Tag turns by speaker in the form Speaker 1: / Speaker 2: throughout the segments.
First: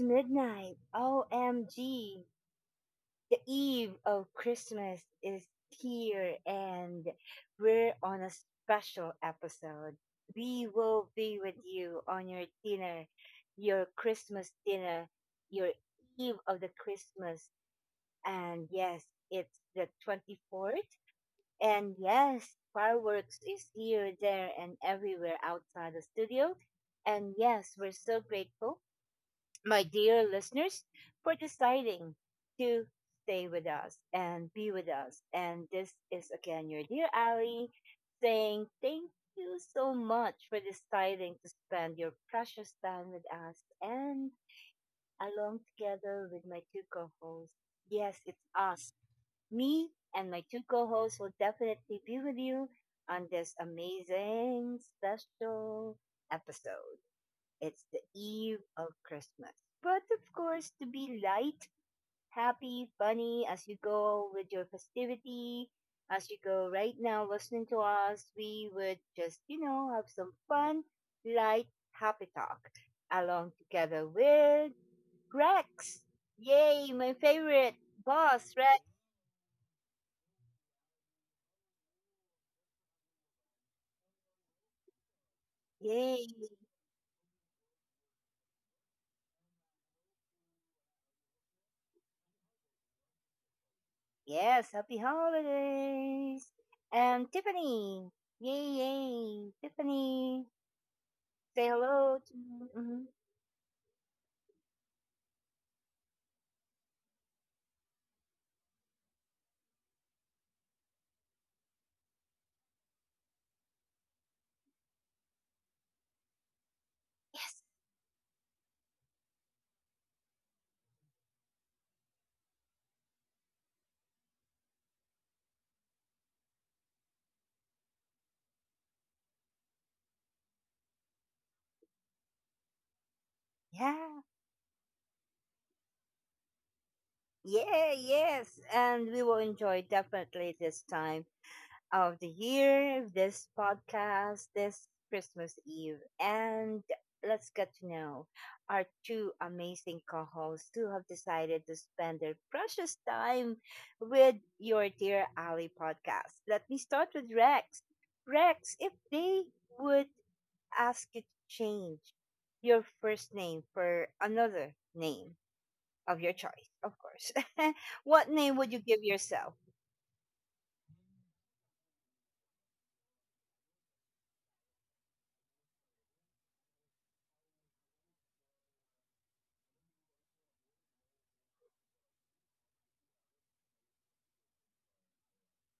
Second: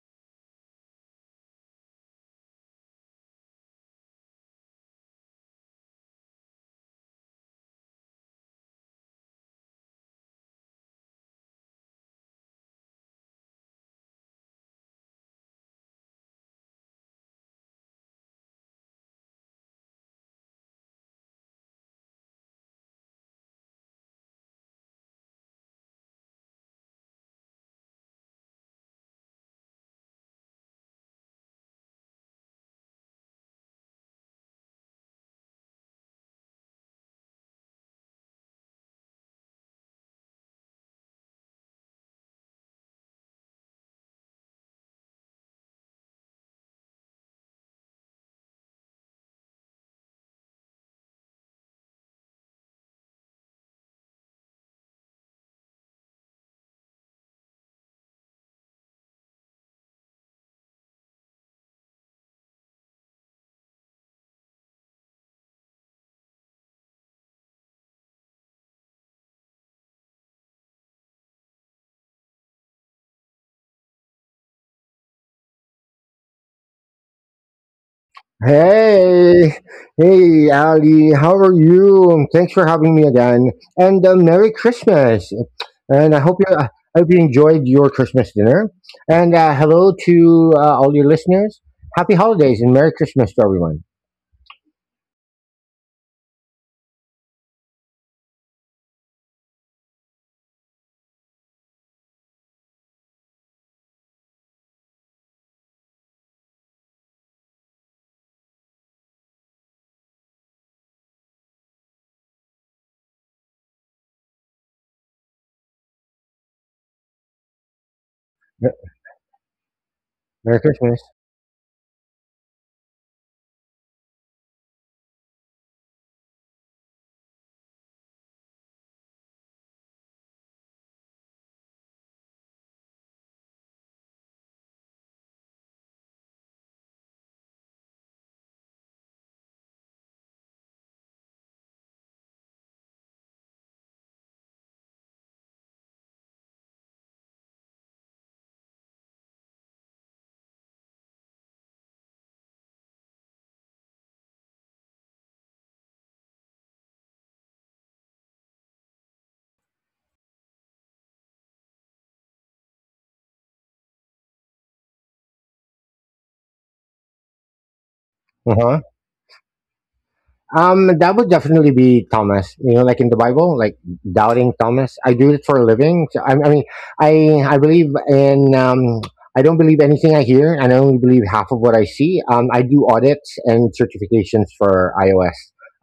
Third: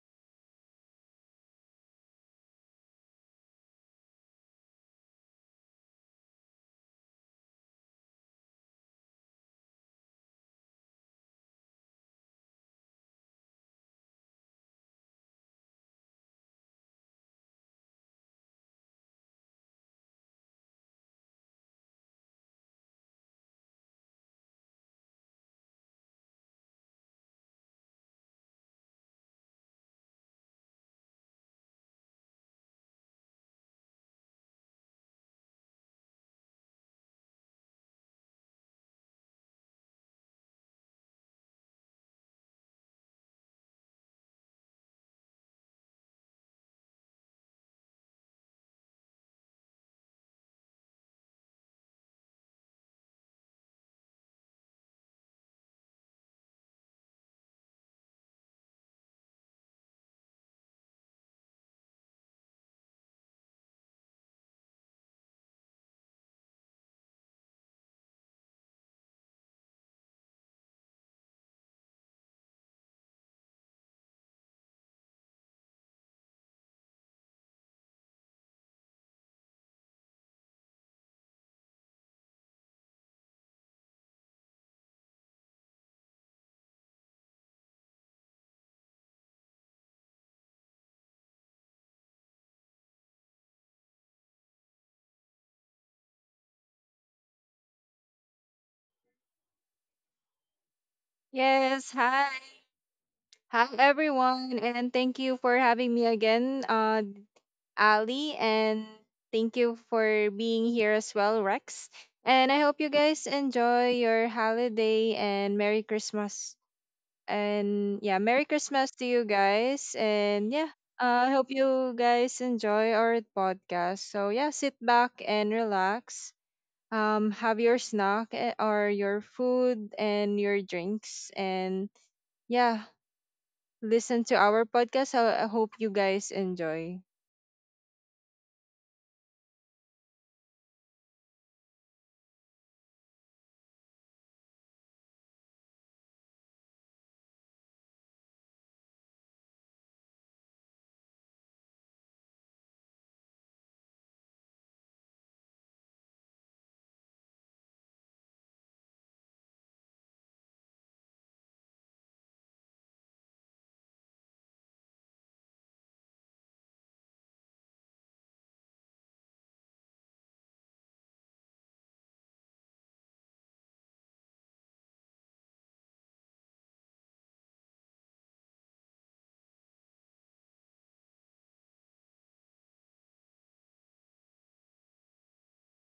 Speaker 1: midnight. OMG. The eve of Christmas is here, and we're on a special episode. We will be with you on your dinner, your Christmas dinner, your eve of the Christmas. And yes, it's the 24th. And yes, fireworks is here, there, and everywhere outside the studio. And yes, we're so grateful, my dear listeners, for deciding to stay with us and be with us. And this is again your dear Ali, saying thank you so much for deciding to spend your precious time with us and along together with my two co hosts. Yes, it's us. Me and my two co hosts will definitely be with you on this amazing special episode. It's the eve of Christmas. But of course, to be light, happy, funny as you go with your festivity, as you go right now listening to us, we would just, have some fun, light, happy talk along together with Rex. Yay, my favorite boss, Rex.
Speaker 2: Hey, hey, Ali, how are you? Thanks for having me again, and Merry Christmas. And I
Speaker 1: Yay.
Speaker 2: hope you, I hope you enjoyed your Christmas dinner. And hello to all your listeners. Happy holidays and Merry Christmas to everyone.
Speaker 1: Yes, happy holidays. And Tiffany. Yay, yay. Tiffany, say
Speaker 3: Yes,
Speaker 1: hello
Speaker 3: hi.
Speaker 1: to. Mhm.
Speaker 3: Hi everyone, and thank you for having me again, Ali, and thank you for being here as well, Rex. And I hope you guys enjoy your holiday and Merry Christmas.
Speaker 1: Yes.
Speaker 3: And yeah, Merry
Speaker 2: Mer-
Speaker 3: Christmas to you guys, and
Speaker 2: Merry
Speaker 3: yeah,
Speaker 2: Christmas.
Speaker 3: I hope you guys enjoy our podcast. So yeah, sit back and relax, have your snack, or your food and your drinks, and yeah, listen
Speaker 1: Yeah.
Speaker 3: to our podcast. I hope you guys enjoy.
Speaker 1: Yeah, yes. And we will enjoy definitely this time of the year, this podcast, this Christmas Eve. And let's get to know our two amazing co hosts who have decided to spend their precious time with your Dear Ali podcast. Let me start with Rex. Rex, if they would ask you to change your first name for another name, of your choice, of course. What
Speaker 2: Uh
Speaker 1: name would you
Speaker 2: huh.
Speaker 1: give yourself?
Speaker 2: That would definitely be Thomas. You know, like in the Bible, like doubting Thomas. I do it for a living. So, I mean, I believe in. I don't believe anything I hear, and I only believe half of what I see. I do audits and certifications for iOS.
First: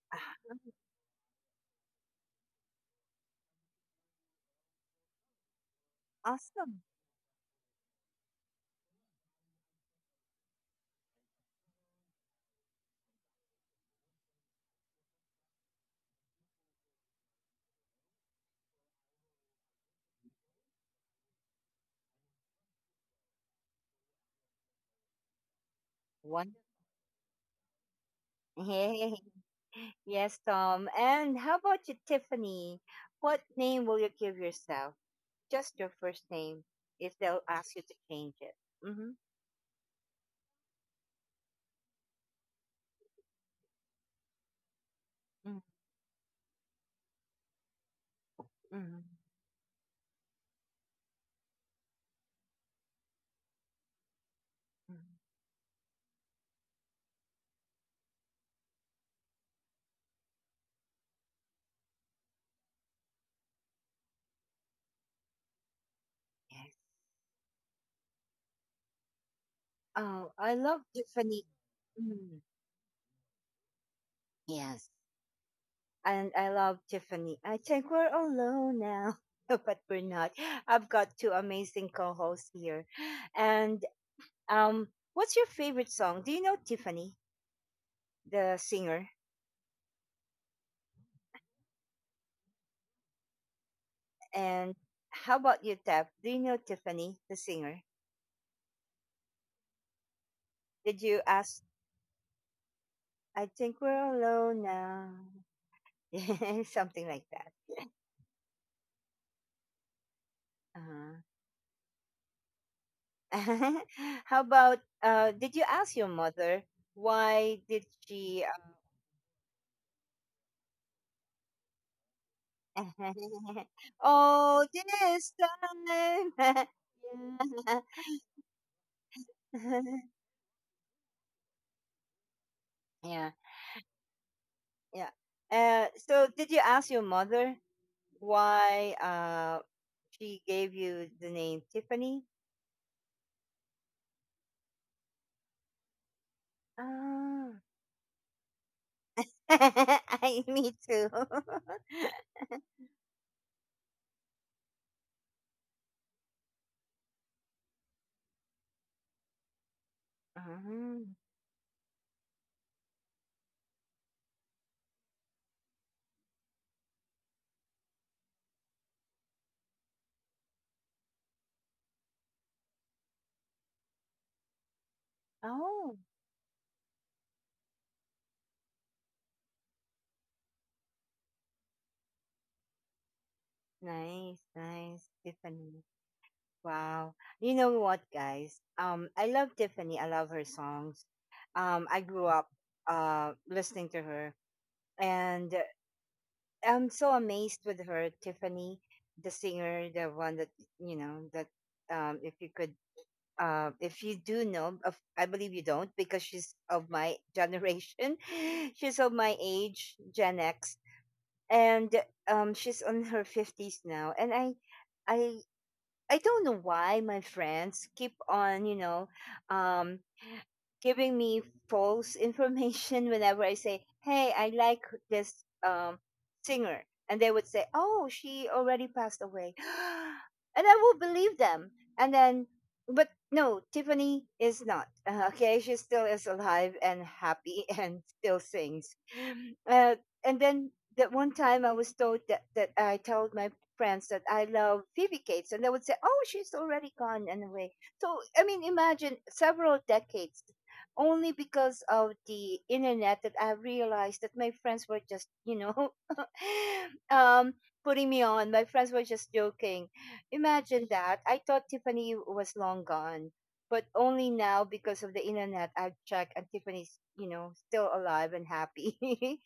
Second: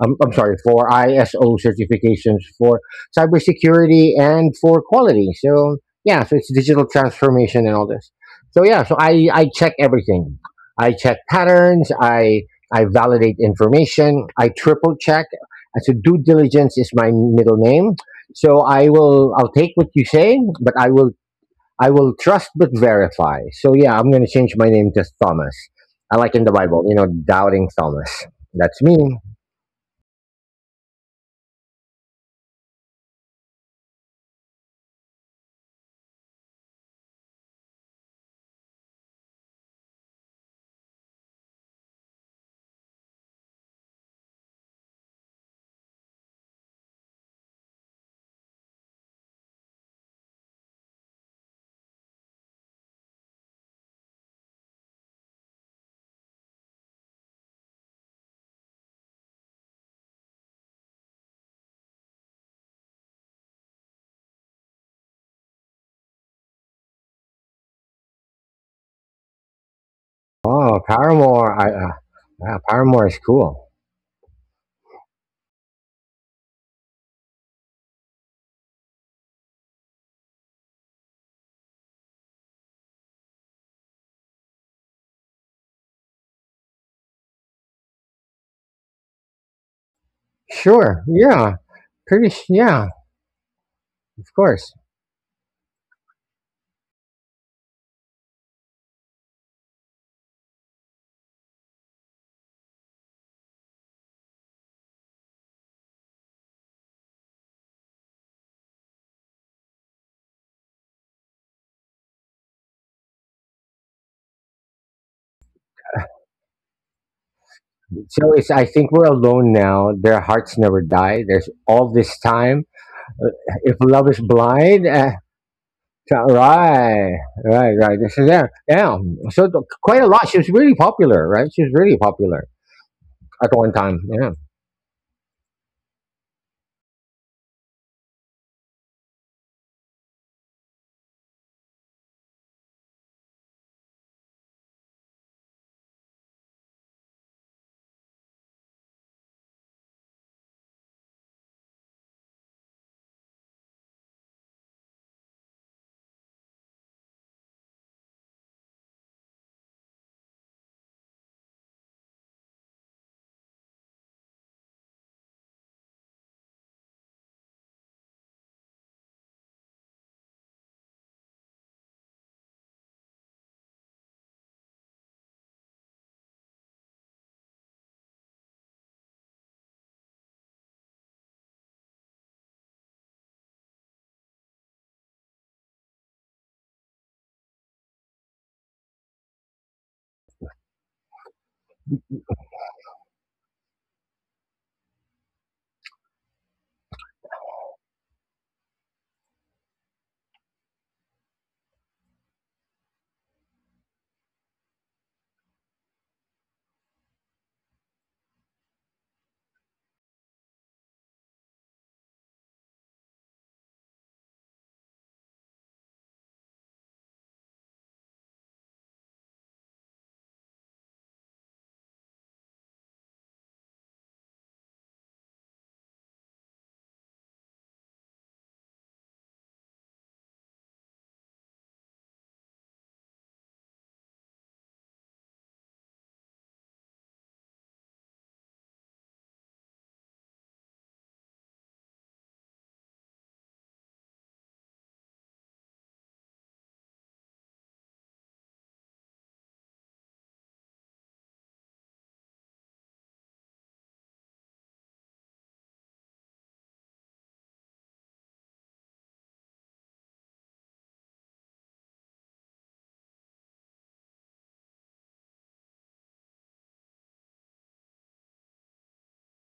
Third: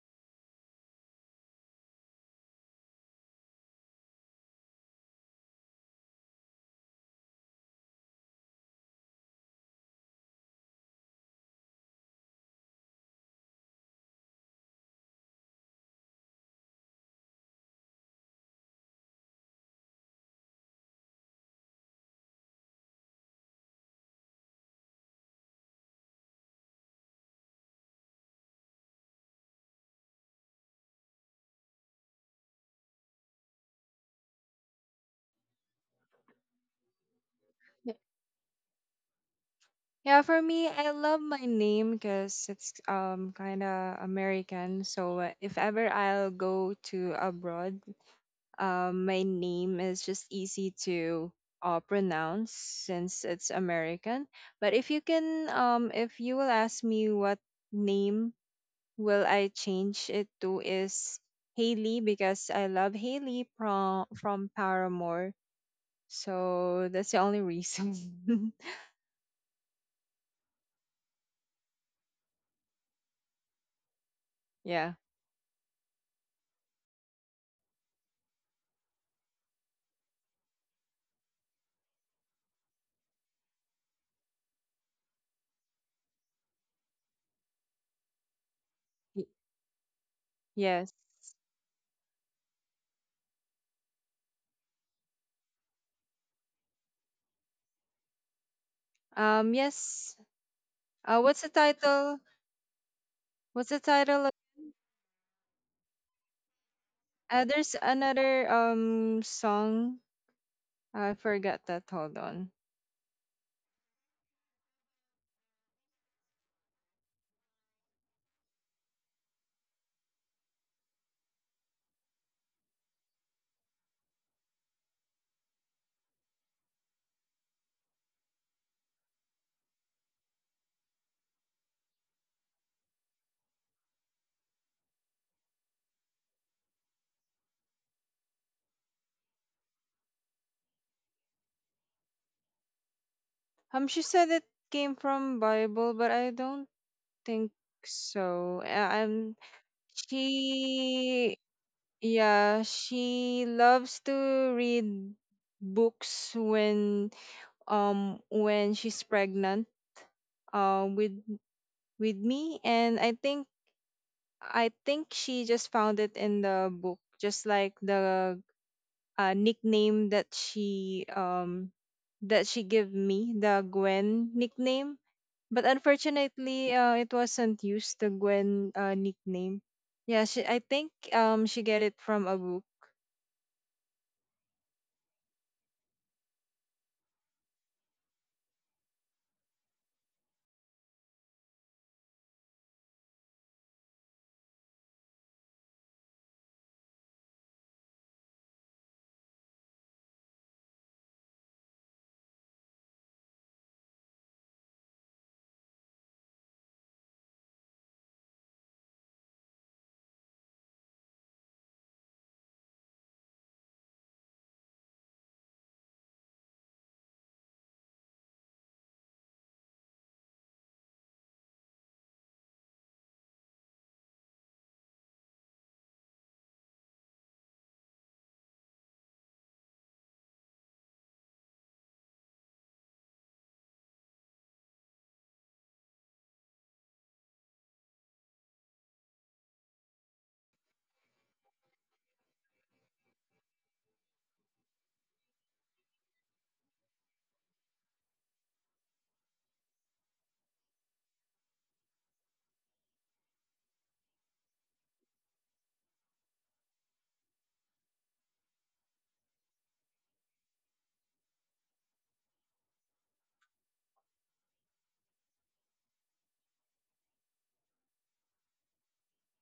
Speaker 2: I'm sorry, for ISO certifications for cybersecurity and for quality. So yeah, so it's
Speaker 1: Awesome.
Speaker 2: digital transformation and all this. So yeah, so I check everything. I check patterns. I validate information. I triple check. So due diligence is my middle name. So I'll take what you say, but I will trust but verify. So yeah, I'm gonna change my name to Thomas. I like in the
Speaker 1: Wonderful.
Speaker 2: Bible, you know, doubting Thomas. That's me.
Speaker 1: Yes, Tom. And how about you, Tiffany? What name will you give yourself? Just your first name, if they'll ask you to change it. Mm-hmm.
Speaker 3: Yeah, for me, I love my name because it's kind of American. So if
Speaker 1: Mm-hmm.
Speaker 3: ever I'll go to abroad, my name is just easy to pronounce since it's American. But if you
Speaker 1: Mm-hmm.
Speaker 3: can, if you will ask me what name will I change it to is Haley, because I love Haley from Paramore.
Speaker 1: Yes.
Speaker 3: So that's the only reason.
Speaker 1: Oh, I
Speaker 2: Oh,
Speaker 1: love Tiffany.
Speaker 2: Paramore. I
Speaker 1: Mm,
Speaker 2: wow, Paramore is cool.
Speaker 1: yes.
Speaker 3: Yeah.
Speaker 1: And I love Tiffany. I think we're all alone now, but we're not. I've got two amazing co hosts here. And Um, what's your favorite song? Do you know Tiffany, the singer?
Speaker 3: Y- Yes.
Speaker 2: Sure. Yeah. Yeah. Of course.
Speaker 1: And how about you, Tap? Do you know Tiffany, the singer?
Speaker 3: Yes.
Speaker 1: Did you
Speaker 3: What's the
Speaker 1: ask?
Speaker 3: title?
Speaker 1: I
Speaker 3: What's
Speaker 1: think
Speaker 3: the
Speaker 1: we're
Speaker 3: title?
Speaker 1: alone now. Something like that.
Speaker 3: There's another song. I forgot that. Hold on.
Speaker 1: Uh-huh. How about? Did you ask your mother why did
Speaker 2: So
Speaker 1: she?
Speaker 2: it's. I think we're alone now. Their hearts never die. There's all this time.
Speaker 1: uh,
Speaker 2: Uh, If love is
Speaker 1: oh,
Speaker 2: blind,
Speaker 1: this time.
Speaker 2: Right, right. This is there. Yeah. So the, quite a lot. She was really popular, right? She was really popular
Speaker 1: Yeah.
Speaker 2: at one time. Yeah.
Speaker 1: Yeah. So did you ask your mother why she gave you the name Tiffany?
Speaker 3: She said it came from Bible, but I don't think
Speaker 1: Ah,
Speaker 3: so.
Speaker 1: I me too.
Speaker 3: She yeah, she loves to read books when she's pregnant uh
Speaker 1: Mhm.
Speaker 3: with with me, and I think she just found it in the book, just like the nickname that she gave me, the Gwen nickname. But
Speaker 1: Oh,
Speaker 3: unfortunately, it wasn't used, the Gwen nickname. Yeah, I think she get it from a book.
Speaker 1: nice, nice, Tiffany. Wow. You know what, guys? I love Tiffany. I love her songs. I grew up listening to her, and I'm so amazed with her, Tiffany, the singer, the one that you know that if you could if you do know, of, I believe you don't because she's of my generation. She's of my age, Gen X, and she's on her fifties now. And I, I don't know why my friends keep on, um giving me false information whenever I say, "Hey, I like this um, singer," and they would say, "Oh, she already passed away," and I will believe them. And then, but no, Tiffany is not. Okay, she still is alive and happy and still sings. Uh, and then that one time I was told that I told my friends that I love Phoebe Cates, and they would say, "Oh, she's already gone and away." So I mean, imagine several decades only because of the internet that I realized that my friends were just, um, putting me on. My friends were just joking. Imagine that. I thought Tiffany was long gone, but only now because of the internet I've checked and Tiffany's, you know, still alive and happy.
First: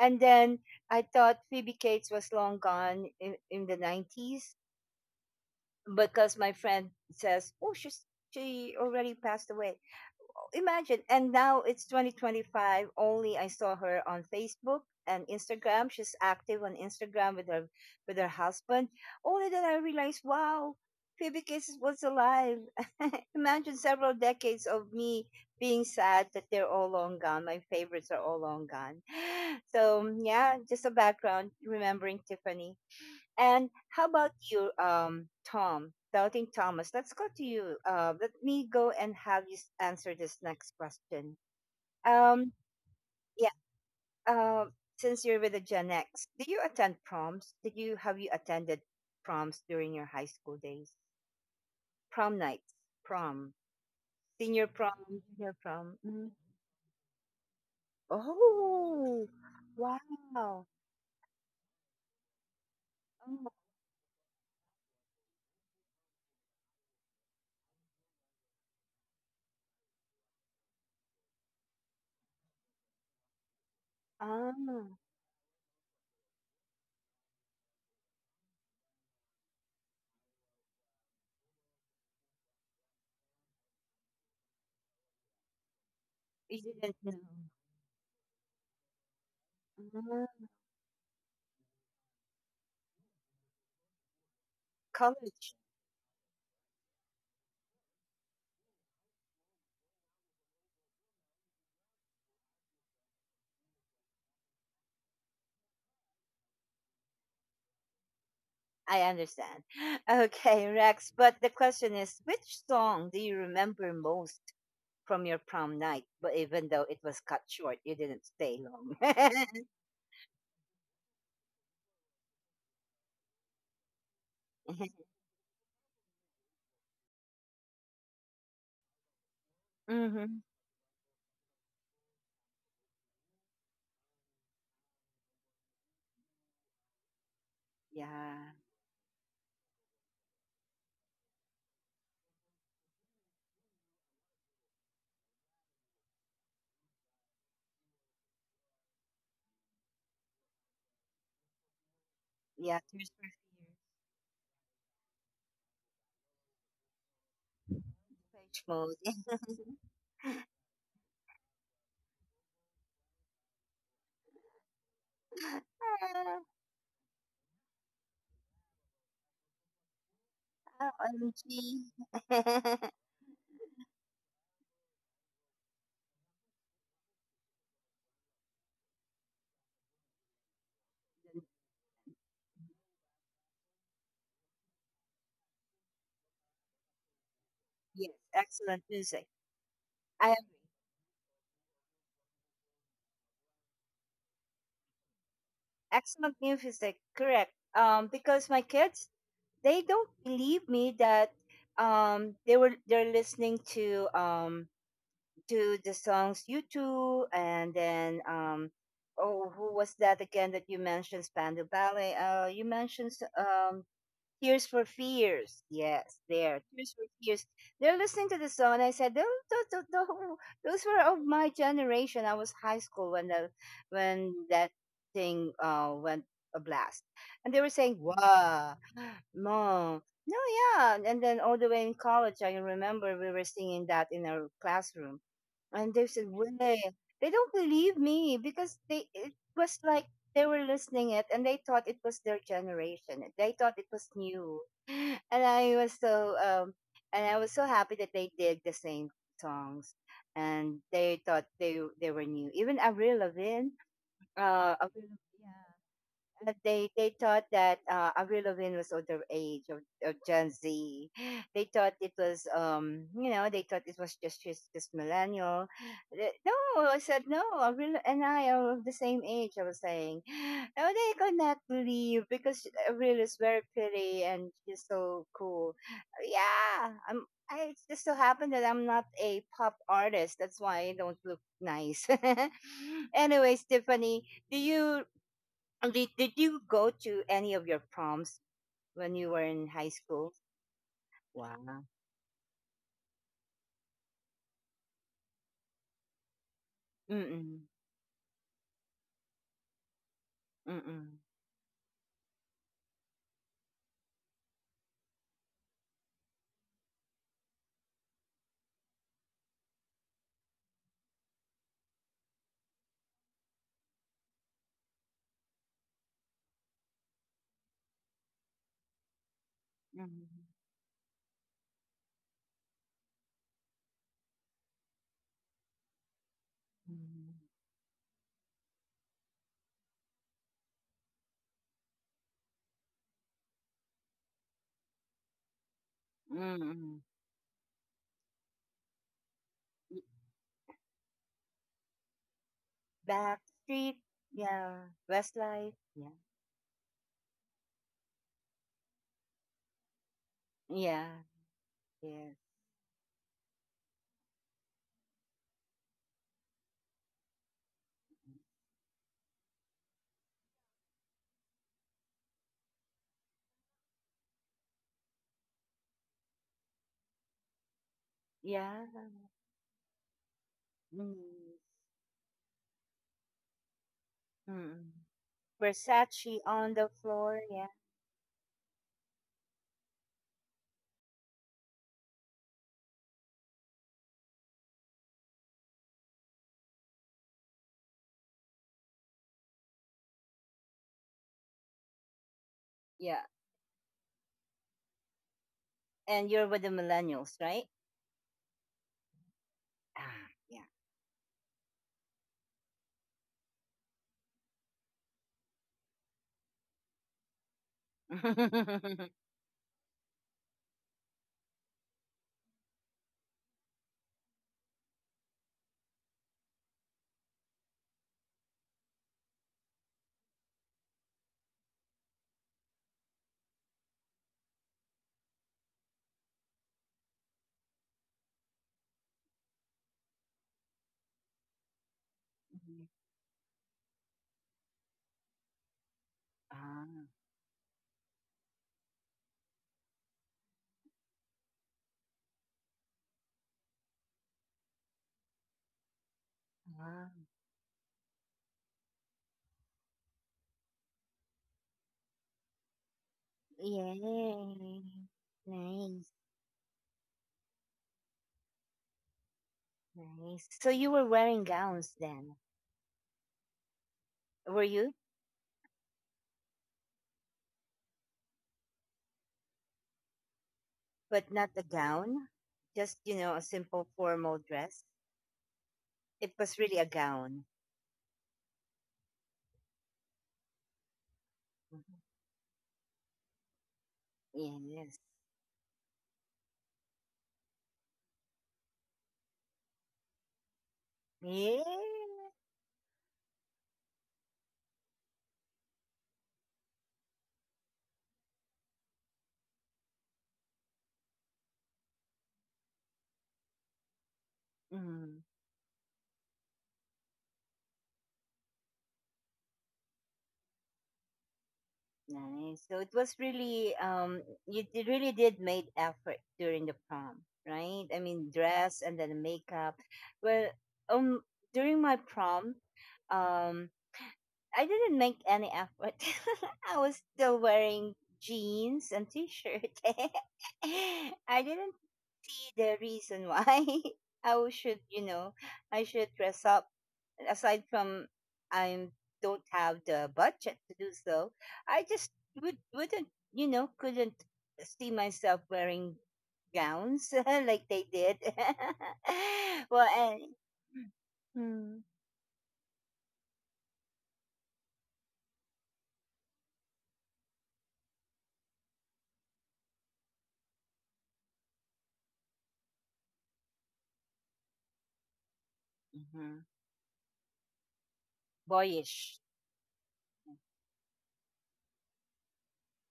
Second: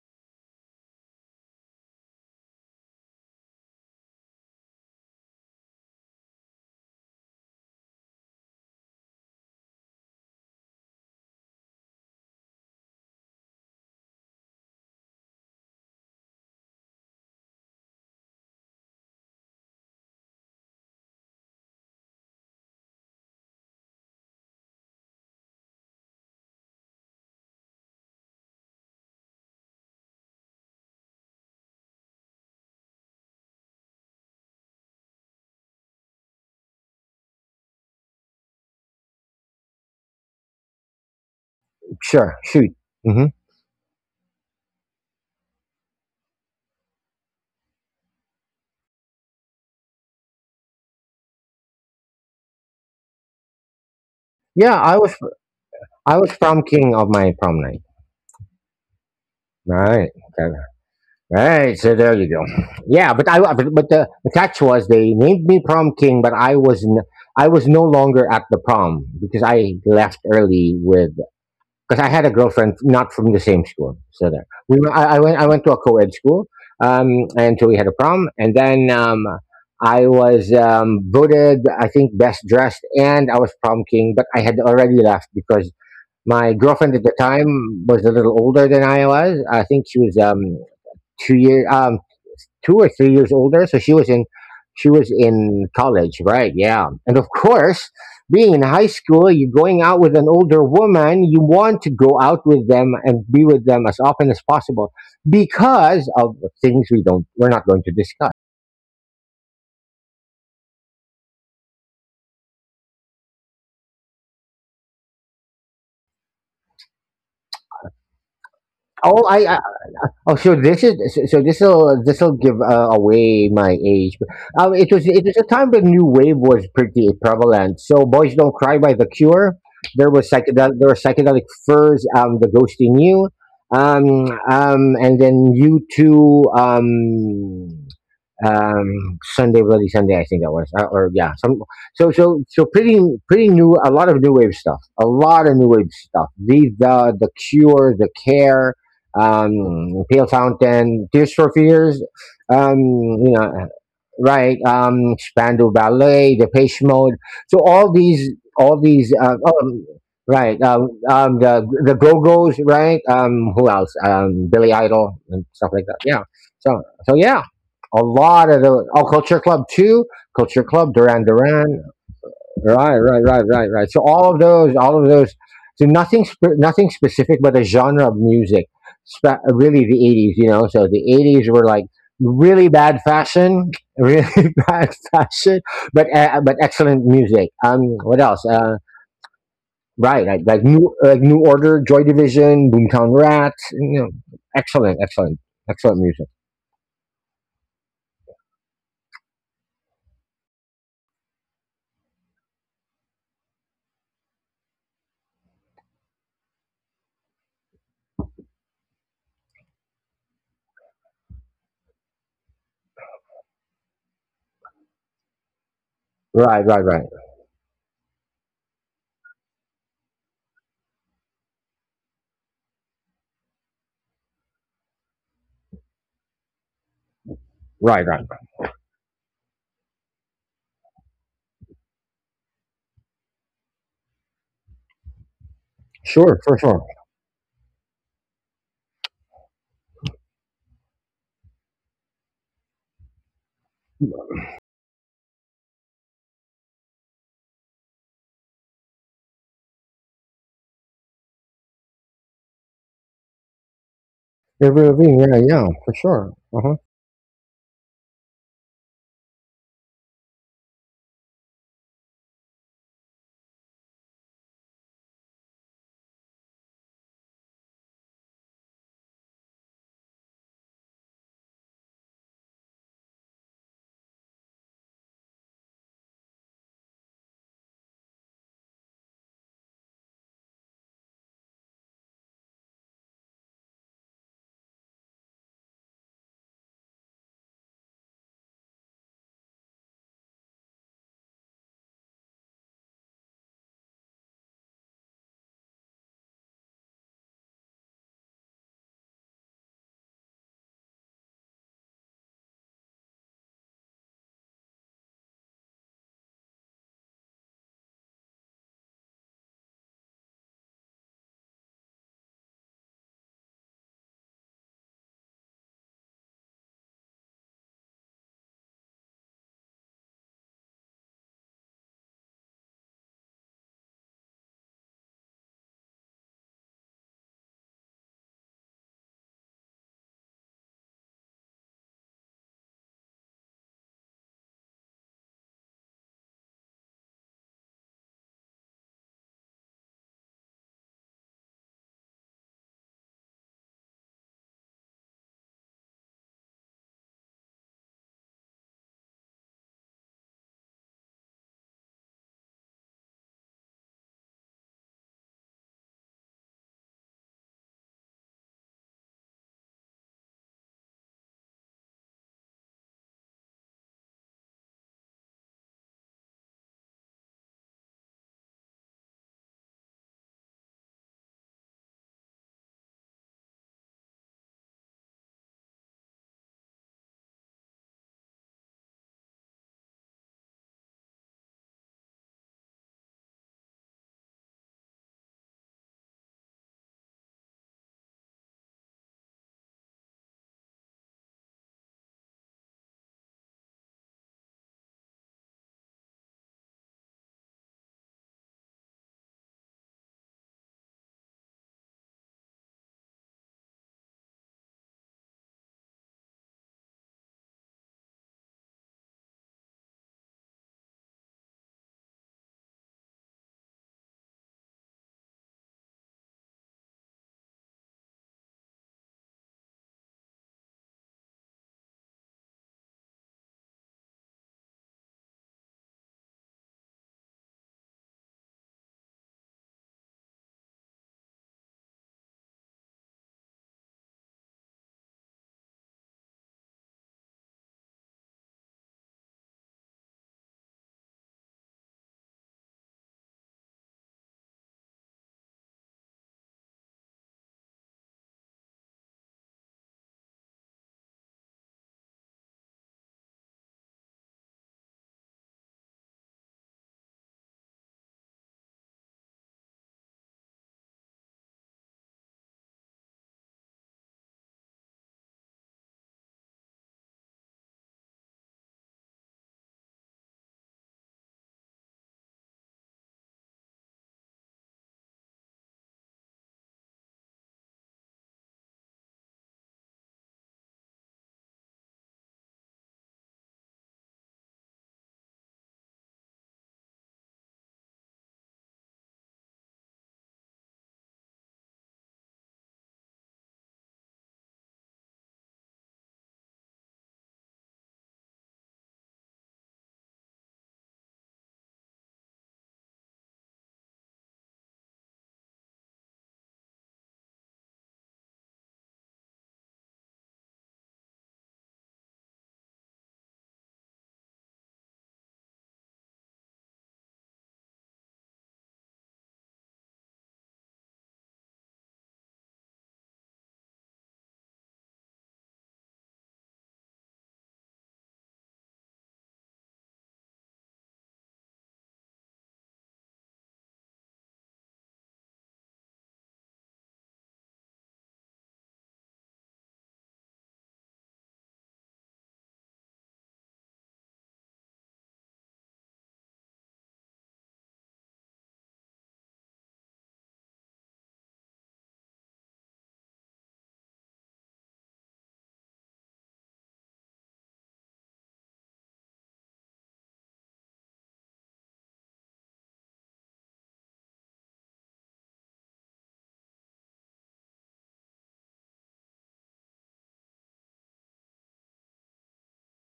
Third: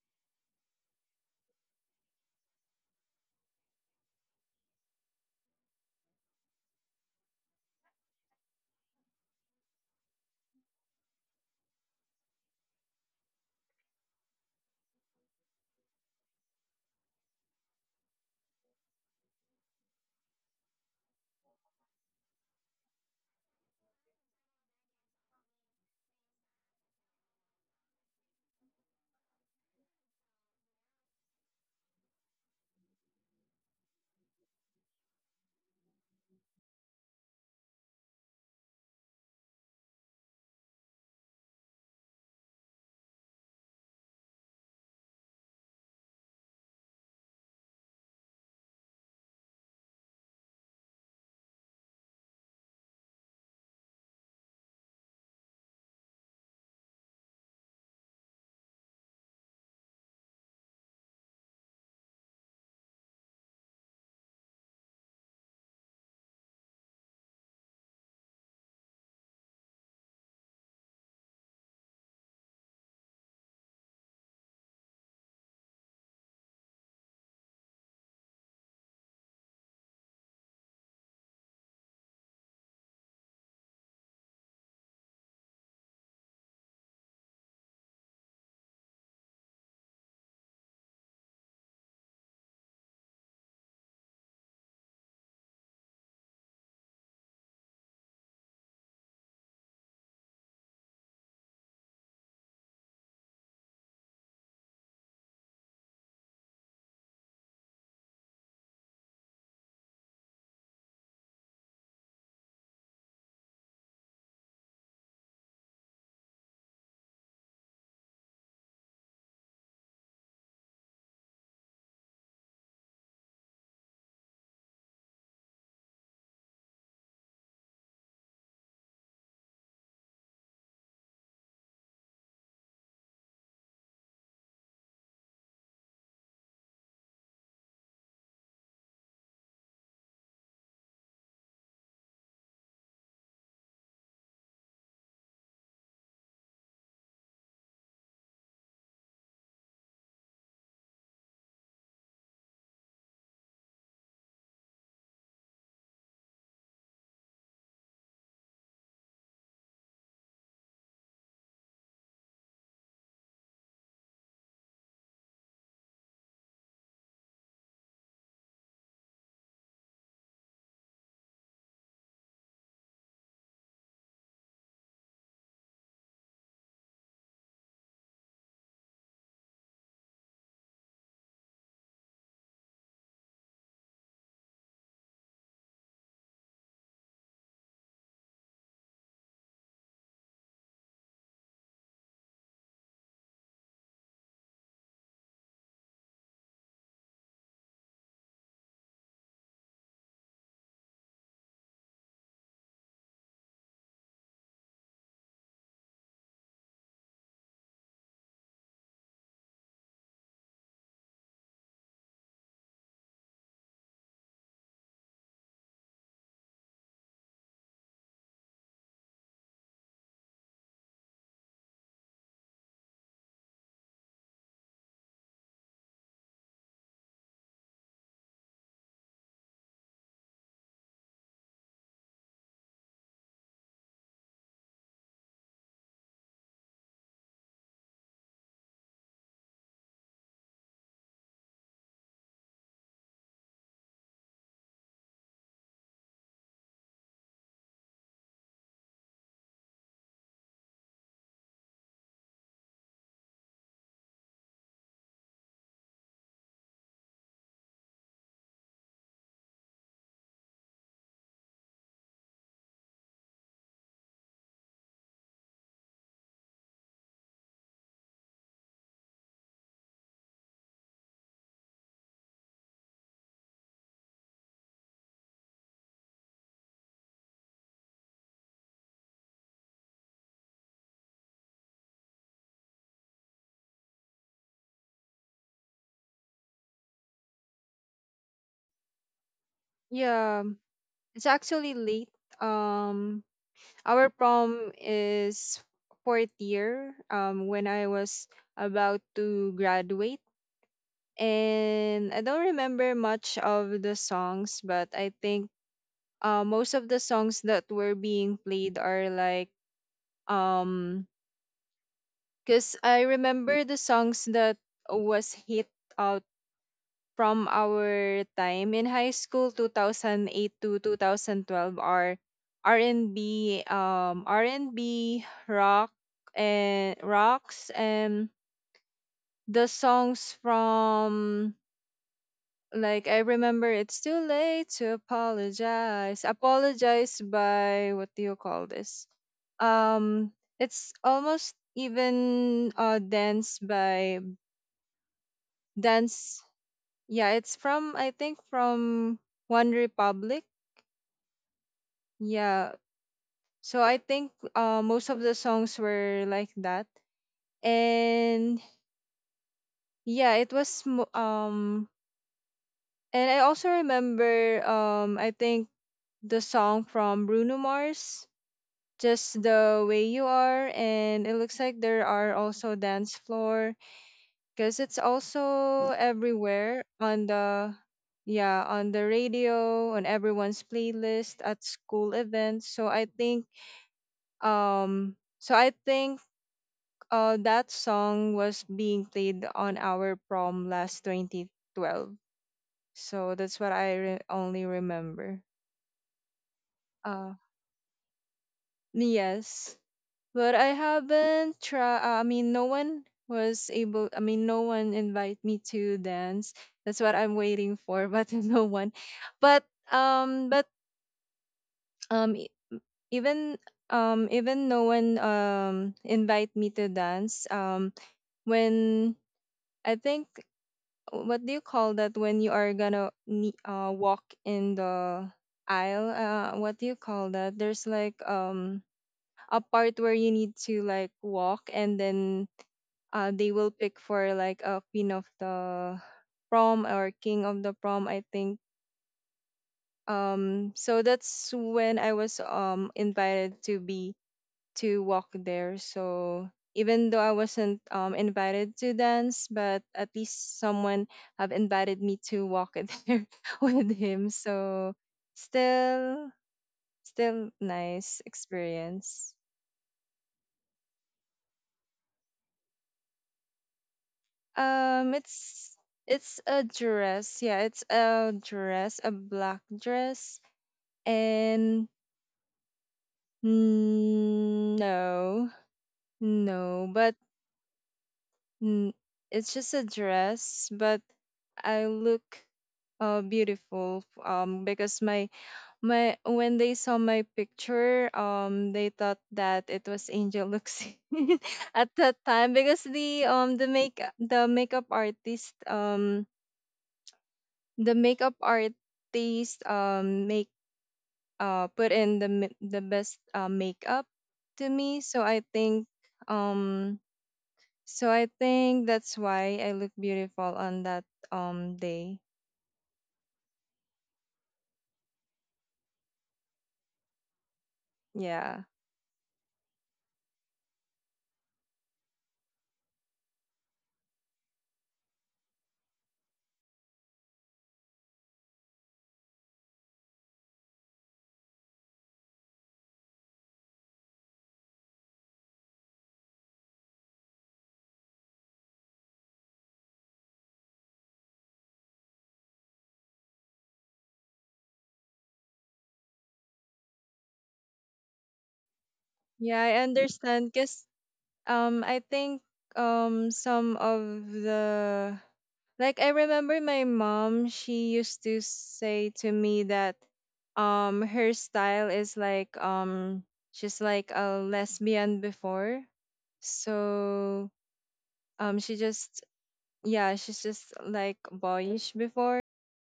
Speaker 1: And then I thought Phoebe Cates was long gone in the 90s because my friend says, oh, she already passed away. Imagine. And now it's 2025. Only I saw her on Facebook and Instagram. She's active on Instagram with her husband. Only then I realized, wow, Phoebe Cases was alive. Imagine several decades of me being sad that they're all long gone. My favorites are all long gone. So yeah, just a background remembering Tiffany. And how about you, Tom, Doubting Thomas? Let's go to you. Let me go and have you answer this next question.
Speaker 2: Sure.
Speaker 1: Um,
Speaker 2: Shoot. hmm
Speaker 1: yeah. Uh, since you're with the Gen X, did you attend proms? Did you have you attended proms during your high school days? Prom nights, prom, senior
Speaker 2: Yeah. I
Speaker 1: prom,
Speaker 2: was
Speaker 1: junior prom.
Speaker 2: I
Speaker 1: Mhm.
Speaker 2: was prom king of my prom night.
Speaker 1: Oh,
Speaker 2: Right. Okay.
Speaker 1: wow.
Speaker 2: Right. So there you go. Yeah. But I
Speaker 1: Oh,
Speaker 2: but the catch was they named me prom king, but I was no longer at the prom because I left early with because I had a girlfriend not from the same school. So there,
Speaker 1: ah,
Speaker 2: I went I went to a co-ed school, um, and so we had a prom, and then I was voted I think best dressed, and I was prom king, but I had already left because my
Speaker 1: you
Speaker 2: girlfriend
Speaker 1: didn't
Speaker 2: at the
Speaker 1: know.
Speaker 2: time was a little older than I was. I think she was
Speaker 1: Ah,
Speaker 2: 2 years 2 or 3 years older. So she was in she was
Speaker 1: college.
Speaker 2: in college, right? Yeah. And of course, being in high school, you're going out with an older woman, you want to go out with them and be with them as often as possible because of things we're not going to discuss.
Speaker 1: I understand. Okay, Rex, but the question is, which song do you remember most from your prom night? But even though it was cut short, you didn't stay long.
Speaker 2: All I Oh, so this is so so this'll this'll give away my age. It was a time when new wave was pretty prevalent. So, "Boys Don't Cry" by The Cure.
Speaker 1: Mm-hmm.
Speaker 2: There were Psychedelic Furs. "The Ghost in You." And then you two.
Speaker 1: Yeah.
Speaker 2: "Sunday Bloody Sunday," I think that was or yeah, some so so so pretty pretty new, a lot of new wave stuff, the Cure, the care um, Pale Fountain, Tears for Fears, um,
Speaker 1: Yeah, Tears for
Speaker 2: you know,
Speaker 1: Fears.
Speaker 2: right? Spandau Ballet, Depeche Mode. So
Speaker 1: Page
Speaker 2: all
Speaker 1: mode.
Speaker 2: these, right? The Go Go's, right? Who else? Billy Idol and stuff like that. Yeah. So so yeah, a lot of the oh Culture Club too. Culture Club,
Speaker 1: Ah,
Speaker 2: Duran Duran.
Speaker 1: OMG.
Speaker 2: Right. So all of those. So nothing specific, but a genre of music. Really, the 80s, you know. So the 80s were like really bad fashion, really bad fashion, but excellent music.
Speaker 1: Yes,
Speaker 2: What else?
Speaker 1: excellent music.
Speaker 2: Right,
Speaker 1: I agree.
Speaker 2: like New Order, Joy Division, Boomtown Rats. You know, excellent, excellent, excellent music.
Speaker 1: Excellent music, correct. Because my kids, they don't believe me that they're listening to the songs "You Too" and then oh, who was that again that you mentioned? Spandau Ballet. You mentioned um, Tears for Fears. Yes,
Speaker 2: Right,
Speaker 1: there,
Speaker 2: right,
Speaker 1: Tears
Speaker 2: right,
Speaker 1: for Fears. They're listening to the song, and I said, those, those, those were of my generation. I was high school when the when that thing went a blast, and they were saying,
Speaker 2: right.
Speaker 1: "Wow." No, no, yeah. And then all the way in college, I remember we were singing that in our classroom, and they said,
Speaker 2: Sure, for
Speaker 1: "Way."
Speaker 2: sure.
Speaker 1: They don't believe me because they it was like they were listening it and they thought it was their generation. They thought it was new, and I was so and I was so happy that they did the same songs, and they thought they were new. Even Avril Lavigne,
Speaker 2: Avril
Speaker 1: Avril,
Speaker 2: Lavigne, yeah, yeah,
Speaker 1: yeah,
Speaker 2: for sure. Uh huh.
Speaker 1: they thought that Avril Lavigne was underage of Gen Z. They thought it was they thought it was just millennial. No, I said no. Avril and I are of the same age. I was saying, no, they could not believe because Avril is very pretty and she's so cool. Yeah, I'm. I, it just so happened that I'm not a pop artist. That's why I don't look nice. Anyways, Tiffany, do you did you go to any of your proms when you were in high school?
Speaker 3: Yeah, it's actually
Speaker 1: Wow.
Speaker 3: late. um our prom is fourth year,
Speaker 1: Mm-mm.
Speaker 3: when I was about to graduate.
Speaker 1: Mm-mm.
Speaker 3: And I don't remember much of the songs, but I think, most of the songs that were being played are like, um because I remember the songs that was hit out from our time in high school,
Speaker 1: Mm-mm.
Speaker 3: 2008 to 2012, are R&B, R&B rock, and
Speaker 1: Mm-mm.
Speaker 3: rocks, and the songs from, like, I remember, it's too late to apologize.
Speaker 1: Mm-mm.
Speaker 3: Apologize by what do you call this?
Speaker 1: Y-
Speaker 3: Um it's almost even, dance
Speaker 1: Backstreet.
Speaker 3: by
Speaker 1: Yeah. Westlife. Yeah.
Speaker 3: dance. Yeah, it's from, I think, from One Republic.
Speaker 1: Yeah. Yeah.
Speaker 3: Yeah. So I think, most of the songs were like that. And yeah, it was and I also remember, I think the song from Bruno Mars,
Speaker 1: Yeah.
Speaker 3: just the way you are.
Speaker 1: Mm.
Speaker 3: And it looks like there are also dance floor, because
Speaker 1: Mm-mm.
Speaker 3: it's also
Speaker 1: Versace on
Speaker 3: everywhere
Speaker 1: the
Speaker 3: on
Speaker 1: floor. Yeah.
Speaker 3: the yeah, on the radio, on everyone's playlist at school events. So I think that song was being played on our prom last 2012.
Speaker 1: Yeah.
Speaker 3: So that's what I only remember.
Speaker 1: And you're with the
Speaker 3: uh
Speaker 1: millennials, right?
Speaker 3: yes.
Speaker 1: Ah,
Speaker 3: But
Speaker 1: yeah.
Speaker 3: I haven't tried. I mean, no one was able. I mean, no one invite me to dance. That's what I'm waiting for. But no one. But um, but um, e- even um, even no one invite me to dance. When I think, what do you call that when you are gonna walk in the aisle? What do you call that? There's like a part where you need to like walk, and then
Speaker 1: Mhm.
Speaker 3: they will pick for like a queen of the prom
Speaker 1: Ah,
Speaker 3: or king of the prom, I think. So that's when I was invited to be to walk there. So even though
Speaker 1: ah.
Speaker 3: I wasn't invited to dance, but at least someone have invited me to walk it there with him.
Speaker 1: Yay.
Speaker 3: So
Speaker 1: Nice.
Speaker 3: still, still nice experience.
Speaker 1: Nice. So you were wearing gowns then, were you?
Speaker 3: Um, it's it's a dress. Yeah, it's a dress, a black dress.
Speaker 1: But not a
Speaker 3: And
Speaker 1: gown, just, you know, a simple formal
Speaker 3: mm,
Speaker 1: dress.
Speaker 3: no,
Speaker 1: It was really a
Speaker 3: no, but
Speaker 1: gown.
Speaker 3: mm, it's just a dress. But I
Speaker 1: Mhm.
Speaker 3: look beautiful.
Speaker 1: Yes.
Speaker 3: Because my when they saw my picture, they thought that it was Angel Luxin
Speaker 1: Yeah.
Speaker 3: at that time, because the makeup artist, make put in the the best makeup to me.
Speaker 1: Mm,
Speaker 3: So um I think that's why I look beautiful on that day.
Speaker 1: nice. So it was really you really did made effort during the prom, right? I mean,
Speaker 3: Yeah.
Speaker 1: dress and then makeup. Well, um, during my prom, um, I didn't make any effort. I was still wearing jeans and t-shirt. I didn't see the reason why I should, you know, I should dress up. Aside from I don't have the budget to do so, I just wouldn't, you know, couldn't see myself wearing gowns like they did.
Speaker 3: Yeah, I
Speaker 1: Well, and,
Speaker 3: understand, because
Speaker 1: mm,
Speaker 3: I think, some of the, like I remember my mom, she used to say to me that her style is like, she's like a lesbian before.
Speaker 1: mhm,
Speaker 3: So she
Speaker 1: boyish.
Speaker 3: just yeah, she's just like boyish before.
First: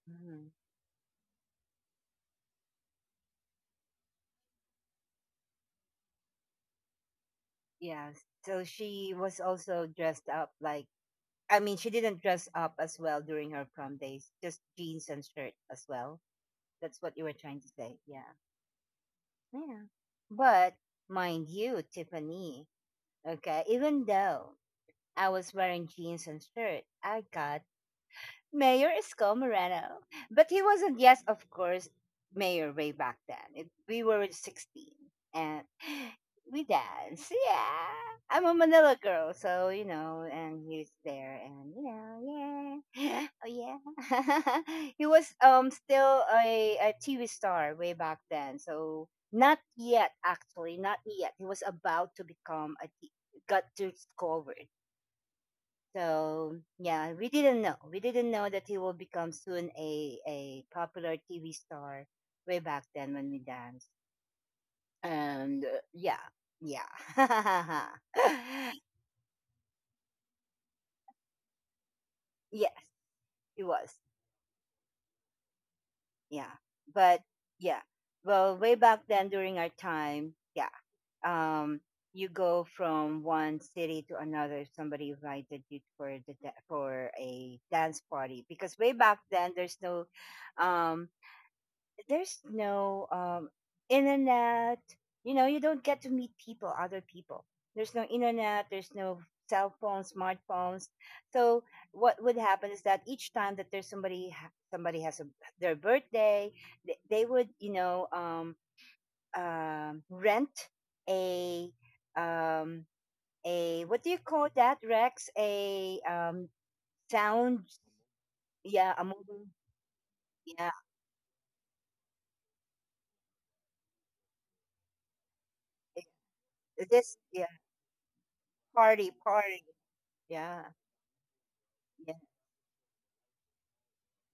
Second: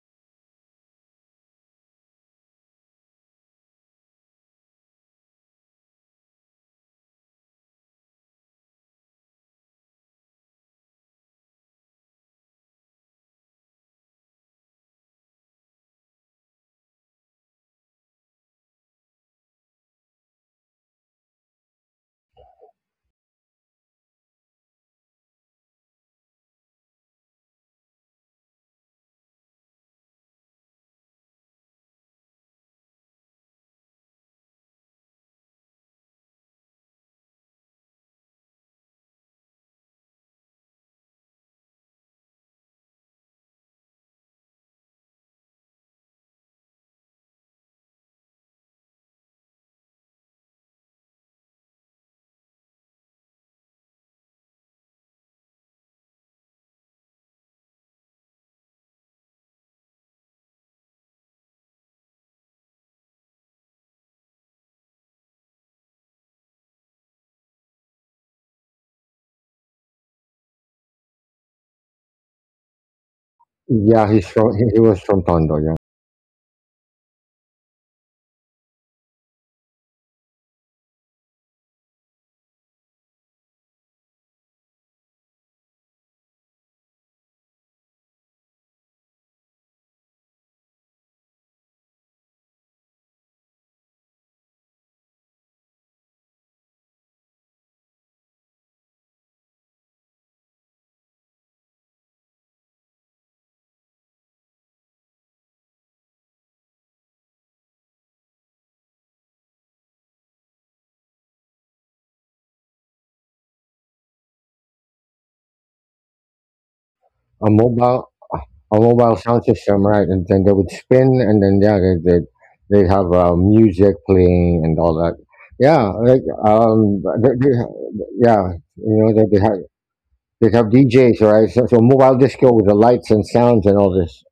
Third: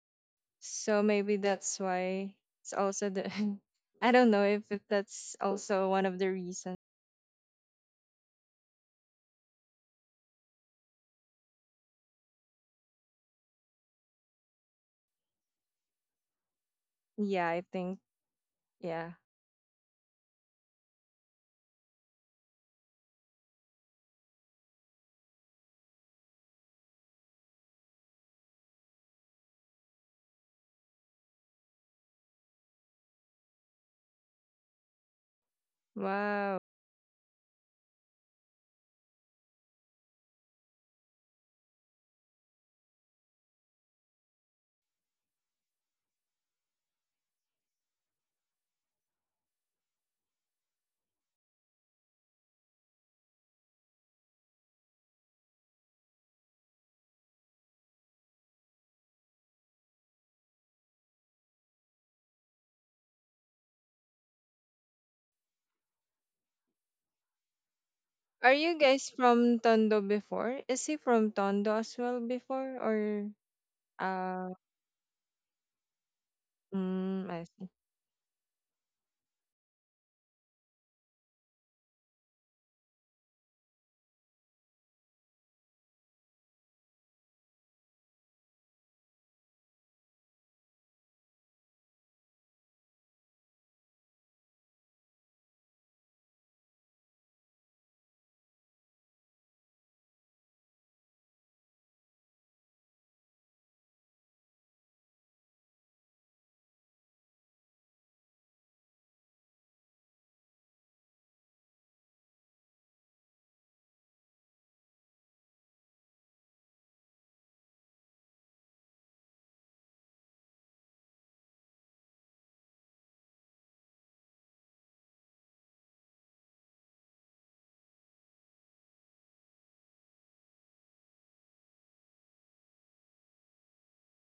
Speaker 1: Mhm.
Speaker 3: So maybe that's why, it's also the, I don't know if that's also one of the reasons.
Speaker 1: Yeah. So she was also dressed up like I mean she didn't dress up as well during her prom days, just jeans and shirt as well. That's what you were
Speaker 3: Yeah,
Speaker 1: trying
Speaker 3: I
Speaker 1: to
Speaker 3: think,
Speaker 1: say. Yeah.
Speaker 3: yeah.
Speaker 1: Yeah. But mind you, Tiffany, okay, even though I was wearing jeans and shirt, I got Mayor is Moreno. But he wasn't, yes, of course, mayor way back then. It, we were 16 and
Speaker 3: Wow.
Speaker 1: we danced. Yeah. I'm a Manila girl, so, you know, and he's there and, you know, yeah. Oh, yeah. He was still a TV star way back then. So, not yet, actually, not yet. He was about to become a, got discovered, so yeah, we didn't know. We didn't know that he will become soon a popular TV star way back then when we danced. And yeah, yeah,
Speaker 3: Are you guys from Tondo before? Is he from Tondo as well
Speaker 1: yes,
Speaker 3: before, or
Speaker 1: it was.
Speaker 2: Yeah,
Speaker 3: uh
Speaker 2: he was from Tondo. Yeah,
Speaker 1: Yeah, but
Speaker 3: I see.
Speaker 1: yeah, well, way back then during our time, yeah, um, you go from one city to another. If somebody invited you for the for a dance party, because way back then um, there's no internet. You know, you don't get to meet people, other people. There's no internet. There's no cell phones, smartphones. So what would happen is that each time that there's somebody, somebody has a, their birthday, they would, you know, rent a, um, a, what do you call that, Rex? A
Speaker 2: a
Speaker 1: sound,
Speaker 2: mobile a
Speaker 1: yeah, a
Speaker 2: mobile sound
Speaker 1: mobile,
Speaker 2: system, right? And then they
Speaker 1: yeah,
Speaker 2: would spin, and then yeah, they have music playing and all that. Yeah,
Speaker 1: a-
Speaker 2: like um,
Speaker 1: this,
Speaker 2: they,
Speaker 1: yeah,
Speaker 2: they, yeah, you know
Speaker 1: party,
Speaker 2: they
Speaker 1: yeah.
Speaker 2: have DJs, right? So, so
Speaker 1: Yeah.
Speaker 2: mobile disco with the lights and sounds and all this.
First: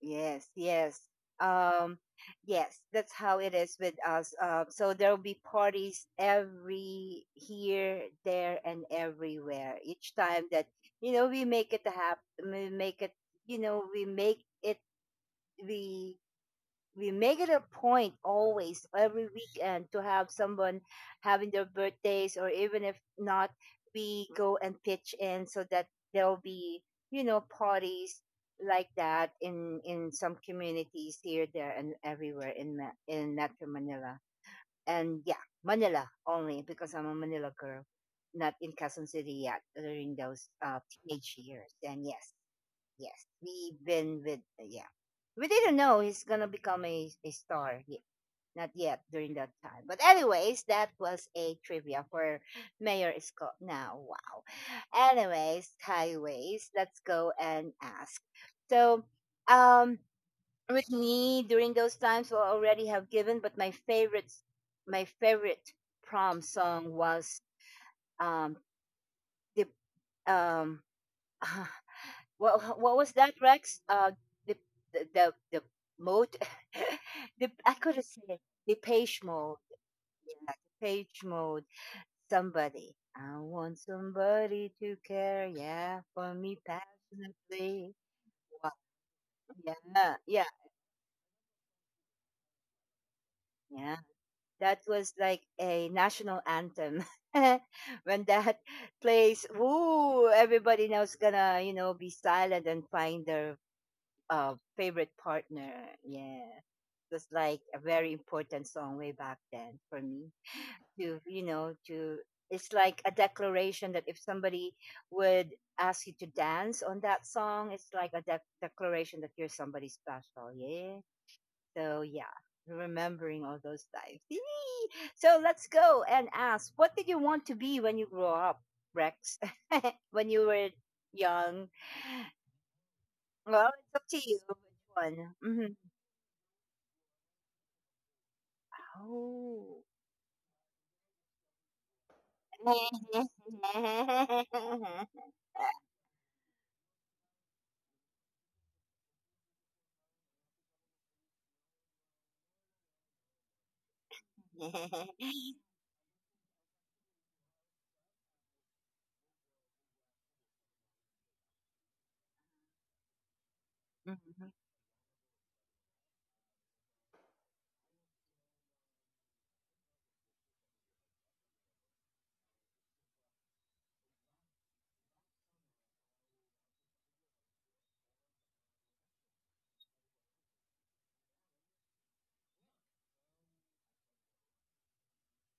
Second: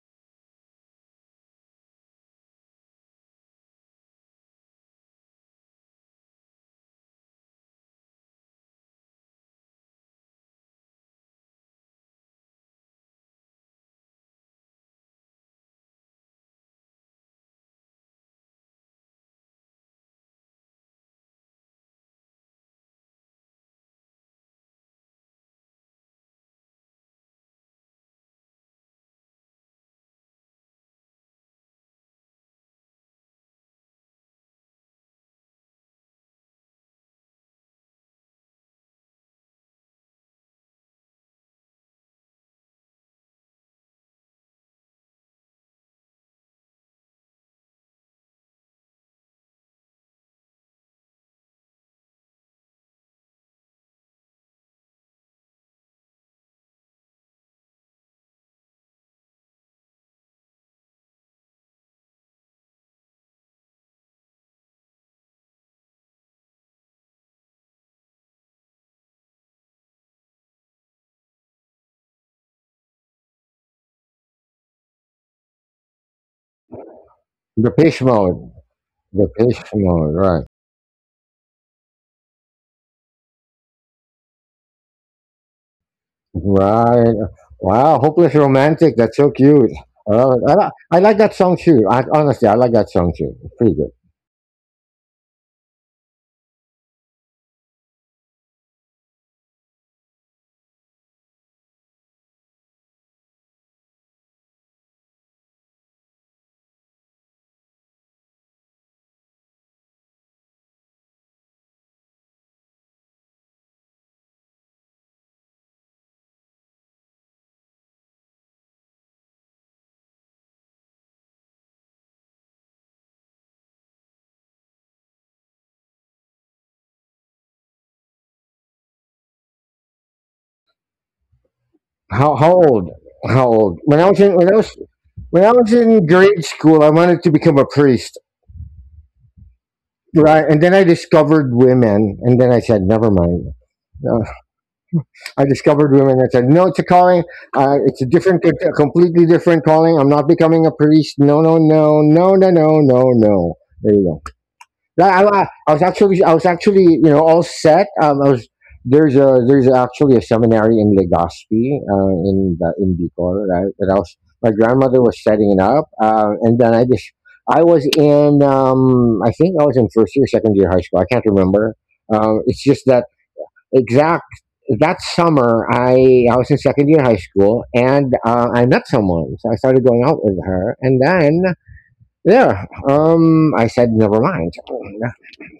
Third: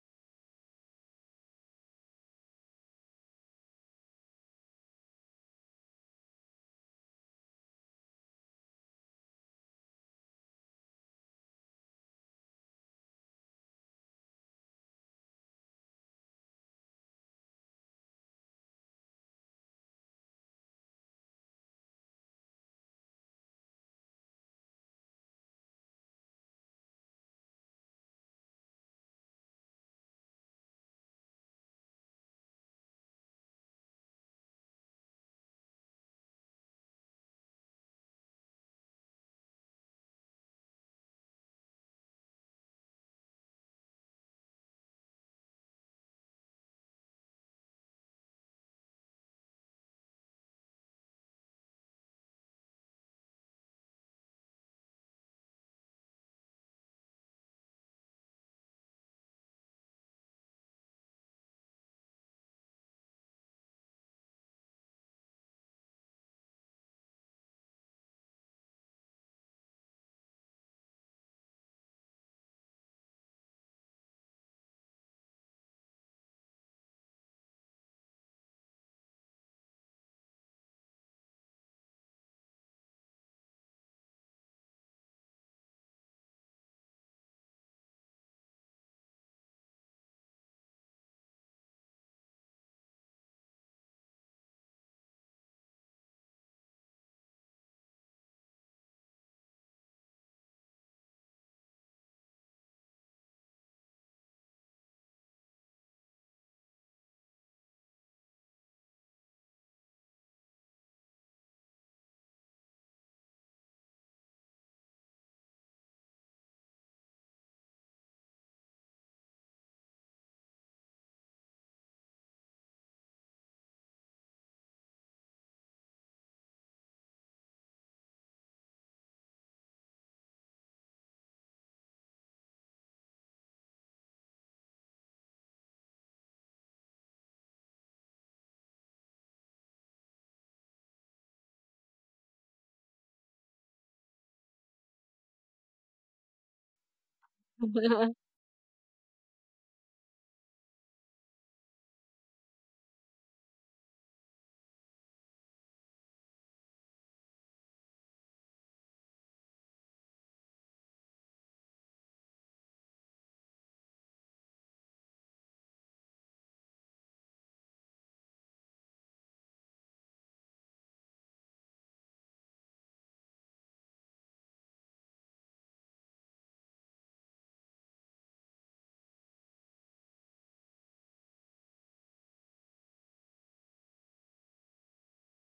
Speaker 1: Yes, yes. Um, yes, that's how it is with us. So there will be parties every here, there, and everywhere. Each time that we make it happen, we make it. We make it. We make it a point always every weekend to have someone having their birthdays, or even if not we go and pitch in so that there'll be parties like that in some communities here, there, and everywhere in Metro Manila. And yeah, Manila only because I'm a Manila girl, not in Quezon City yet during those teenage years. And yes, yes, we've been with yeah. We didn't know he's gonna become a star. Not yet during that time. But anyways, that was a trivia for Mayor Scott. Now, wow. Anyways, highways. Let's go and ask. So, um, with me during those times, well, I already have given. But my favorite prom song was um the um What was that, Rex? The the mode. The
Speaker 2: The
Speaker 1: I couldn't
Speaker 2: pitch
Speaker 1: say it.
Speaker 2: mode,
Speaker 1: The page
Speaker 2: the
Speaker 1: mode.
Speaker 2: pitch mode, right?
Speaker 1: Yeah, the page mode. Somebody. I want somebody to care, yeah, for me
Speaker 2: Right.
Speaker 1: passionately.
Speaker 2: Wow, hopeless
Speaker 1: Wow,
Speaker 2: romantic. That's so cute.
Speaker 1: Yeah, yeah,
Speaker 2: I like that song too. I, honestly, I like that song too. It's pretty good.
Speaker 1: yeah. That was like a national anthem. When that plays, woo, everybody now's gonna, be silent and find their favorite partner. Yeah. Was like a very important song way back then for me to it's like a declaration that if somebody would ask you to dance on that song, it's like a declaration that you're somebody special. Yeah, so yeah, remembering all those times. Yee! So let's go and ask, what did you want to be when you grew up, Rex? When you were young.
Speaker 2: How old? How
Speaker 1: Well,
Speaker 2: old?
Speaker 1: it's up to you which one.
Speaker 2: When I
Speaker 1: Hmm.
Speaker 2: was in grade school, I wanted to become a priest,
Speaker 1: Oh,
Speaker 2: right? And then I discovered women, and then I said, never mind. Uh, I discovered women. I said, no, it's a calling. It's a different, a completely different calling. I'm not becoming a priest. No, no. There you go. Like, I was actually, I was actually, you know, all set. I was there's actually a seminary in Legazpi, in in Bicol, right? That I was my grandmother was setting it up, and then I just I was in I think I was in first year, second year high school. I can't remember. It's just that exact that summer I was in second year high school, and I met someone, so I started going out with her, and then. Yeah. I said, never mind.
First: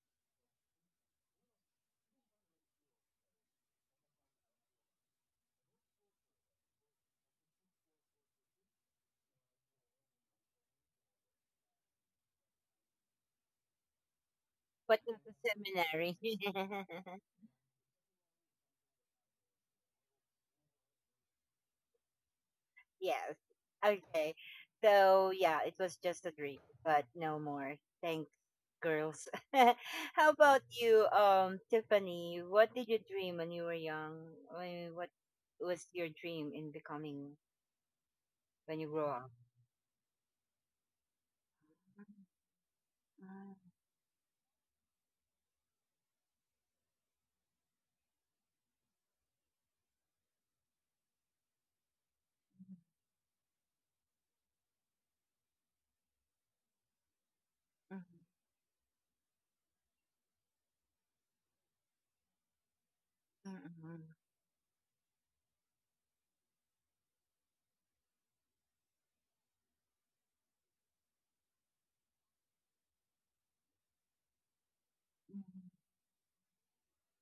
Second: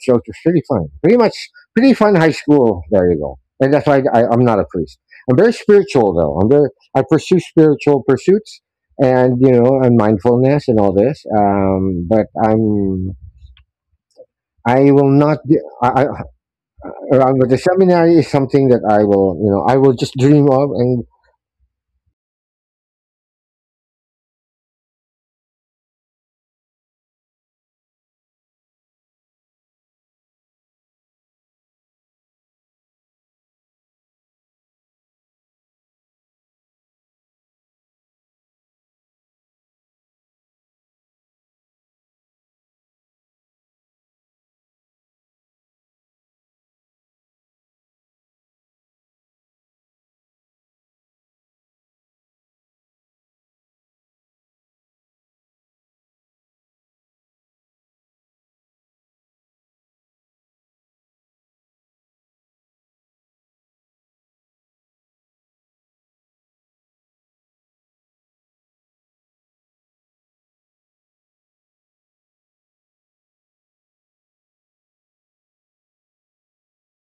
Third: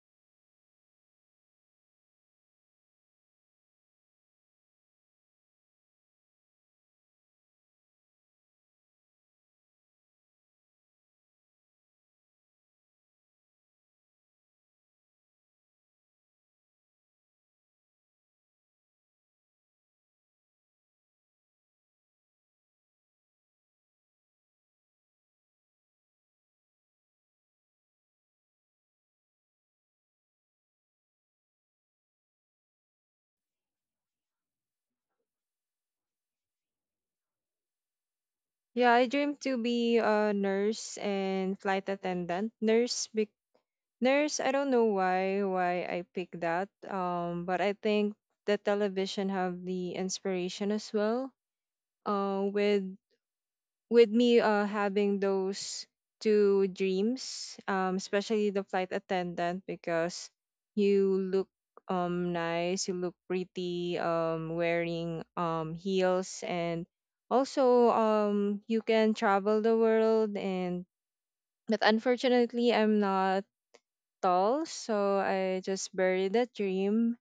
Speaker 2: So it was pretty fun. Pretty fun high school. There you go. And that's why I'm not a priest. I'm very spiritual, though. I pursue spiritual pursuits and, you know, and mindfulness and all this. But I'm, I
Speaker 1: but
Speaker 2: will
Speaker 1: not the
Speaker 2: not, d-
Speaker 1: seminary.
Speaker 2: I, around- but the seminary is something that I will, you know, I will just dream of and,
Speaker 1: Yes. Okay. So yeah, it was just a dream, but no more. Thanks, girls. How about you, Tiffany? What did you dream when you were young? What was your dream in becoming when you
Speaker 3: Yeah, I
Speaker 1: grow up?
Speaker 3: dream to be a nurse and flight attendant. Nurse be
Speaker 1: Mhm.
Speaker 3: nurse, I don't know why I picked that. But I think the television have the inspiration as well. With me, having those two dreams,
Speaker 1: Mhm.
Speaker 3: especially the flight attendant, because you look nice, you look pretty,
Speaker 1: Mhm.
Speaker 3: wearing heels, and also you can travel the world. And but unfortunately, I'm not tall, so I
Speaker 1: Mhm.
Speaker 3: just buried that dream.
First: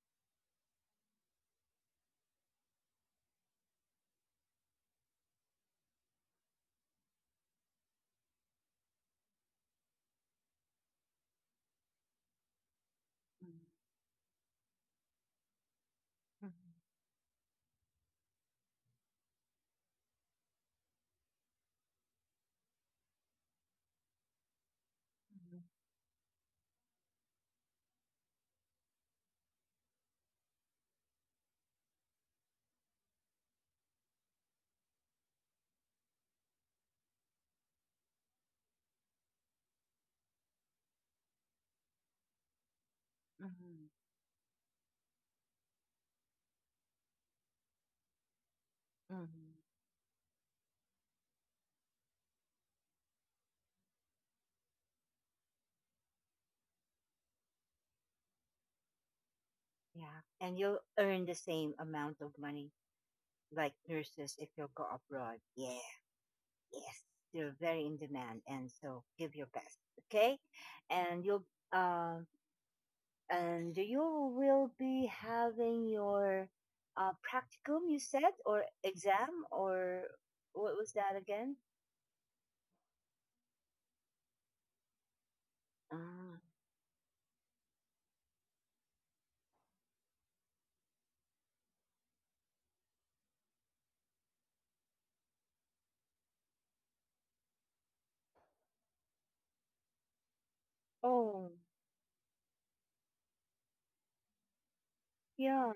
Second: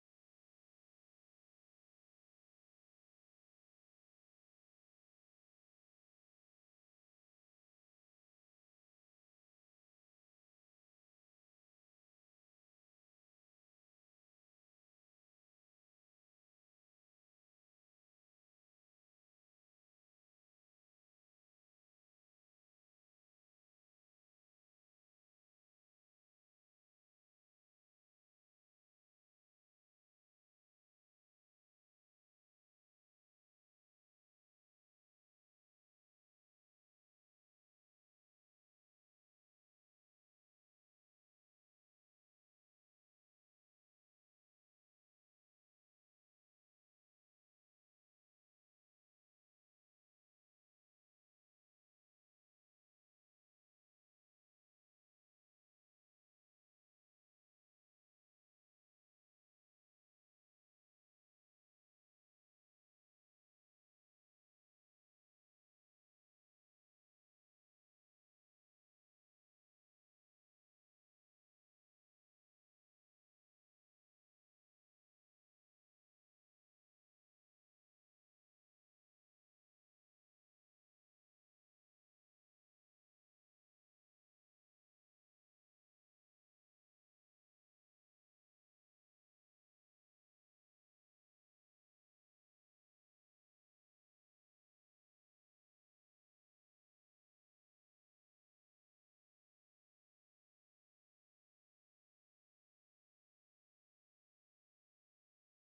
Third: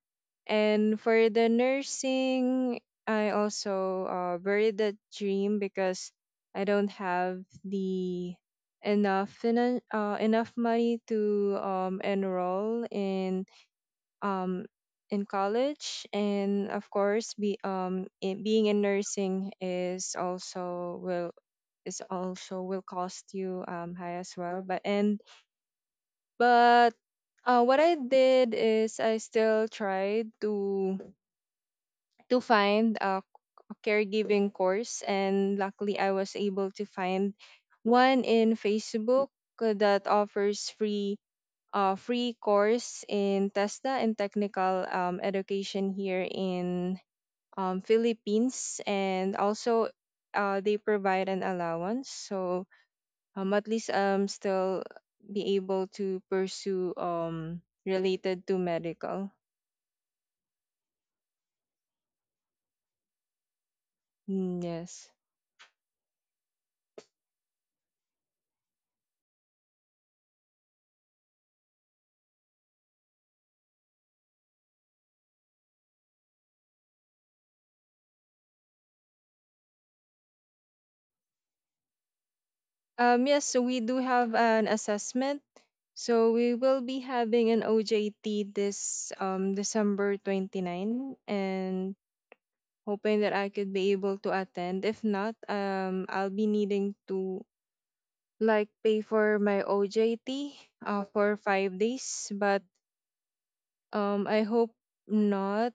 Speaker 3: And for the nursing, I also buried that dream because I don't have the enough enough money to enroll um, in college, and
Speaker 1: Mhm.
Speaker 3: of course be being in nursing is also will cost you high as well, but and but what I did is I still tried to find a caregiving course, and luckily I was able to find one in Facebook, that offers free course
Speaker 1: Mhm.
Speaker 3: in
Speaker 1: Mhm.
Speaker 3: TESDA, and technical, education here in, Philippines, and
Speaker 1: Mhm.
Speaker 3: also they provide an allowance. So at least still be able to pursue related to medical.
Speaker 1: Yeah. And you'll earn the same amount of money like nurses if
Speaker 3: Mm,
Speaker 1: you will go
Speaker 3: yes.
Speaker 1: abroad. Yeah. Yes. You're very in demand. And so give your best. Okay. And you'll, um, and you will be having your practicum, you said, or exam, or what was that again?
Speaker 3: Yes, so we do have an assessment, so
Speaker 1: Ah.
Speaker 3: we will be having an OJT this December 29, and hoping that I could be able to attend. If not, I'll be needing to like pay for my OJT for
Speaker 1: Oh,
Speaker 3: 5 days. But I hope
Speaker 1: yeah,
Speaker 3: not.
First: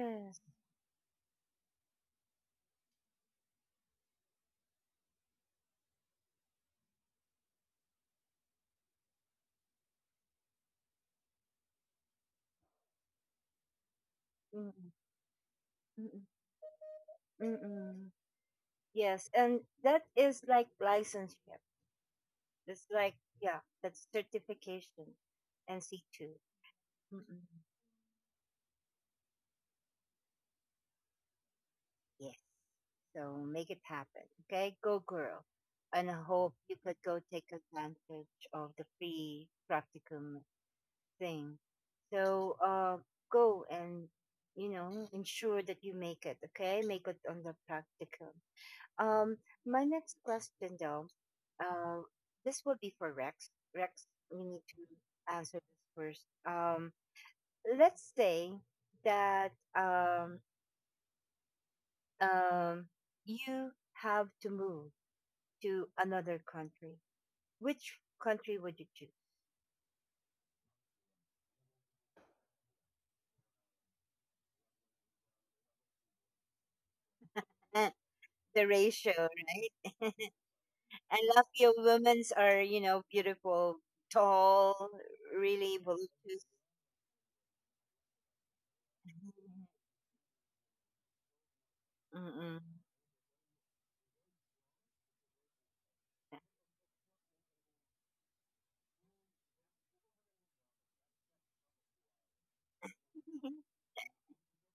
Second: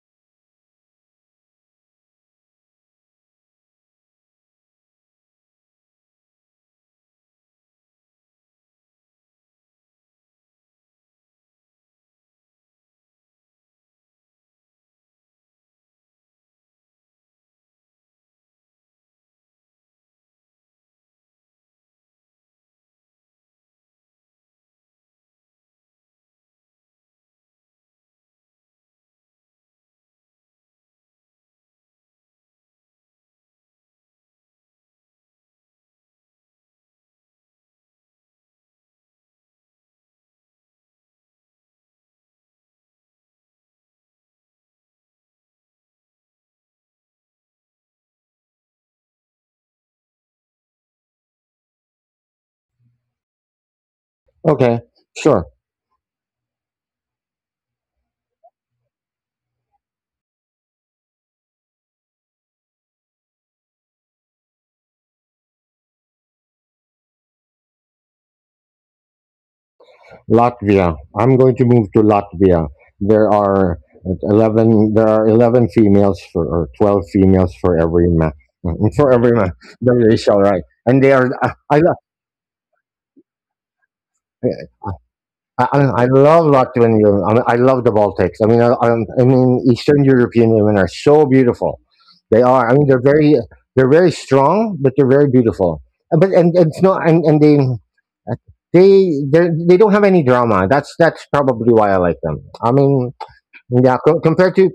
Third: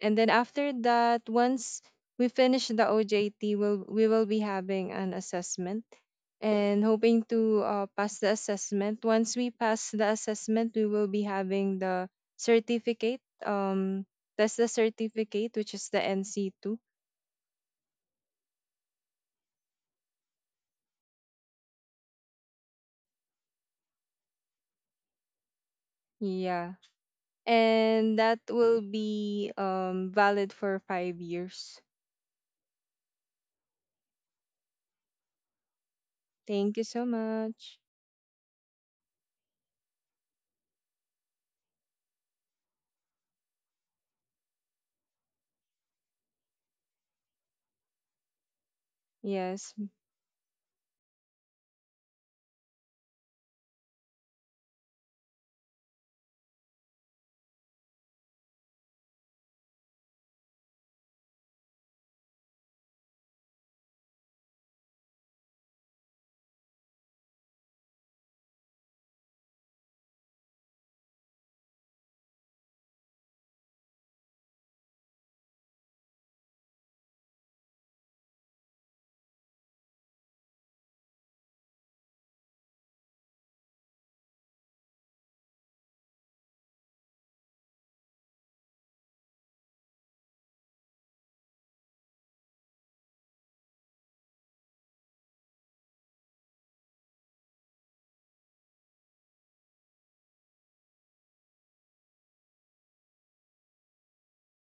Speaker 3: And then after that, once we finish the OJT, we will be having an assessment, and hoping to pass the assessment. Once we pass the assessment, we will be having the certificate. That's the
Speaker 1: Mm-mm,
Speaker 3: certificate, which is the
Speaker 1: mm-mm,
Speaker 3: NC2.
Speaker 1: mm-mm. Yes. And that is like license. It's like, yeah, that's certification NC 2.
Speaker 3: Yeah.
Speaker 1: Mm-mm.
Speaker 3: And that will be valid for 5 years.
Speaker 1: Yes. So make it happen. Okay. Go, girl. And I hope you
Speaker 3: Thank you
Speaker 1: could
Speaker 3: so
Speaker 1: go take
Speaker 3: much.
Speaker 1: advantage of the free practicum thing. So go and, ensure that you make it. Okay. Make it on the practicum. Um,
Speaker 3: Yes.
Speaker 1: my next question, though, uh, this will be for Rex. Rex, we need
Speaker 2: okay,
Speaker 1: to
Speaker 2: sure.
Speaker 1: answer this first. Let's say that um, um, you have to move to another country. Which country would you choose?
Speaker 2: Latvia. I'm going to move to Latvia. There are There are 11 females for or 12 females for
Speaker 1: And
Speaker 2: every man.
Speaker 1: the
Speaker 2: For
Speaker 1: ratio,
Speaker 2: every man,
Speaker 1: right?
Speaker 2: there is all right, and they
Speaker 1: I
Speaker 2: are.
Speaker 1: love your women's are, beautiful, tall, really
Speaker 2: I
Speaker 1: voluptuous.
Speaker 2: love Latvian women. I mean, I love the Baltics. I mean, Eastern European women are so beautiful. They
Speaker 1: Mm-mm.
Speaker 2: are. They're very strong, but they're very beautiful. But and it's not. And they, they're- they don't have any drama. That's probably why I like them. I mean, yeah, compared to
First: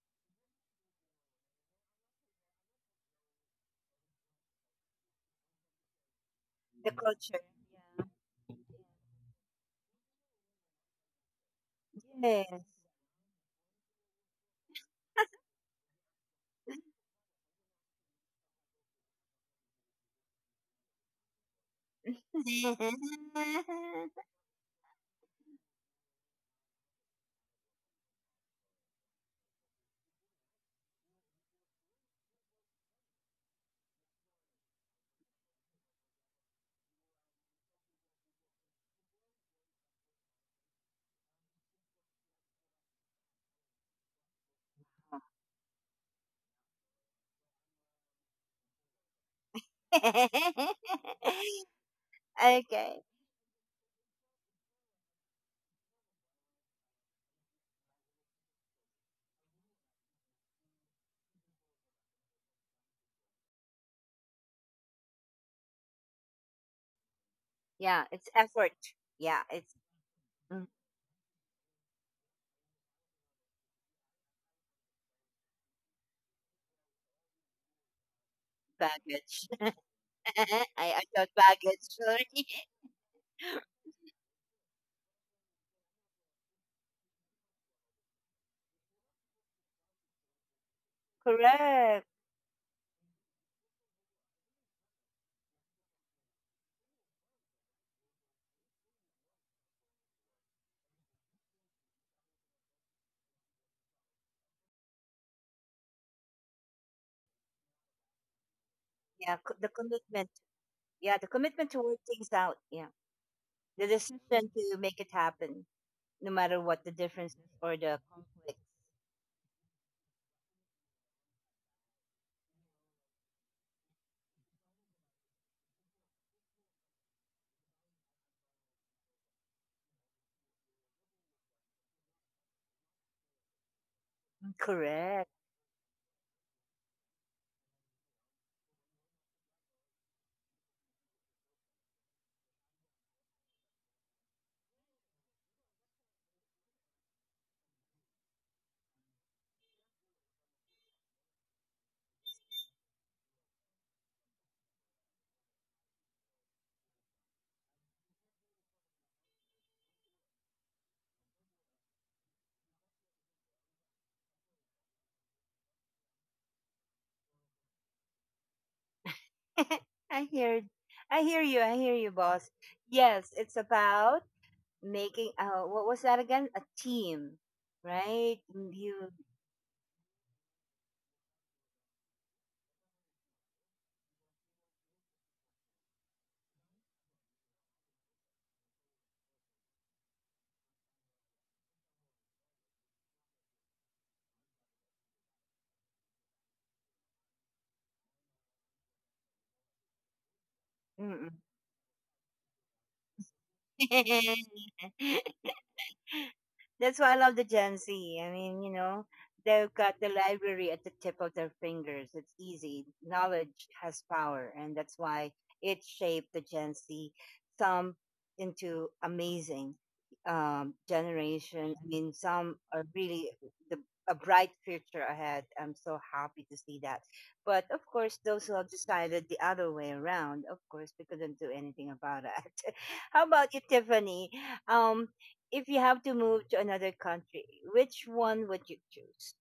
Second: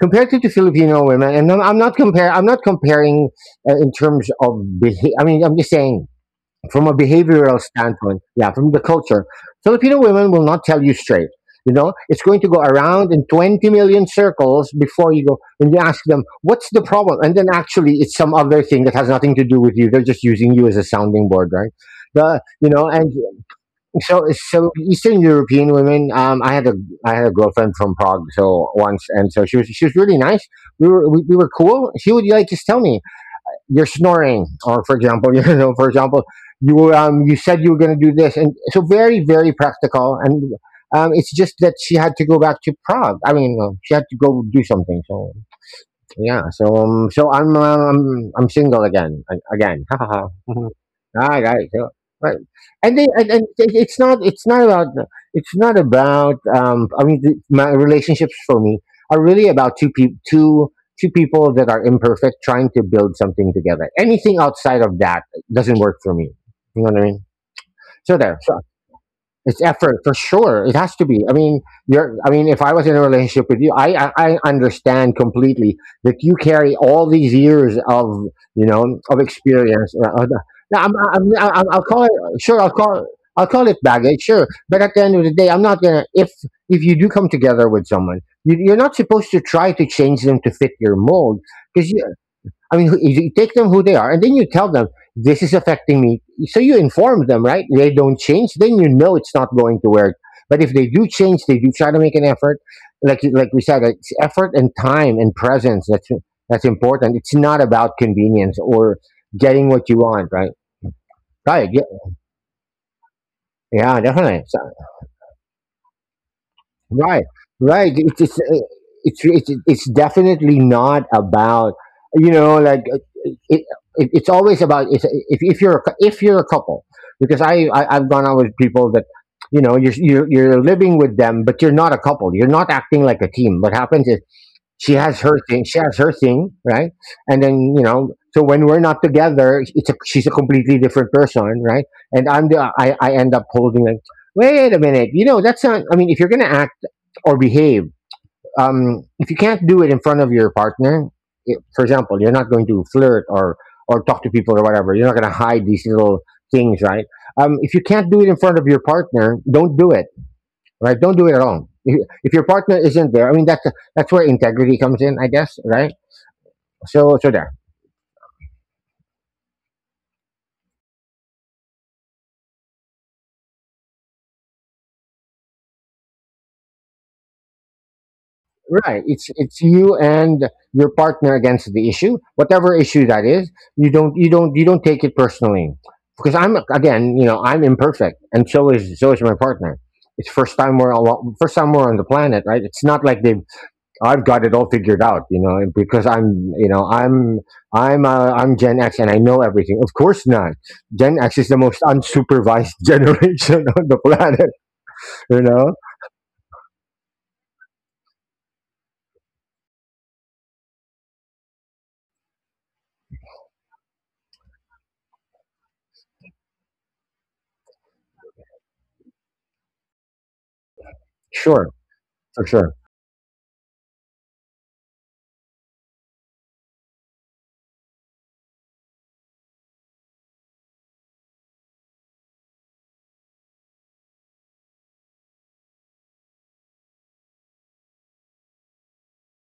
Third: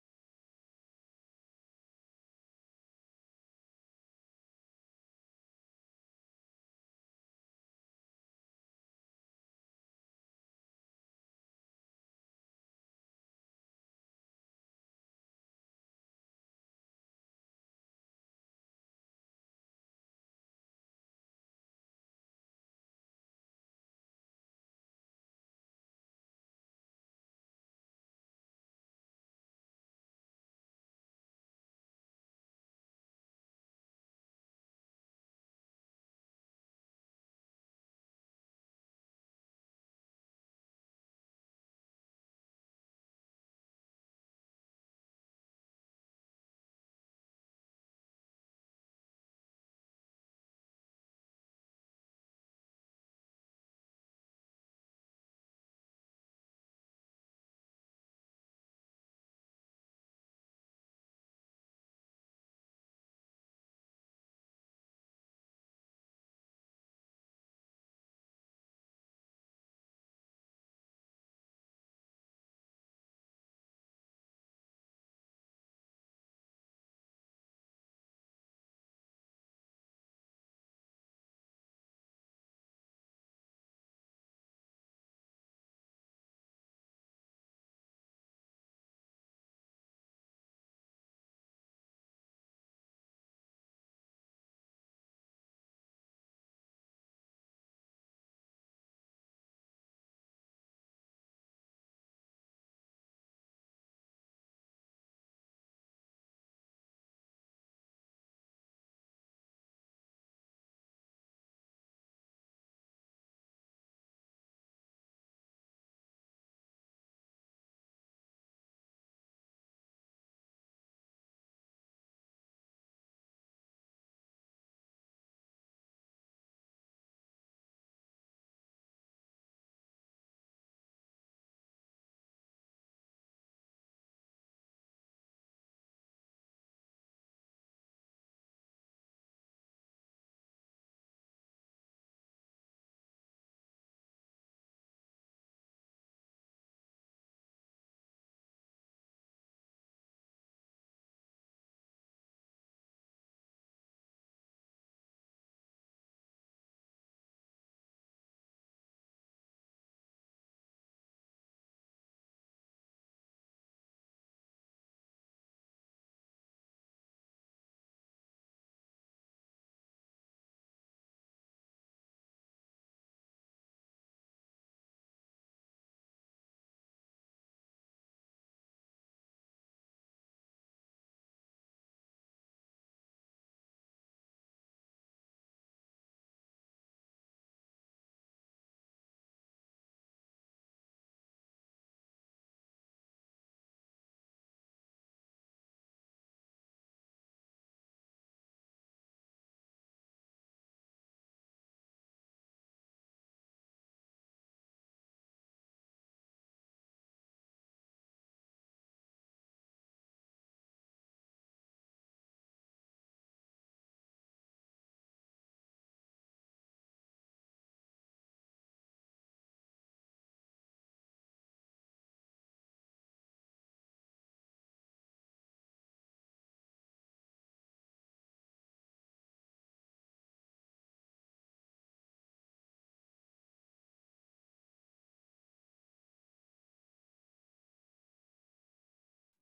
Speaker 2: compared to the Filipino women, and I'm not compare. I'm not comparing in terms of behavior. I mean, I'm just saying from
Speaker 1: The
Speaker 2: a
Speaker 1: culture.
Speaker 2: behavioral standpoint. Yeah, from the culture, Filipino women will not tell you straight. You know, it's going to
Speaker 1: Yes.
Speaker 2: go around in 20 million circles before you go and you ask them, what's the problem? And then actually, it's some other thing that has nothing to do with you. They're just using you as a sounding board, right? The, you know, and so so Eastern European women. I had a girlfriend from Prague, so once, and so she was really nice. We were cool. She would like just tell me you're snoring, or for example, you know, for example, you you said you were going to do this, and so very practical, and it's just that she had to go back to Prague. I mean, she had to go do something. So yeah, so so I'm single again, again. Ha ha ha. All right, so right, and,
Speaker 1: Okay.
Speaker 2: then, and it- it's not about it's not about. I mean, my relationships for me are really about two two people that are imperfect trying to build something together. Anything outside of that doesn't work for me. You know what I mean?
Speaker 1: Yeah,
Speaker 2: So
Speaker 1: it's
Speaker 2: there. So
Speaker 1: effort. Yeah,
Speaker 2: it's
Speaker 1: it's.
Speaker 2: effort for sure. It has to be. I mean, you're. I mean, if I was in a relationship with you, I understand completely that you carry all these years of you know of
Speaker 1: Baggage.
Speaker 2: experience. Now,
Speaker 1: I thought
Speaker 2: I'm,
Speaker 1: baggage,
Speaker 2: I'll call
Speaker 1: sorry.
Speaker 2: it sure. I'll call it baggage, sure. But at the end of the day, I'm not gonna. If you do come together with someone, you're not supposed to try to change them to fit your mold because
Speaker 1: Correct.
Speaker 2: I mean, you you take them who they are, and then you tell them this is affecting me. So you inform them, right? They don't change, then you know it's not going to work. But if they do change, they do try to make an effort. Like we said, it's effort and time and presence. That's important. It's not about convenience or
Speaker 1: Yeah, the
Speaker 2: getting what you want,
Speaker 1: commitment.
Speaker 2: right?
Speaker 1: Yeah, the
Speaker 2: Right.
Speaker 1: commitment to
Speaker 2: Yeah.
Speaker 1: work things out. Yeah, the
Speaker 2: Yeah.
Speaker 1: decision
Speaker 2: Definitely. So,
Speaker 1: to make it happen, no matter what the
Speaker 2: Right,
Speaker 1: differences or
Speaker 2: right.
Speaker 1: the
Speaker 2: It's it's
Speaker 1: conflict.
Speaker 2: uh, it's it's, it's definitely not about you know like uh, it, it's always about if you're if you're a couple, because I've gone out with people that, you're living with them, but you're not a couple, you're not acting like a team. What happens is, she has
Speaker 1: Correct.
Speaker 2: her thing, right? And then, you know, so when we're not together, she's a completely different person, right? And I'm I end up holding, like, wait a minute, you know, that's not, I mean, if you're going to act or behave. If you can't do it in front of your partner, for example, you're not going to flirt or talk to people or whatever. You're not going to hide these little things, right? If you can't do it in front of your partner, don't do it, right? Don't do it at all. If your partner isn't there, I mean, that's where integrity comes in, I guess, right? So there.
Speaker 1: I hear, I hear you. I hear you, boss. Yes, it's about making. What was that again? A team, right? Mm.
Speaker 2: Right.
Speaker 1: You.
Speaker 2: It's you and your partner against the issue, whatever issue that is. You don't take it personally, because I'm, again, you know, I'm imperfect, and so is my partner. It's first time we're on the planet, right? It's not like they've I've got it all figured out, you know, because I'm you know I'm Gen X and I know everything. Of course not. Gen X
Speaker 1: Mm-mm.
Speaker 2: is the most unsupervised generation on the planet, you know.
Speaker 1: That's why I love the Gen Z. I mean, they've got the library at the tip of their fingers. It's easy. Knowledge has power, and that's why it shaped the Gen Z some into amazing
Speaker 2: Sure,
Speaker 1: generation. I mean,
Speaker 2: for
Speaker 1: some
Speaker 2: sure.
Speaker 1: are really the a bright future ahead. I'm so happy to see that. But of course, those who have decided the other way around, of course, we couldn't do anything about it. How about you, Tiffany? Um, if you have to move to another country, which one would you choose?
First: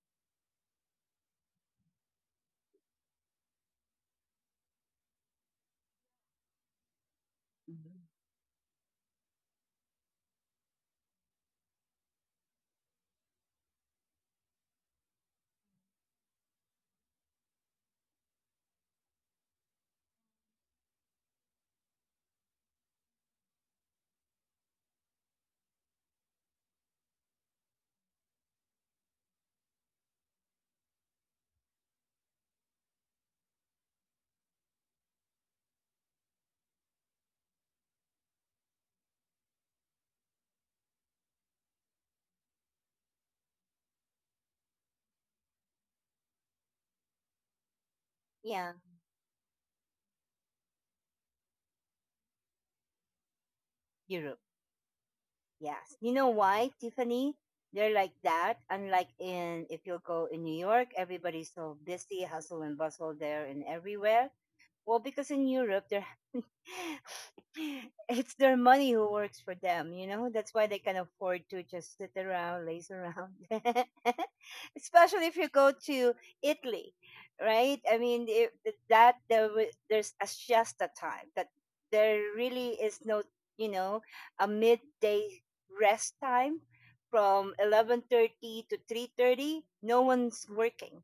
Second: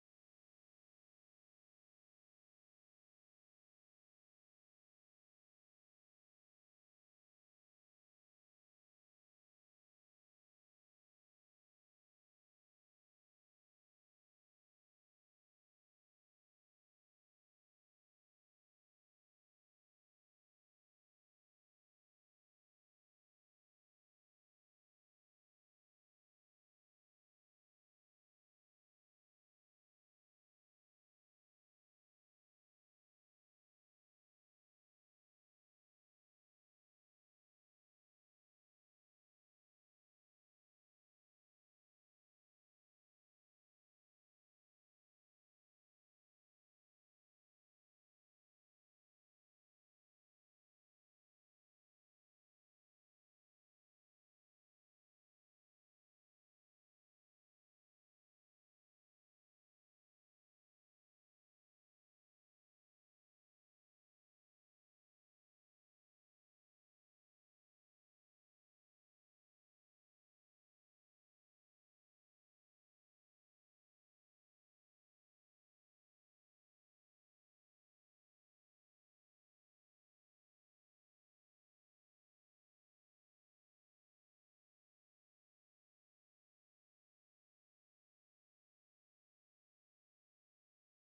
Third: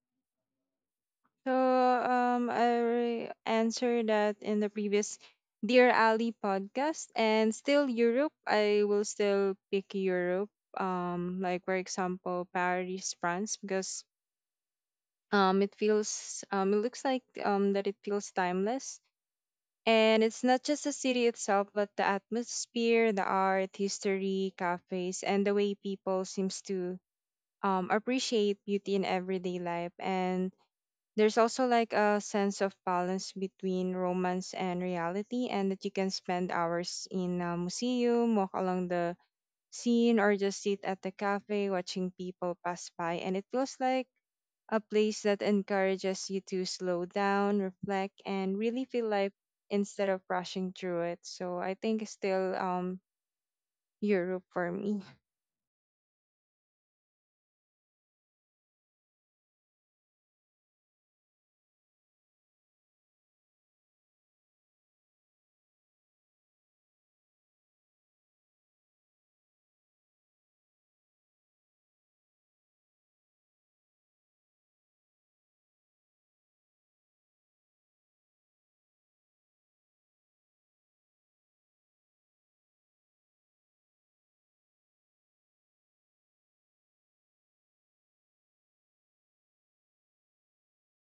Speaker 3: So I answered that in the previous Dear Ali podcast, and still
Speaker 1: Mhm.
Speaker 3: Europe. I will still pick Europe. Like for example, Paris, France, because it looks like that it feels timeless, and it's not just the city itself, but the atmosphere, the art, history, cafes, and the way people seems to appreciate beauty in everyday life. And there's also like a sense of balance between romance and reality, and that you can spend hours in a museum, walk along the scene, or just sit at the cafe watching people pass by. And it feels like a place that encourages you to slow down, reflect, and
Speaker 1: Yeah,
Speaker 3: really feel life, instead of rushing through it. So I think it's still
Speaker 1: Europe.
Speaker 3: Europe for me.
Speaker 1: Yes. You know why, Tiffany? They're like that. Unlike in, if you go in New York, everybody's so busy, hustle and bustle there and everywhere. Well, because in Europe, they're it's their money who works for them, you know? That's why they can afford to just sit around, laze around. Especially if you go to Italy, right? I mean, if there's a siesta time that there really is no, you know, a midday rest time from 11:30 to 3:30. No one's working,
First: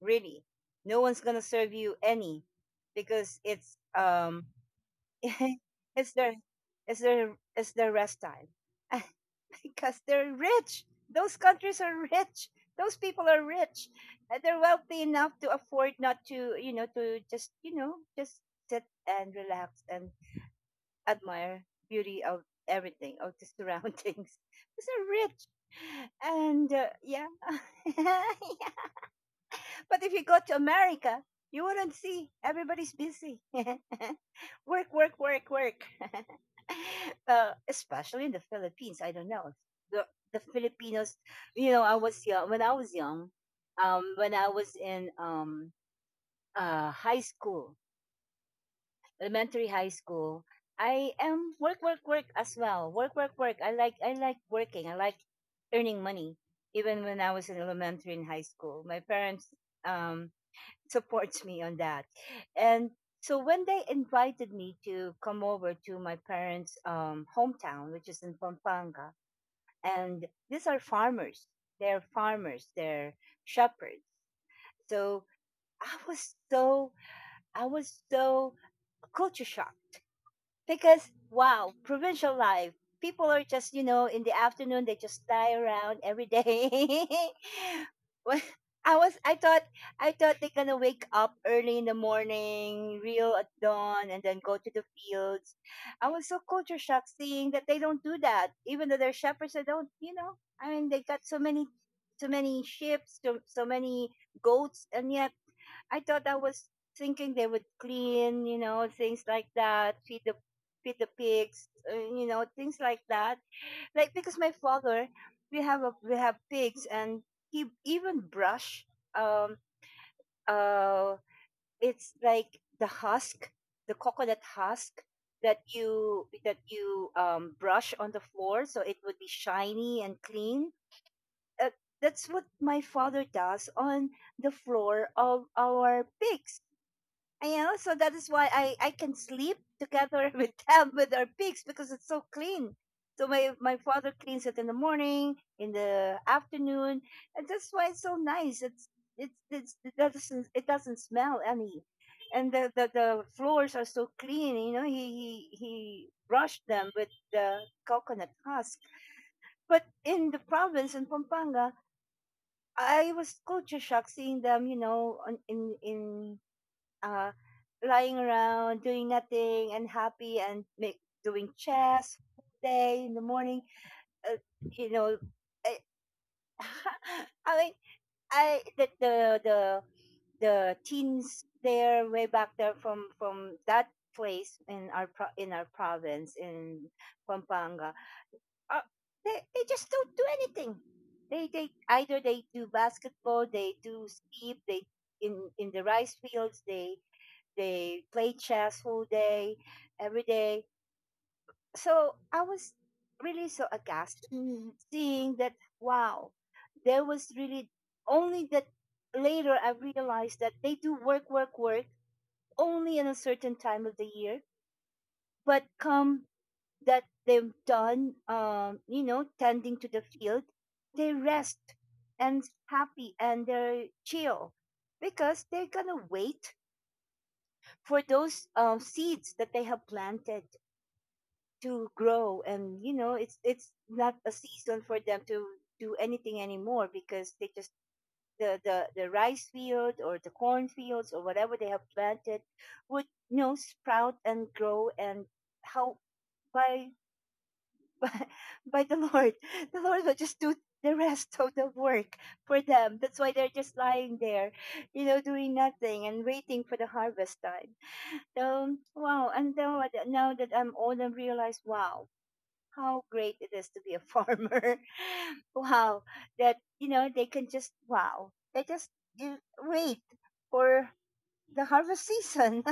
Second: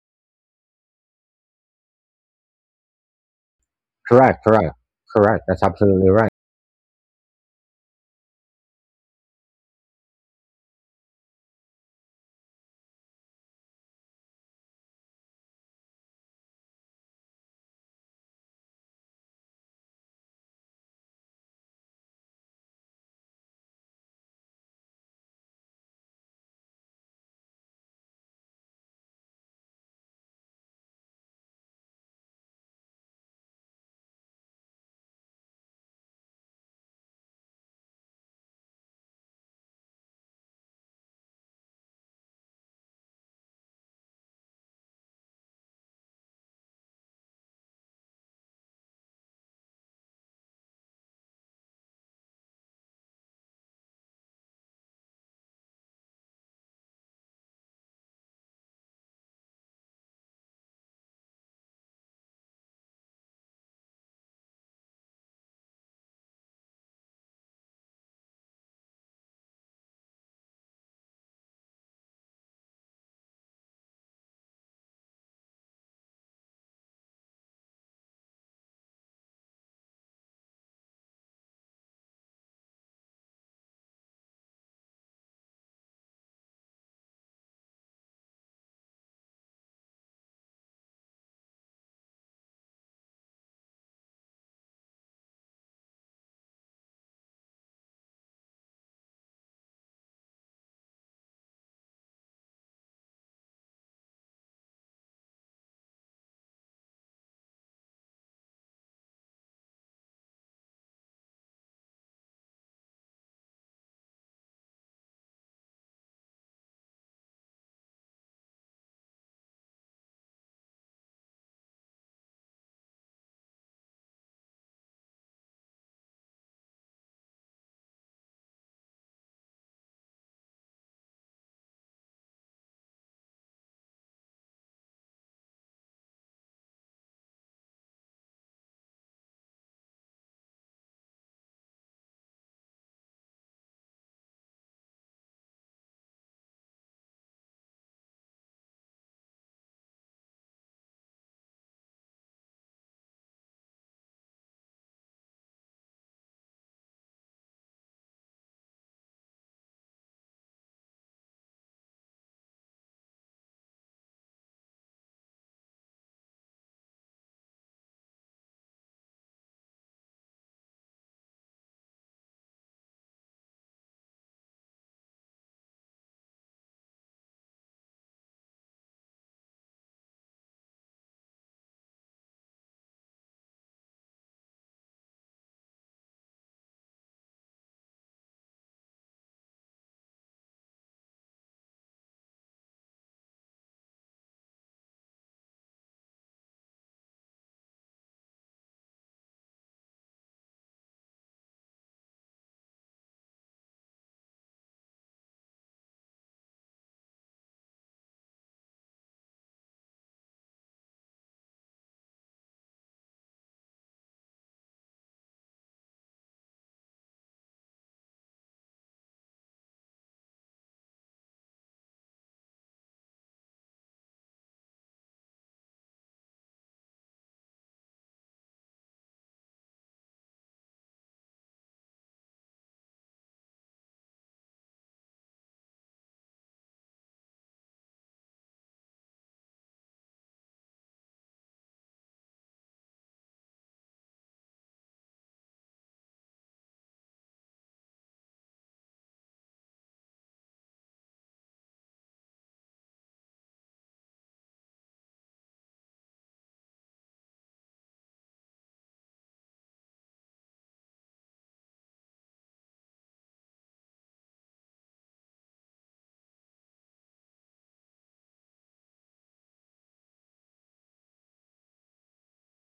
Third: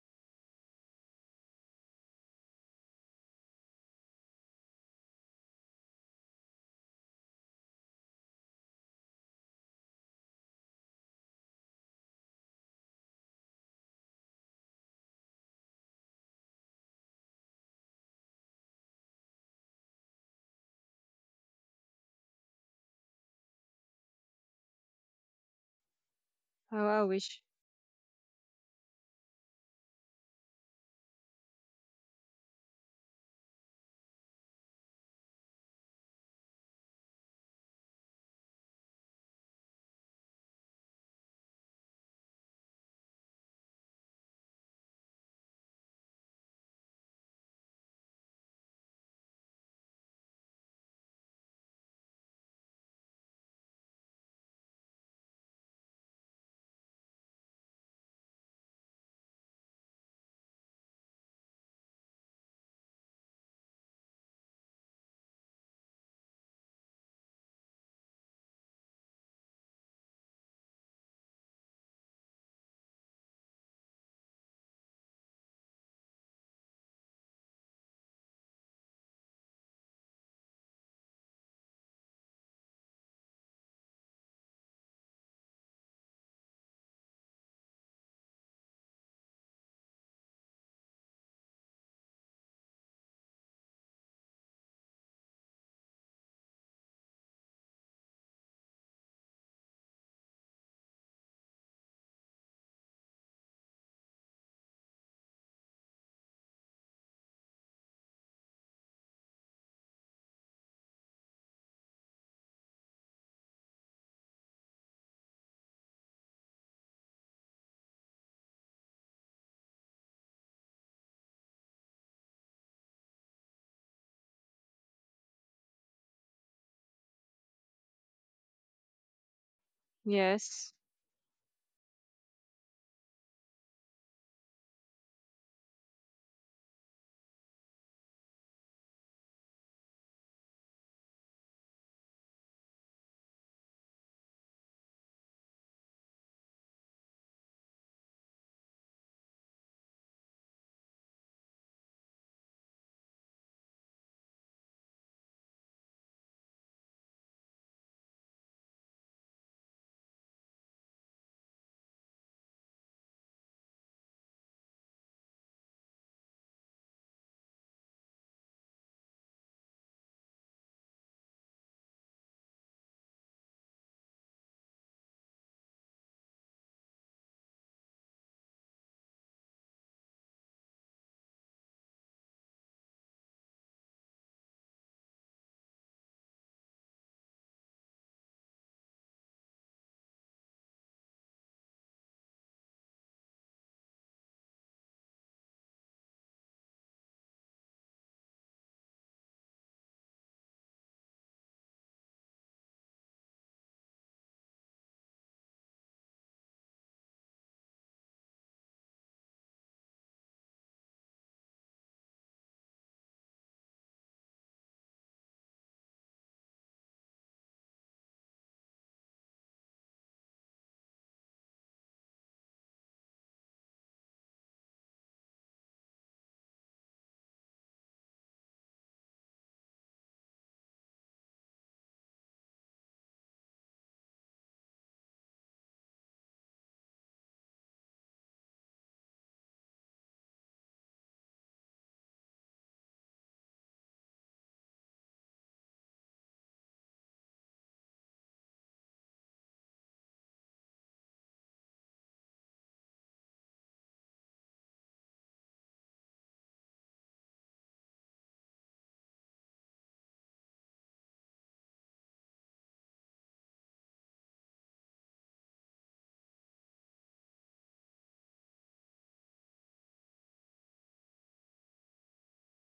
Speaker 1: really. No one's going to serve you any because it's
Speaker 2: Correct, correct, correct. That's absolutely
Speaker 1: it's
Speaker 2: right.
Speaker 1: their it's their rest time. Because they're rich, those countries are rich, those people are rich. They're wealthy enough to afford not to to just just sit and relax and admire beauty of everything of the surroundings because they're rich. And
Speaker 3: How I
Speaker 1: Yeah.
Speaker 3: wish.
Speaker 1: But if you go to America, you wouldn't see. Everybody's busy. Work, work, work, work. Especially in the Philippines. I don't know. The, the Filipinos, I was young, when I was young, when I was in high school, elementary high school, I am work, work, work as well. Work, work, work. I like working. I like earning money. Even when I was in elementary and high school, my parents um, supports me on that. And so when they invited me to come over to my parents' hometown, which is in Pampanga, and these are farmers. They're farmers. They're shepherds. So I was so I was so culture shock because wow, provincial life. People are just, in the afternoon they just lie around every day. Well, I thought they're gonna wake up early in the morning, real at dawn, and then go to the fields. I was so culture shocked seeing that they don't do that, even though they're shepherds. They don't, you know. I mean, they got so many, so many ships, so many goats, and yet I was thinking they would clean, things like that, feed the pigs, you know, things like that. Like because my father, we have pigs, and he even brush. Um, uh, it's like the husk, the coconut husk that you brush on the floor, so it would be shiny and clean.
Speaker 3: Yes.
Speaker 1: Uh, that's what my father does on the floor of our pigs. I know, so that is why I can sleep together with them with our pigs because it's so clean. So my father cleans it in the morning, in the afternoon, and that's why it's so nice. It doesn't smell any, and the floors are so clean. You know, he brushed them with the coconut husk. But in the province in Pampanga, I was culture shocked seeing them. You know, on, in uh, lying around, doing nothing, and happy, and make, doing chess all day in the morning. Uh, you know, I, I mean, I the teens there way back there from that place in our province in Pampanga, uh, they just don't do anything. They either they do basketball, they do sleep, they in the rice fields, they play chess whole day, every day. So I was really so aghast seeing that, wow, there was really only that later I realized that they do work, work, work only in a certain time of the year. But come that they've done, you know, tending to the field, they rest and happy and they're chill because they're gonna wait for those seeds that they have planted to grow. And it's not a season for them to do anything anymore because they just the rice field or the corn fields or whatever they have planted would sprout and grow and how by by, by the Lord. The Lord will just do the rest of the work for them. That's why they're just lying there, doing nothing and waiting for the harvest time. So wow. Now that I'm old, I realize, wow, how great it is to be a farmer. Wow, that they can just, wow, they just you wait for the harvest season.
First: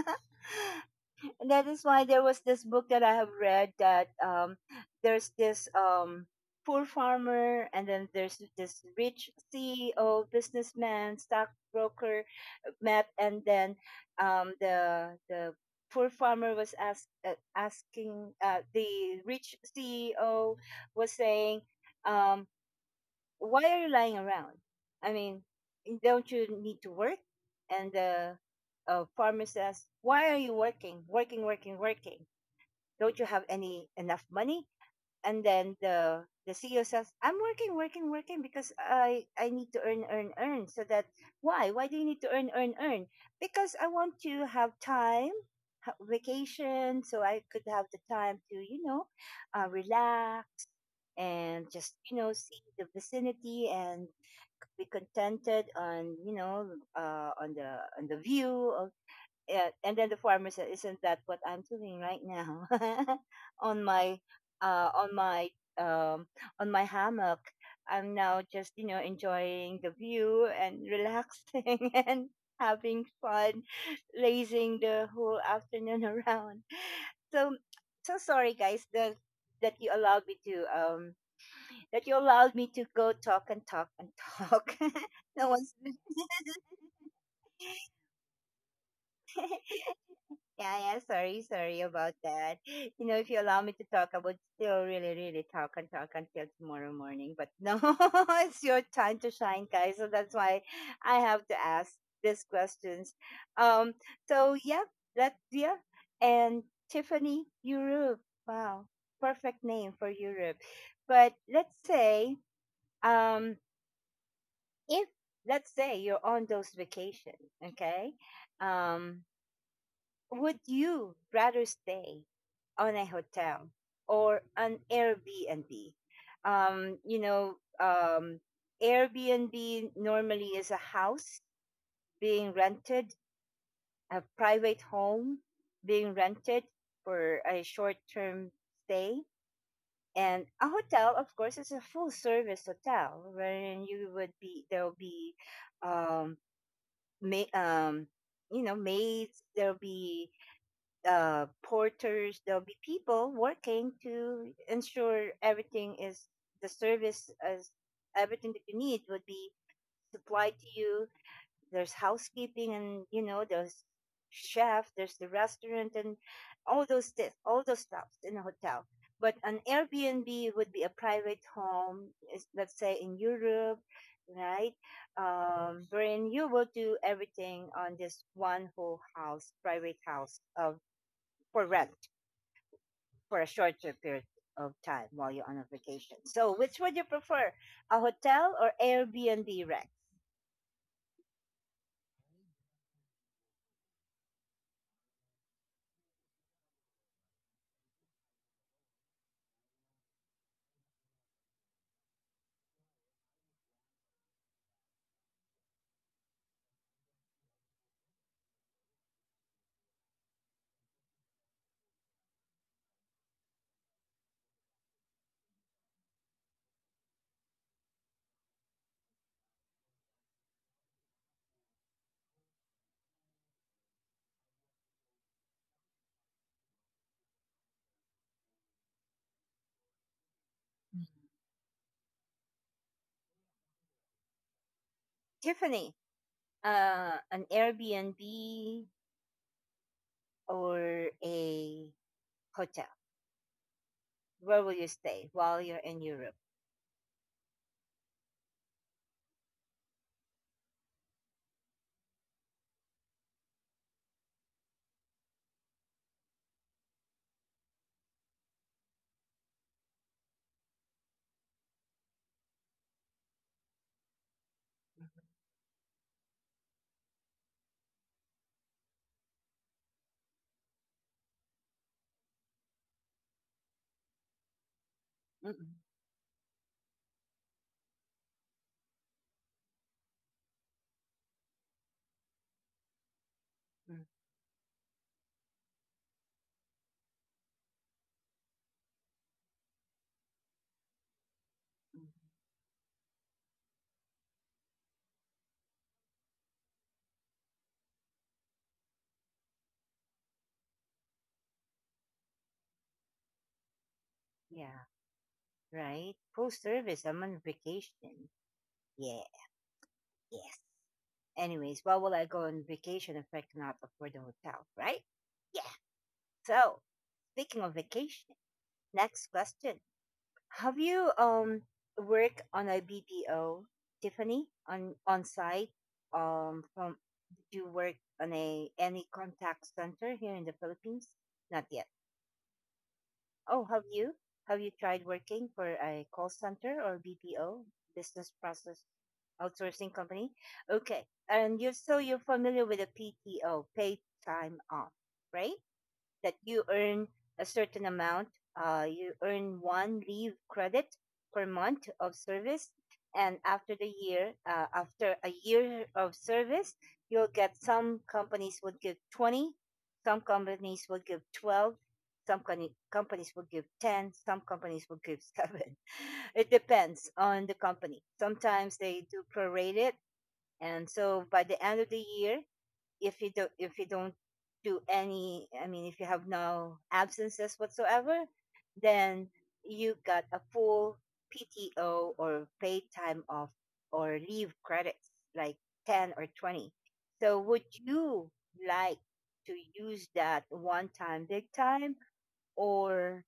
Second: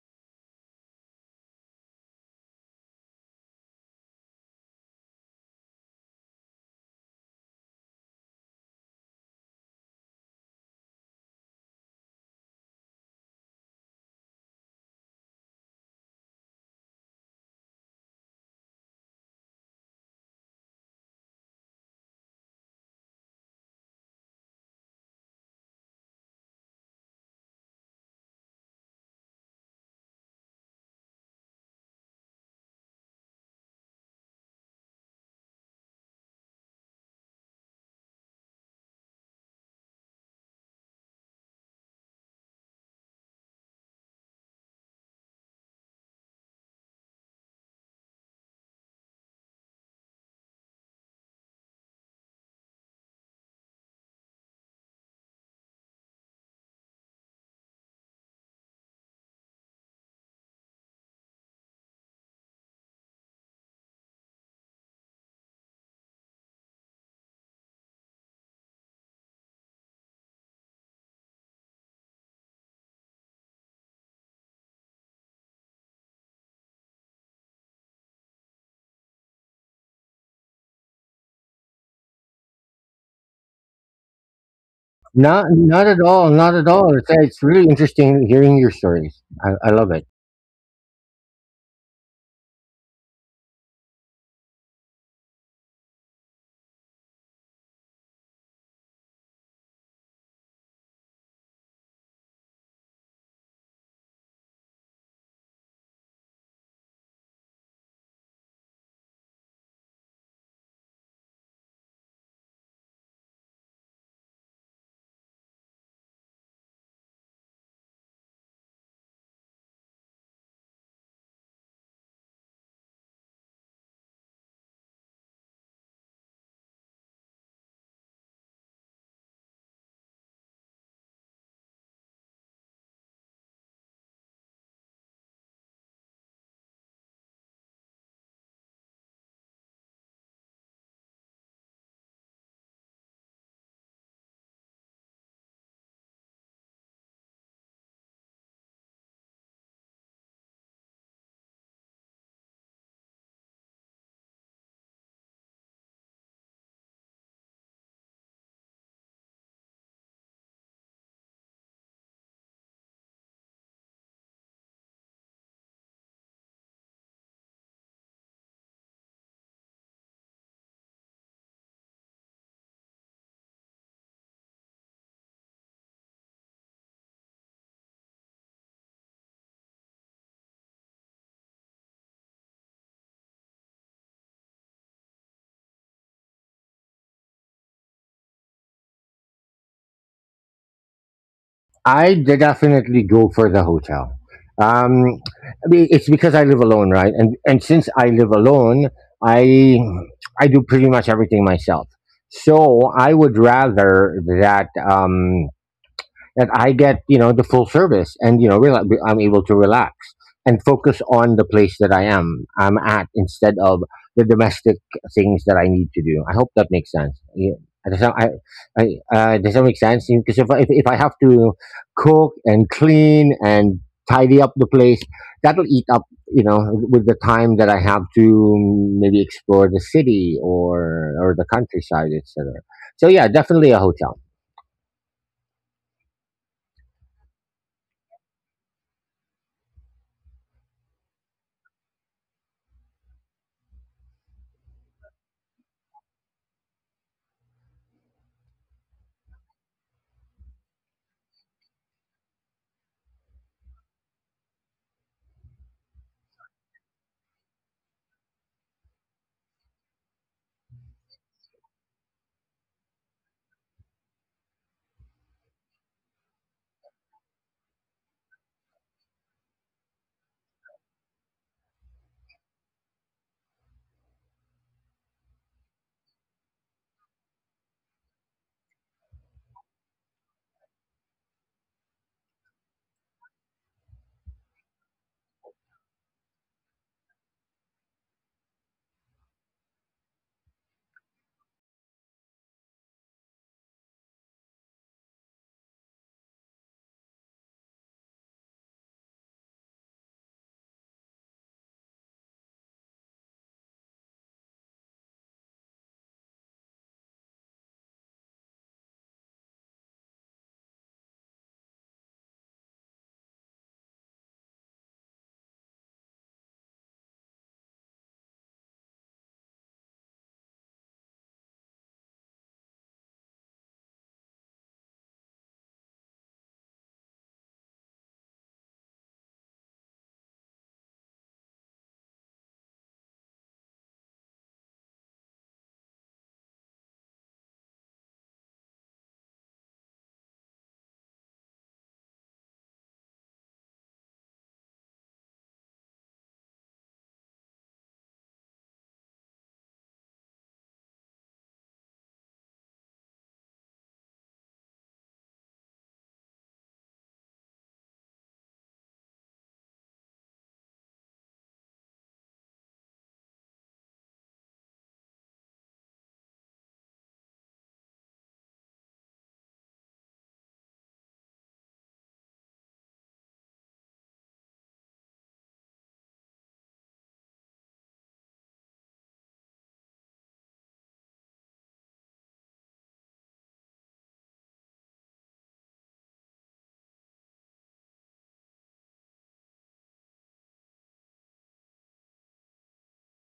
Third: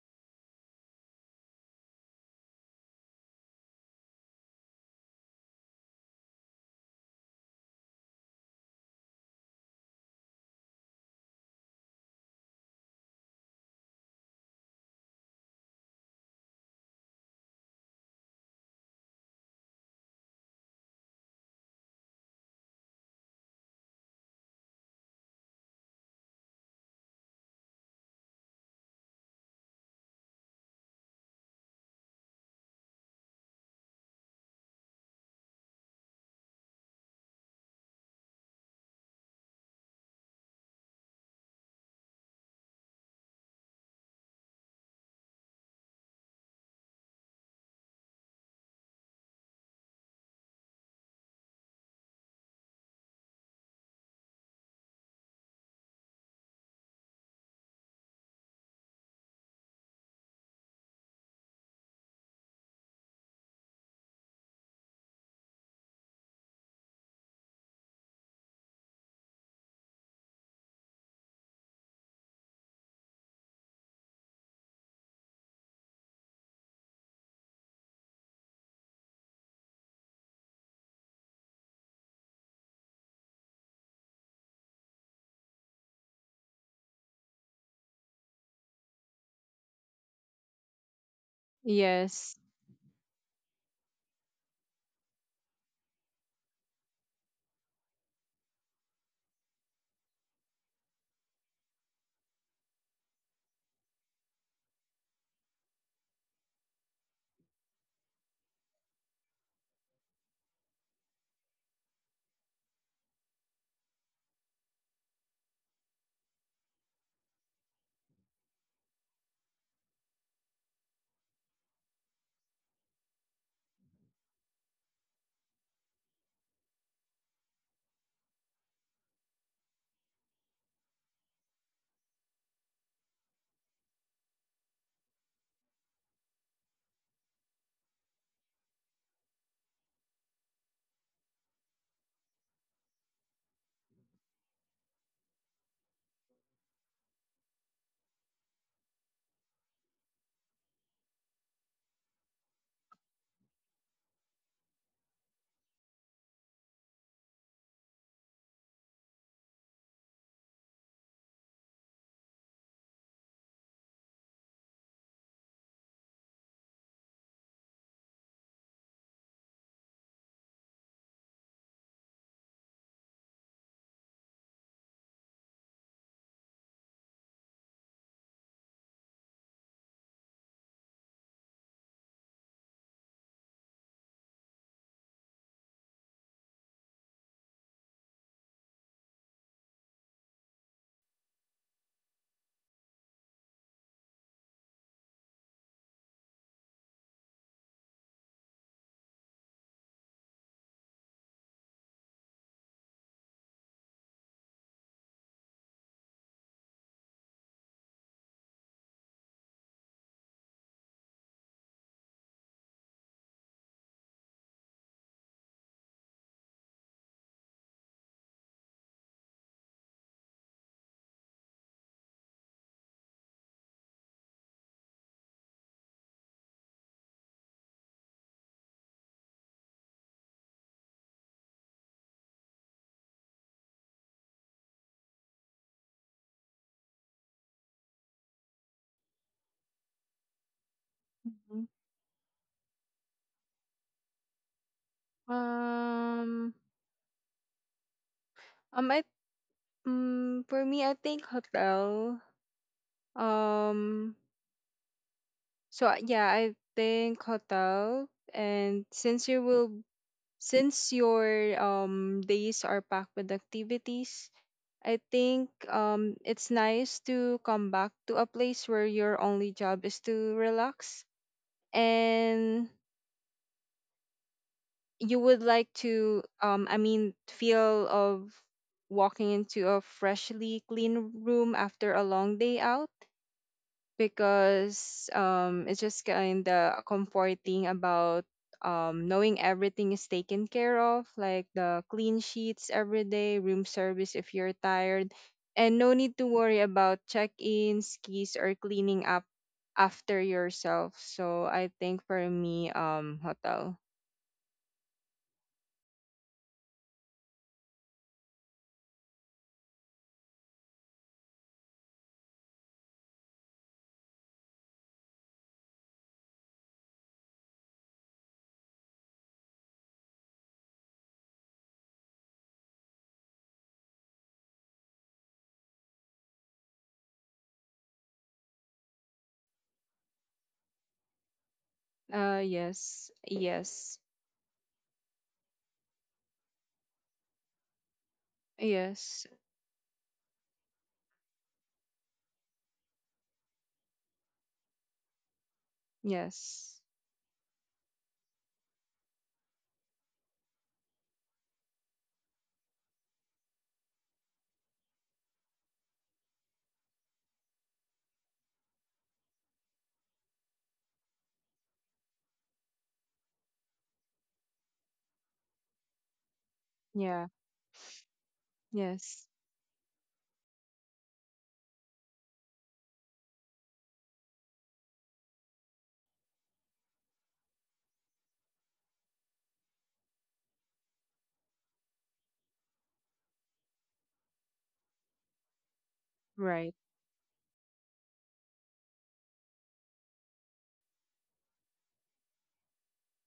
Speaker 1: And that is why there was this book that I have read that there's this poor farmer, and then there's this rich CEO, businessman, stockbroker, met and then the poor farmer was asking the rich CEO was saying, um, "Why are you lying around? I mean, don't you need to work?" And the farmer says, "Why are you working? Working, working, working. Don't you have any enough money? And then the CEO says, "I'm working, working, working because I need to earn, earn, earn." So that why do you need to earn, earn, earn? Because I want to have time, vacation, so I could have the time to, relax and just see the vicinity and be contented on, on the view of. Yeah, and then the farmer said, "Isn't that what I'm doing right now on my uh, on my um, on my hammock? I'm now just enjoying the view and relaxing and having fun, lazing the whole afternoon around." So, sorry, guys, that you allowed me to um that you allowed me to go talk and talk and talk.
Speaker 2: Not,
Speaker 1: No one's.
Speaker 2: not at all. Not at all. It's really interesting hearing your stories. I love it.
Speaker 1: Yeah, yeah, sorry, sorry about
Speaker 3: Yes.
Speaker 1: that. You know, if you allow me to talk, I would still really, really talk and talk until tomorrow morning. But no, it's your time to shine, guys. So that's why I have to ask these questions. Um, so yeah, that's yeah. And Tiffany, Europe. Wow, perfect name for Europe. But let's say, um, if let's say you're on those vacations, okay? Um, would you rather stay on a hotel or an Airbnb? Um, you know, um, Airbnb normally is a house being rented, a private home being rented for a short term stay. And a hotel, of course, is a full service hotel wherein there'll be, um, ma- um, maids, there'll be porters. There'll be people working to ensure everything is the service as everything that you need would be supplied to you. There's housekeeping, and there's chef, there's the restaurant, and all those stuff in a hotel. But an Airbnb would be a private home, let's say in Europe, right? Wherein you will do everything on this one whole house, private house, of for rent for a shorter period of time while you're on a vacation. So, which would you prefer, a hotel or Airbnb rent?
Speaker 2: I did definitely go for the hotel. I mean, it's because I live alone, right? And since I live alone, I I do pretty much everything myself. So I would rather that. That I get, you know, the full service, and, you know, I'm able to relax and focus on the place that I'm at, instead of the domestic things that I need to do. I hope that makes sense. Yeah. Does that, I, I, does that make sense? Because if I have to cook and clean and tidy up the place, that'll eat up, you know, with the time that I have to maybe explore the city
Speaker 1: Mm.
Speaker 2: or the countryside, etc. So yeah, definitely a hotel.
Speaker 1: Tiffany, an Airbnb or
Speaker 3: Mhm.
Speaker 1: a hotel? Where will you stay while you're in Europe?
Speaker 3: Um. I Mm, for me, I think hotel. Um, so yeah, I think hotel. And since your days are packed with activities, I think it's nice to come back to a place where your only job is to relax, and you would like
Speaker 1: Mm-mm,
Speaker 3: to, I mean, feel of walking into a freshly clean room after a long day out,
Speaker 1: mm-mm.
Speaker 3: because it's just kind of comforting about, knowing everything is taken care of, like the clean sheets every day, room service if you're tired, and no need to worry about check ins, keys, or cleaning up after yourself. So I think for me, hotel.
Speaker 1: Yeah, right? Full service. I'm on vacation. Yeah, yes. Anyways, why will I go on vacation if I cannot afford a hotel, right? Yeah. So, speaking of vacation, next question. Have you worked on a BPO, Tiffany, on site? From do you work on a any contact center here in the Philippines? Not yet.
Speaker 3: Yes,
Speaker 1: Oh, have
Speaker 3: yes,
Speaker 1: you? Have you tried working for a call center or BPO, business process
Speaker 3: yes.
Speaker 1: outsourcing company? Okay, and you so you're familiar with the PTO, paid time off, right? That you
Speaker 3: Yes.
Speaker 1: earn a certain amount. You earn one leave credit per month of service, and after a year of service, you'll get some companies would give 20, some companies will give 12, some companies will give ten, some companies will give seven. It depends
Speaker 3: Yeah.
Speaker 1: on the company. Sometimes they do
Speaker 3: Yes.
Speaker 1: prorate it, and so by the end of the year, if you don't, if you don't do any I mean, if you have no absences whatsoever, then you got a full PTO, or paid time off, or leave credits like 10 or 20.
Speaker 3: Right.
Speaker 1: So would you like to use that one time big time, or,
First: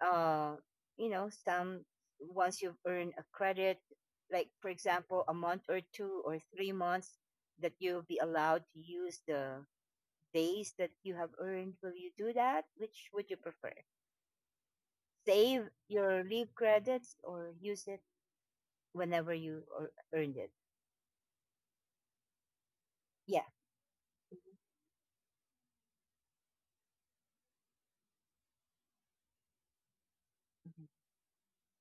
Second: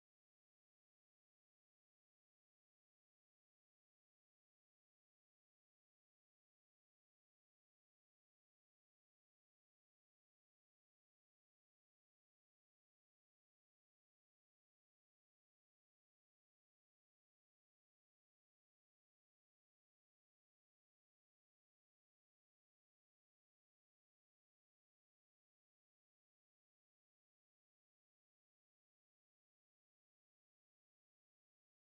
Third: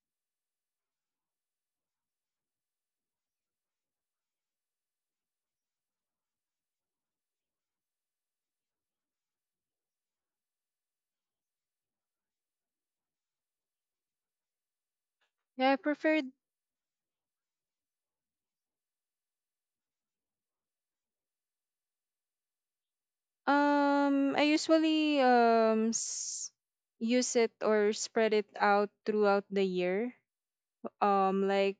Speaker 1: uh you know some once you've earned a credit, like for example a month or 2 or 3 months, that you'll be allowed to use the days that you have earned, will you do that? Which would you prefer? Save
Speaker 3: Yeah, I
Speaker 1: your
Speaker 3: preferred,
Speaker 1: leave credits or use it whenever you earned it? Yeah.
Speaker 3: um I
Speaker 1: Mhm,
Speaker 3: usually um use it or spread it out throughout the year.
Speaker 1: mhm,
Speaker 3: Like,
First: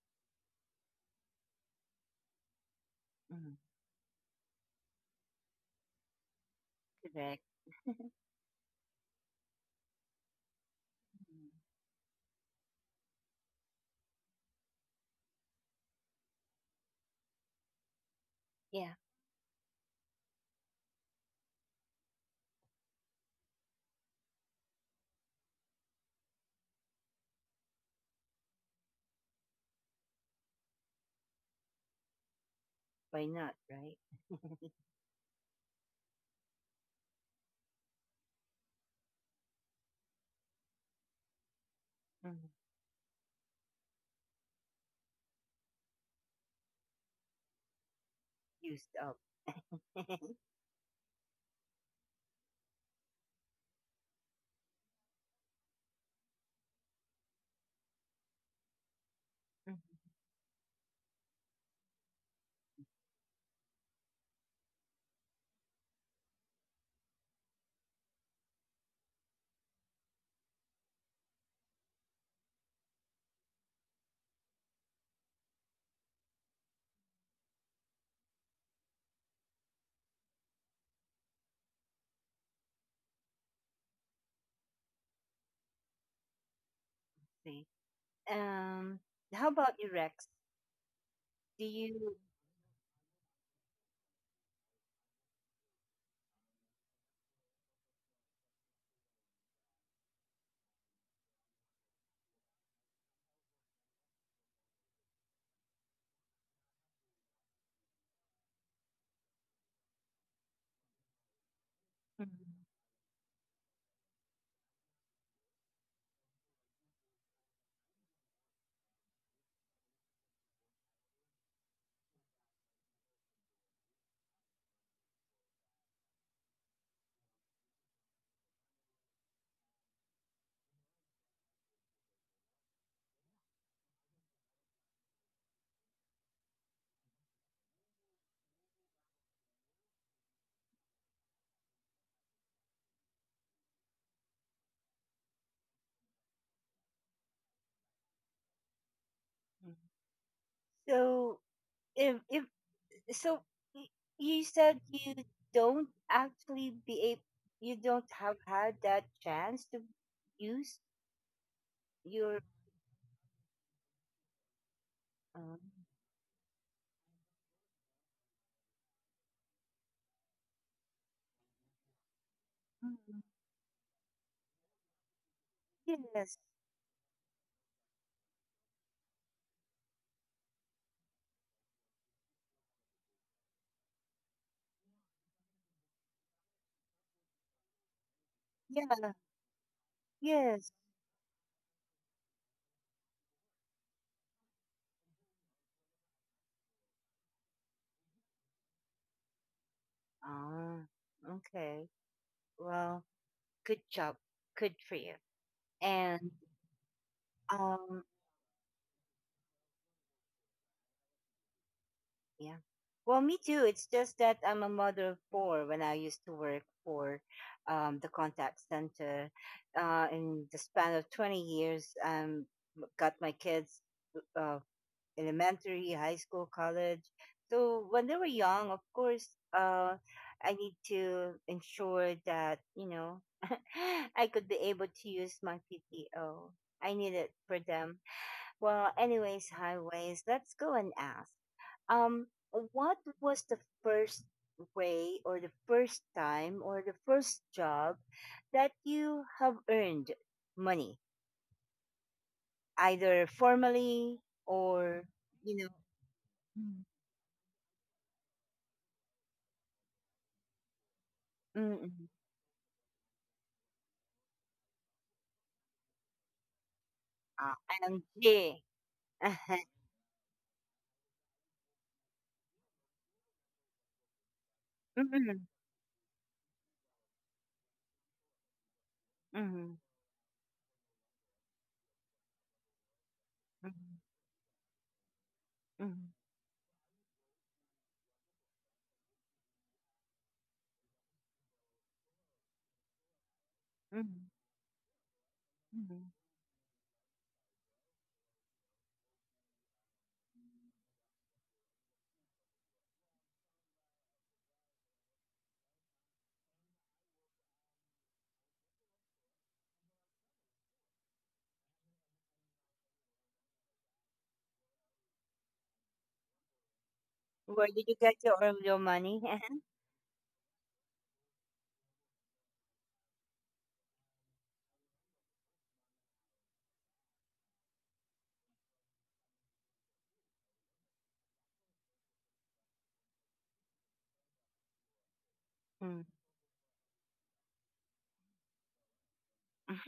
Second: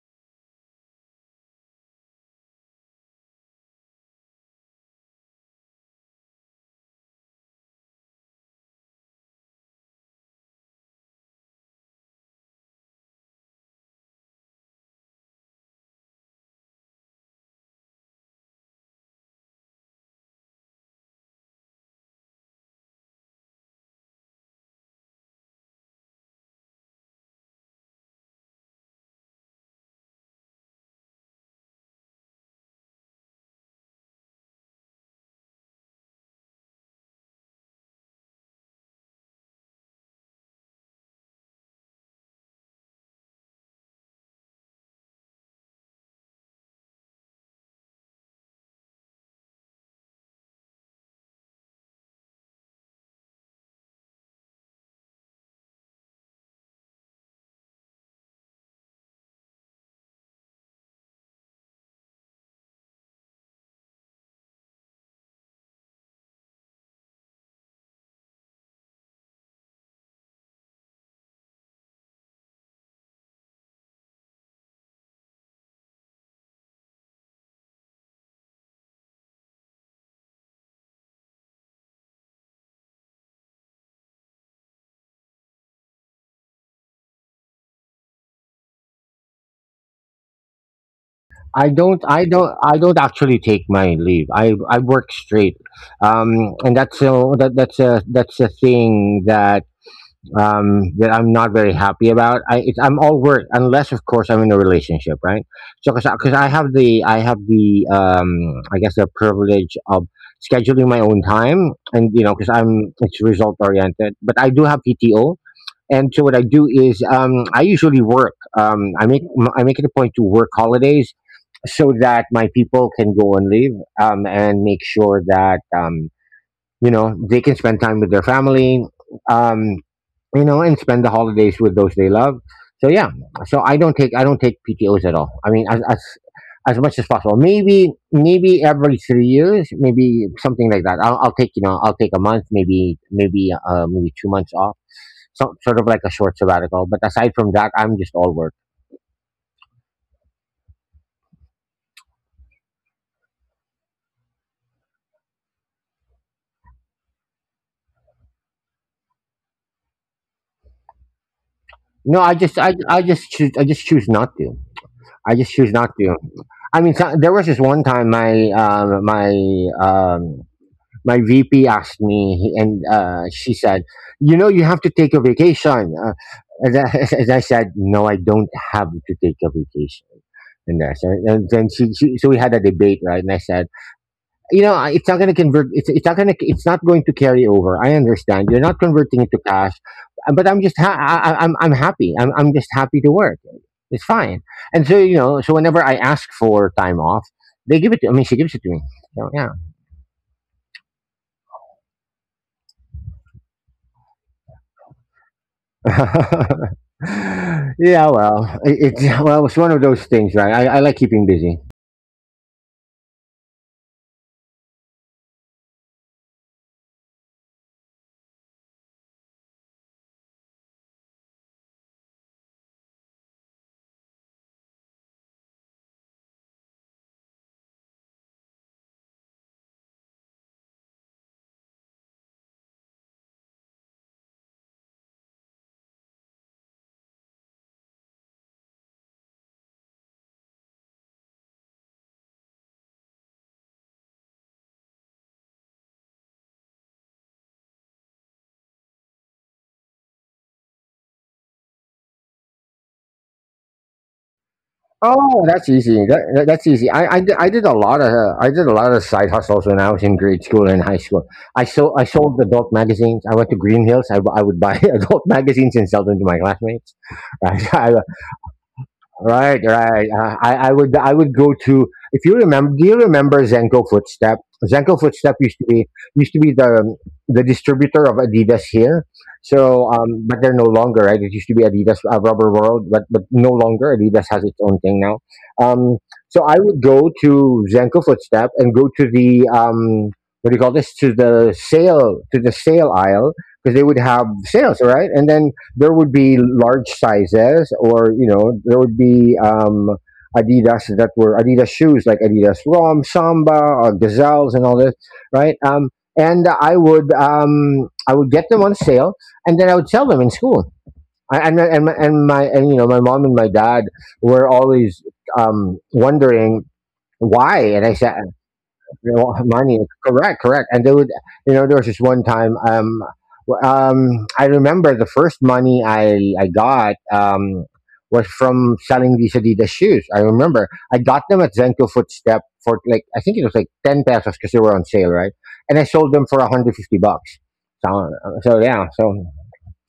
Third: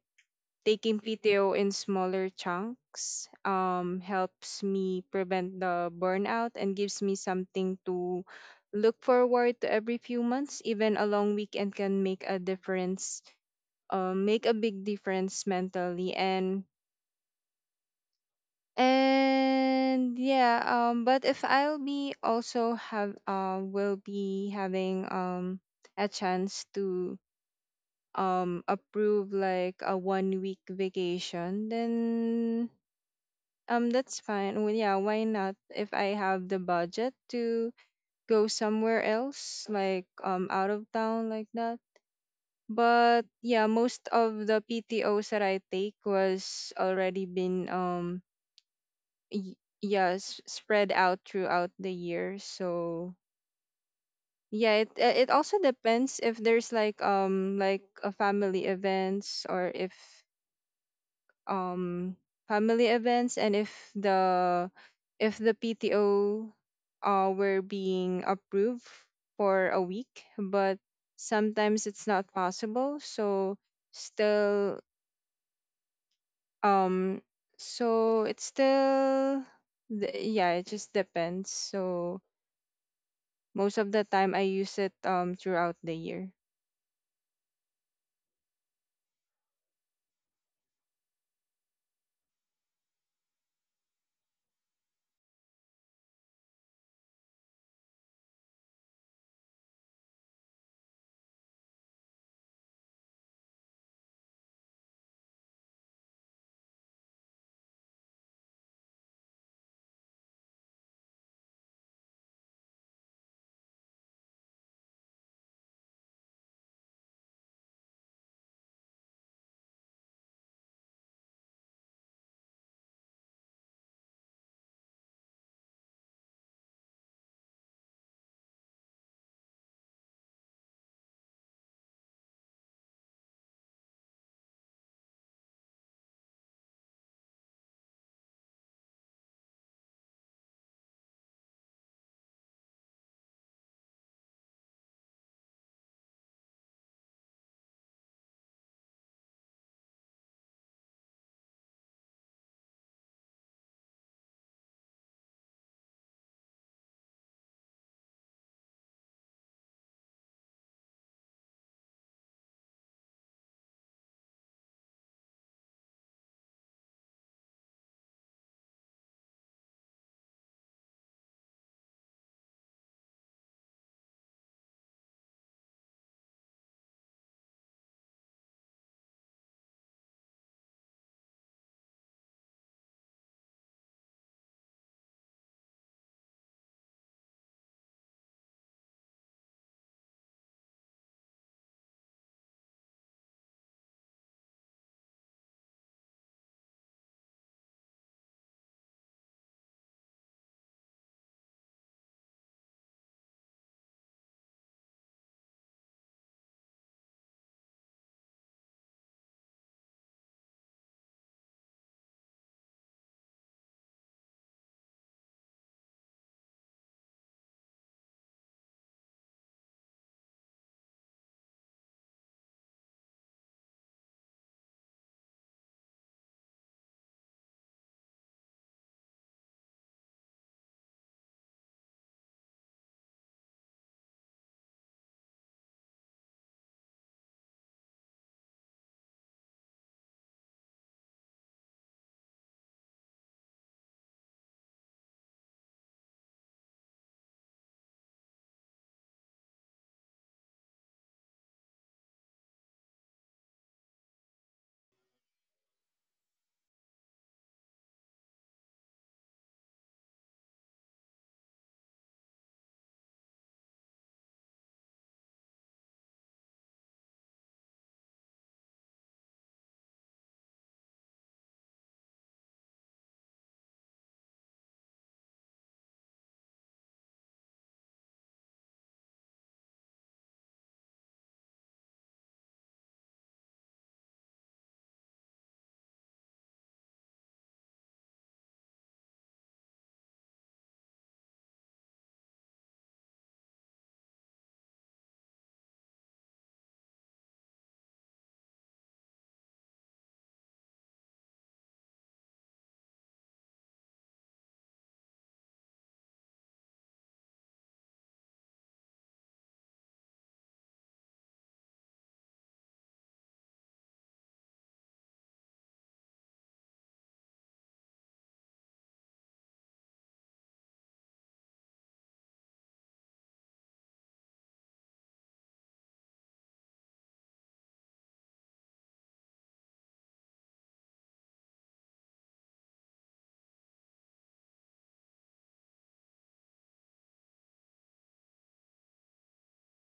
Speaker 3: taking PTO in smaller chunks
Speaker 1: mhm.
Speaker 3: helps me prevent the burnout, and gives me
Speaker 1: Correct.
Speaker 3: something to look forward to every few months. Even a long
Speaker 1: Mhm.
Speaker 3: weekend can make a difference, make a big difference mentally, and.
Speaker 1: Yeah.
Speaker 3: And yeah, but if I'll be also have, will be having, a chance to approve like a one week vacation, then
Speaker 1: Why not, right?
Speaker 3: that's fine. Well, yeah, why not? If I have the budget to go somewhere else, like out of town like that.
Speaker 1: Mhm.
Speaker 3: But yeah, most of the PTOs that I take was already been,
Speaker 1: Used up.
Speaker 3: yeah, spread out throughout the year. So yeah, it it also depends, if there's like a family events, or
Speaker 1: Mhm.
Speaker 3: if um family events. And if the PTO were being approved for a week, but sometimes it's not possible, so still, um so it's still the, yeah, it just depends. So most of the time, I use it throughout the year.
Speaker 1: See. Um, how about you, Rex? Do you?
Speaker 2: I don't actually take my leave. I work straight, and that's a thing that, that I'm not very happy about. I'm all work, unless of course I'm in a relationship, right? So, 'cause I have the, I guess, the privilege of scheduling my own time, and you know, because
Speaker 1: Mhm,
Speaker 2: I'm, it's result oriented, but I do have PTO. And so what I do is, I usually work. I make it a point to work holidays, so that my people can go and leave, and make sure that, you know, they can spend time with their family. Um, you know, and spend the holidays with those they love. So yeah, so I don't take PTOs at all. I mean, as much as possible. Maybe every 3 years, maybe something like that. I'll take a month, maybe, maybe 2 months off, so, sort of like a short sabbatical. But aside from that, I'm just all work.
Speaker 1: mhm. So, if so y- you said you don't actually be able, you don't have had that chance to use
Speaker 2: No,
Speaker 1: your
Speaker 2: I just choose not to. I just
Speaker 1: um,
Speaker 2: choose not to. I mean, so, there was this one time my VP asked me, and,
Speaker 1: mm,
Speaker 2: she said, "You know, you have to take a vacation."
Speaker 1: yes,
Speaker 2: And I said, "No, I don't have to take a vacation." And, I said, and then so we had a debate, right? And I said, "You know, it's not going to convert. It's not going to. It's not going to carry over. I understand. You're not
Speaker 1: yeah,
Speaker 2: converting it to cash, but I'm
Speaker 1: yes,
Speaker 2: just. I'm happy. I'm just happy to work. It's fine." And so, you know, so whenever I ask for time off, they give it. To I mean, she gives it to me. So yeah.
Speaker 1: ah, okay. Well, good job, good for you. and um
Speaker 2: Yeah, well, it well, it's one of those things, right? I like keeping busy.
Speaker 1: yeah. Well, me too. It's just that I'm a mother of four when I used to work for the contact center. In the span of 20 years, got my kids, uh, elementary, high school, college. So when they were young, of course, I need to ensure that, I could be able to use my PTO. I need it for them. Well, anyways, highways, let's go and ask, um what was the first way, or the first time, or the first job that you have earned money, either formally or
Speaker 2: Oh,
Speaker 1: you
Speaker 2: that's
Speaker 1: know
Speaker 2: easy. That's
Speaker 1: mm,
Speaker 2: easy. I did a lot of, side hustles when I was in grade school and high school.
Speaker 1: mm,
Speaker 2: I
Speaker 1: mm.
Speaker 2: sold adult magazines. I went to Green Hills. I would buy adult magazines and sell them to my classmates.
Speaker 1: Ah,
Speaker 2: Right?
Speaker 1: ING.
Speaker 2: Right, right. I would go to. If you remember, do you remember Zenko Footstep? Zenko
Speaker 1: Mm,
Speaker 2: Footstep
Speaker 1: mm,
Speaker 2: used to be used to be the distributor of Adidas here.
Speaker 1: mm,
Speaker 2: So, but they're no longer. Right, it used to be Adidas, Rubber World, but no longer. Adidas has its own thing now. Um,
Speaker 1: mm,
Speaker 2: so I would go to Zenko Footstep and go to the, what do you call this? To the sale aisle, because they would have
Speaker 1: mm,
Speaker 2: sales, right? And then there
Speaker 1: mm.
Speaker 2: would be large sizes, or, you know, there would be Adidas, that were Adidas shoes, like Adidas Rom Samba or Gazelles and all this, right? And I would get them on sale, and then I would sell them in school. And my and you know My mom and my dad were always, wondering why,
Speaker 1: Where
Speaker 2: and
Speaker 1: did
Speaker 2: I
Speaker 1: you
Speaker 2: said
Speaker 1: get your all your
Speaker 2: they
Speaker 1: money?
Speaker 2: won't have money. Correct, correct. And they would, you know, there was this one time. I remember the first money I got, was from selling these Adidas shoes. I got them at Zenko Footstep for, like, I think it was like 10 pesos, because they were on sale, right? And I
Speaker 1: Mm.
Speaker 2: sold them for $150. So, so yeah, so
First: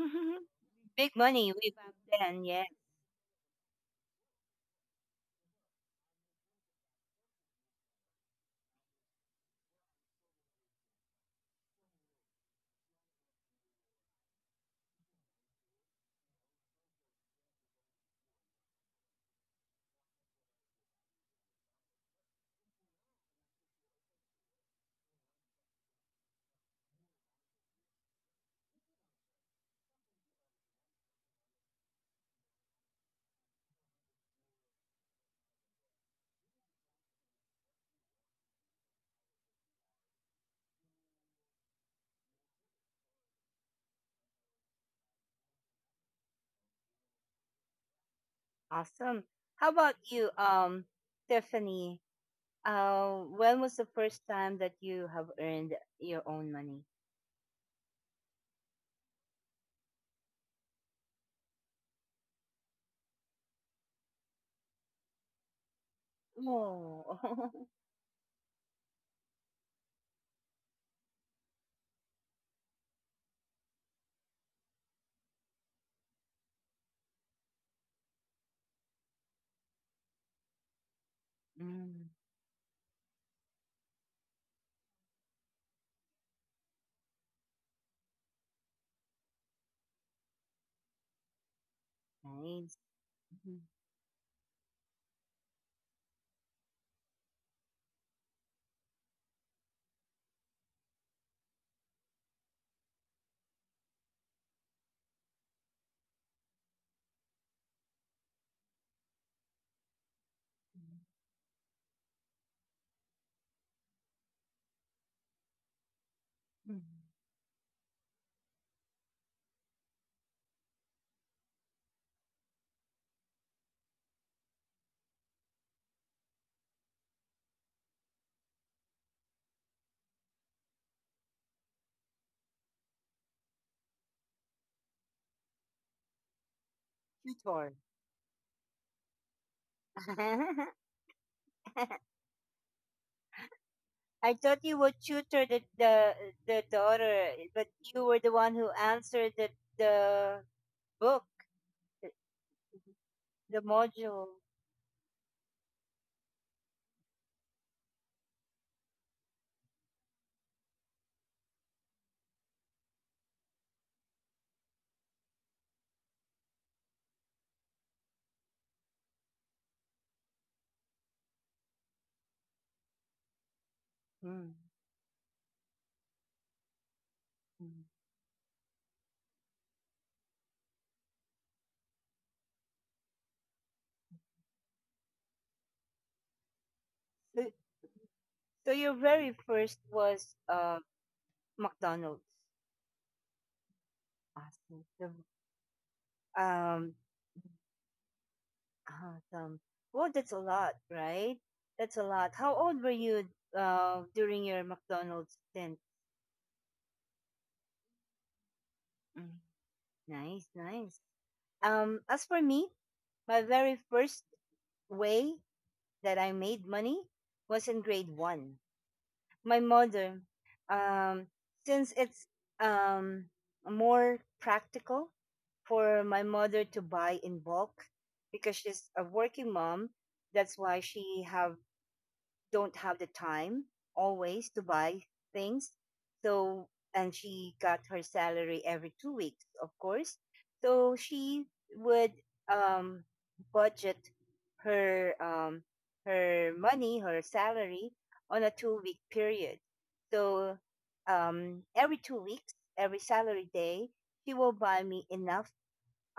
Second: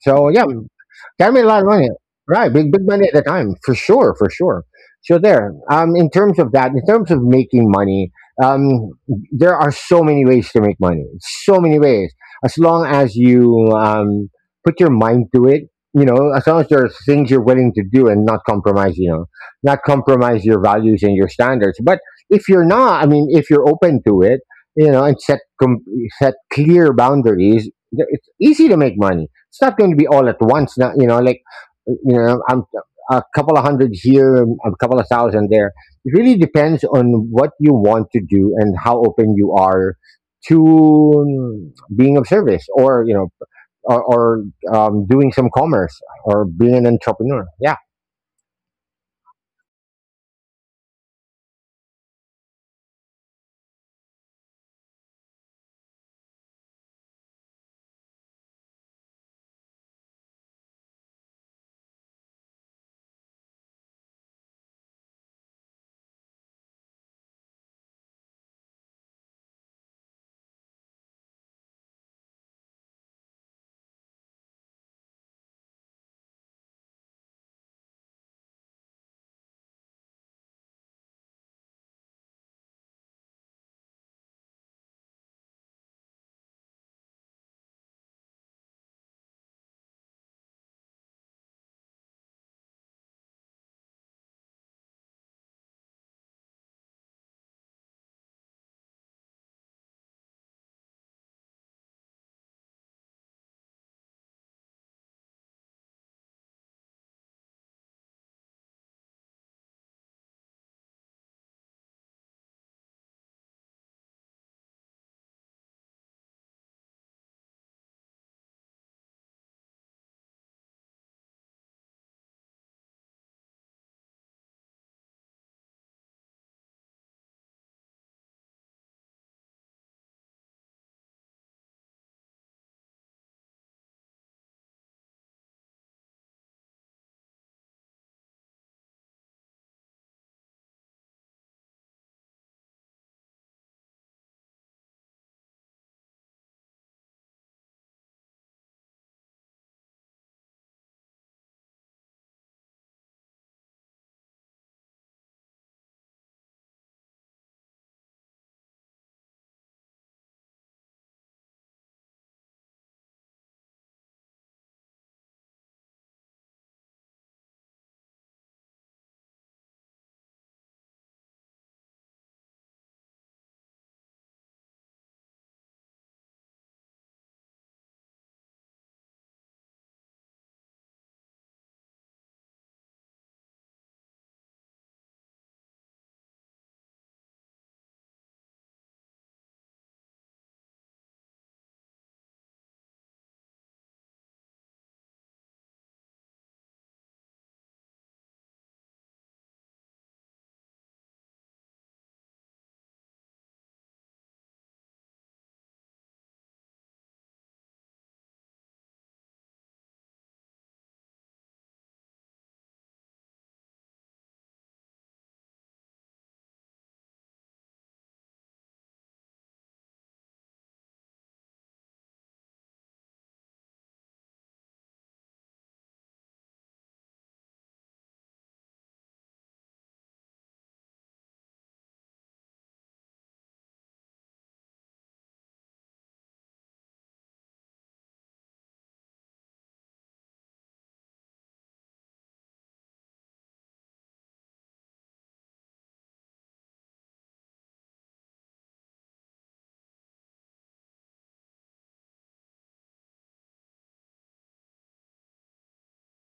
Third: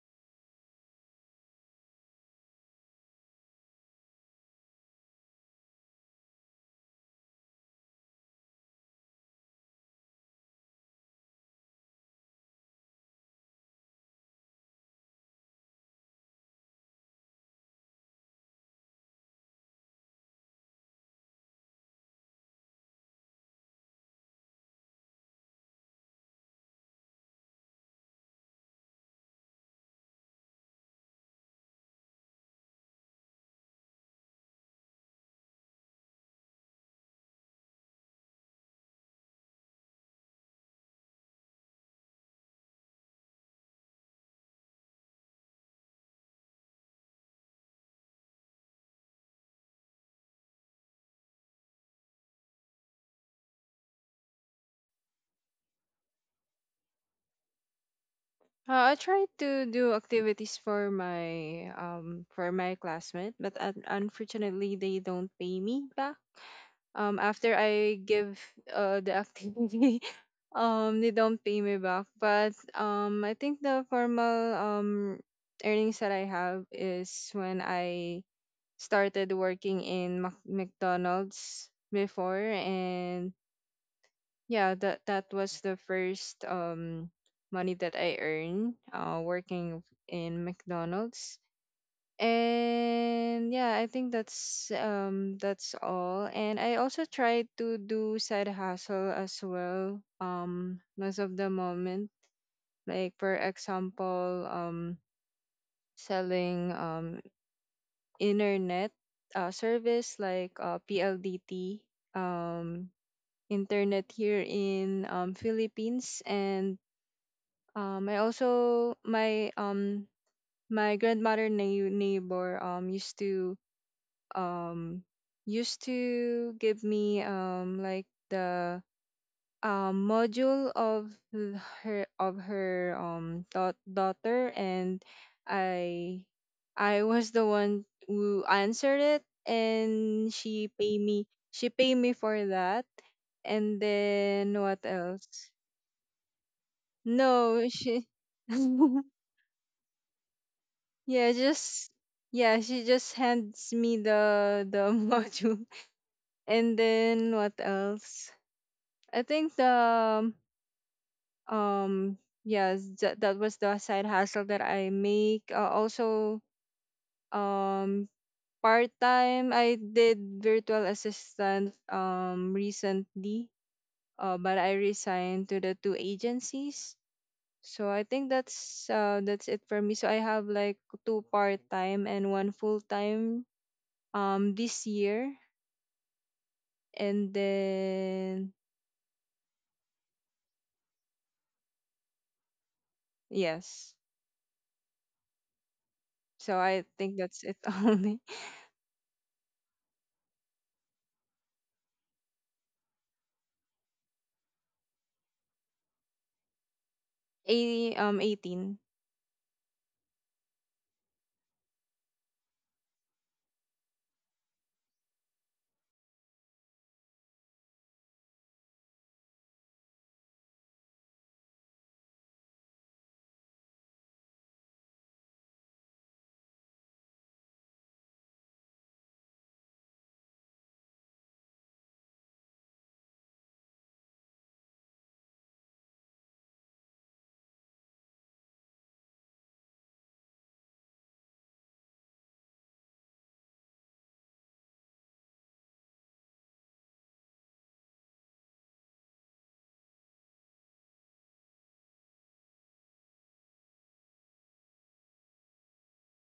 Speaker 2: so yeah.
Speaker 1: Big
Speaker 2: That made a
Speaker 1: money
Speaker 2: lot of
Speaker 1: way
Speaker 2: money,
Speaker 1: back then,
Speaker 2: right?
Speaker 1: yeah.
Speaker 2: Big money at the time, for sure, for sure. So there, in terms of making money, um, there are so many ways to make money. So many ways. As long as you, put your mind to it, you know, as long as there are things you're willing to do and not compromise, you know, not compromise your values and your standards. But if you're not, I mean, if you're open to it, you know, and set clear boundaries, it's easy to make money. It's not going to be all at once. Not, you know, like, you know, I'm a couple of hundred here, a couple of thousand there. It really depends on what you want to do and how open you are to, being of service, or, you know, or doing some commerce, or being an entrepreneur. Yeah.
Speaker 1: Awesome. How about you, Stephanie? When was the first time that you have earned your own money?
Speaker 3: I try to do activities for my classmate, but unfortunately, they don't pay me back.
Speaker 1: Oh,
Speaker 3: After I give the activity, they don't pay me back. But I think the formal earnings that I have, is when I started working in McDonald's
Speaker 1: Mm,
Speaker 3: before, and yeah, that was the first money that I earned working in McDonald's.
Speaker 1: nice.
Speaker 3: And
Speaker 1: Mhm.
Speaker 3: yeah, I think that's all. And I also tried to do side hustle as well, most of the moment. Like for example, selling internet service like PLDT um internet here in Philippines, and.
Speaker 1: Mhm.
Speaker 3: I also, my my grandmother neighbor, used to um used to give me, like the module of her daughter, and I I was the
Speaker 1: Tutor.
Speaker 3: one who answered it, and she pay me for that. And
Speaker 1: I
Speaker 3: then
Speaker 1: thought you
Speaker 3: what
Speaker 1: would tutor
Speaker 3: else?
Speaker 1: the, the daughter, but
Speaker 3: No,
Speaker 1: you
Speaker 3: she.
Speaker 1: were the one who answered the the book,
Speaker 3: Yeah, just
Speaker 1: the
Speaker 3: yeah, she just hands me
Speaker 1: module.
Speaker 3: the module. And then what else? I think the, um yeah, that was the side hustle that I make. Also, um part time I did virtual assistant, recently.
Speaker 1: Mm.
Speaker 3: But I resigned to the two agencies.
Speaker 1: Mm.
Speaker 3: So I think that's it for me. So I have like two-part time and one full time, this year, and
Speaker 1: So,
Speaker 3: then
Speaker 1: your very first was McDonald's.
Speaker 3: yes,
Speaker 1: Awesome.
Speaker 3: so I
Speaker 1: Um,
Speaker 3: think that's it. Only
Speaker 1: Awesome. Well, that's a lot, right? That's a lot. How old were you, during your McDonald's stint?
Speaker 3: 80, 18.
Speaker 1: Mm, nice, nice. As for me, my very first way that I made money was in grade one. My mother, um, since it's, um, more practical for my mother to buy in bulk because she's a working mom, that's why she have don't have the time always to buy things. So, and she got her salary every 2 weeks, of course. So she would, um, budget her, her money, her salary, on a 2-week period. So, every 2 weeks, every salary day, she will buy me enough,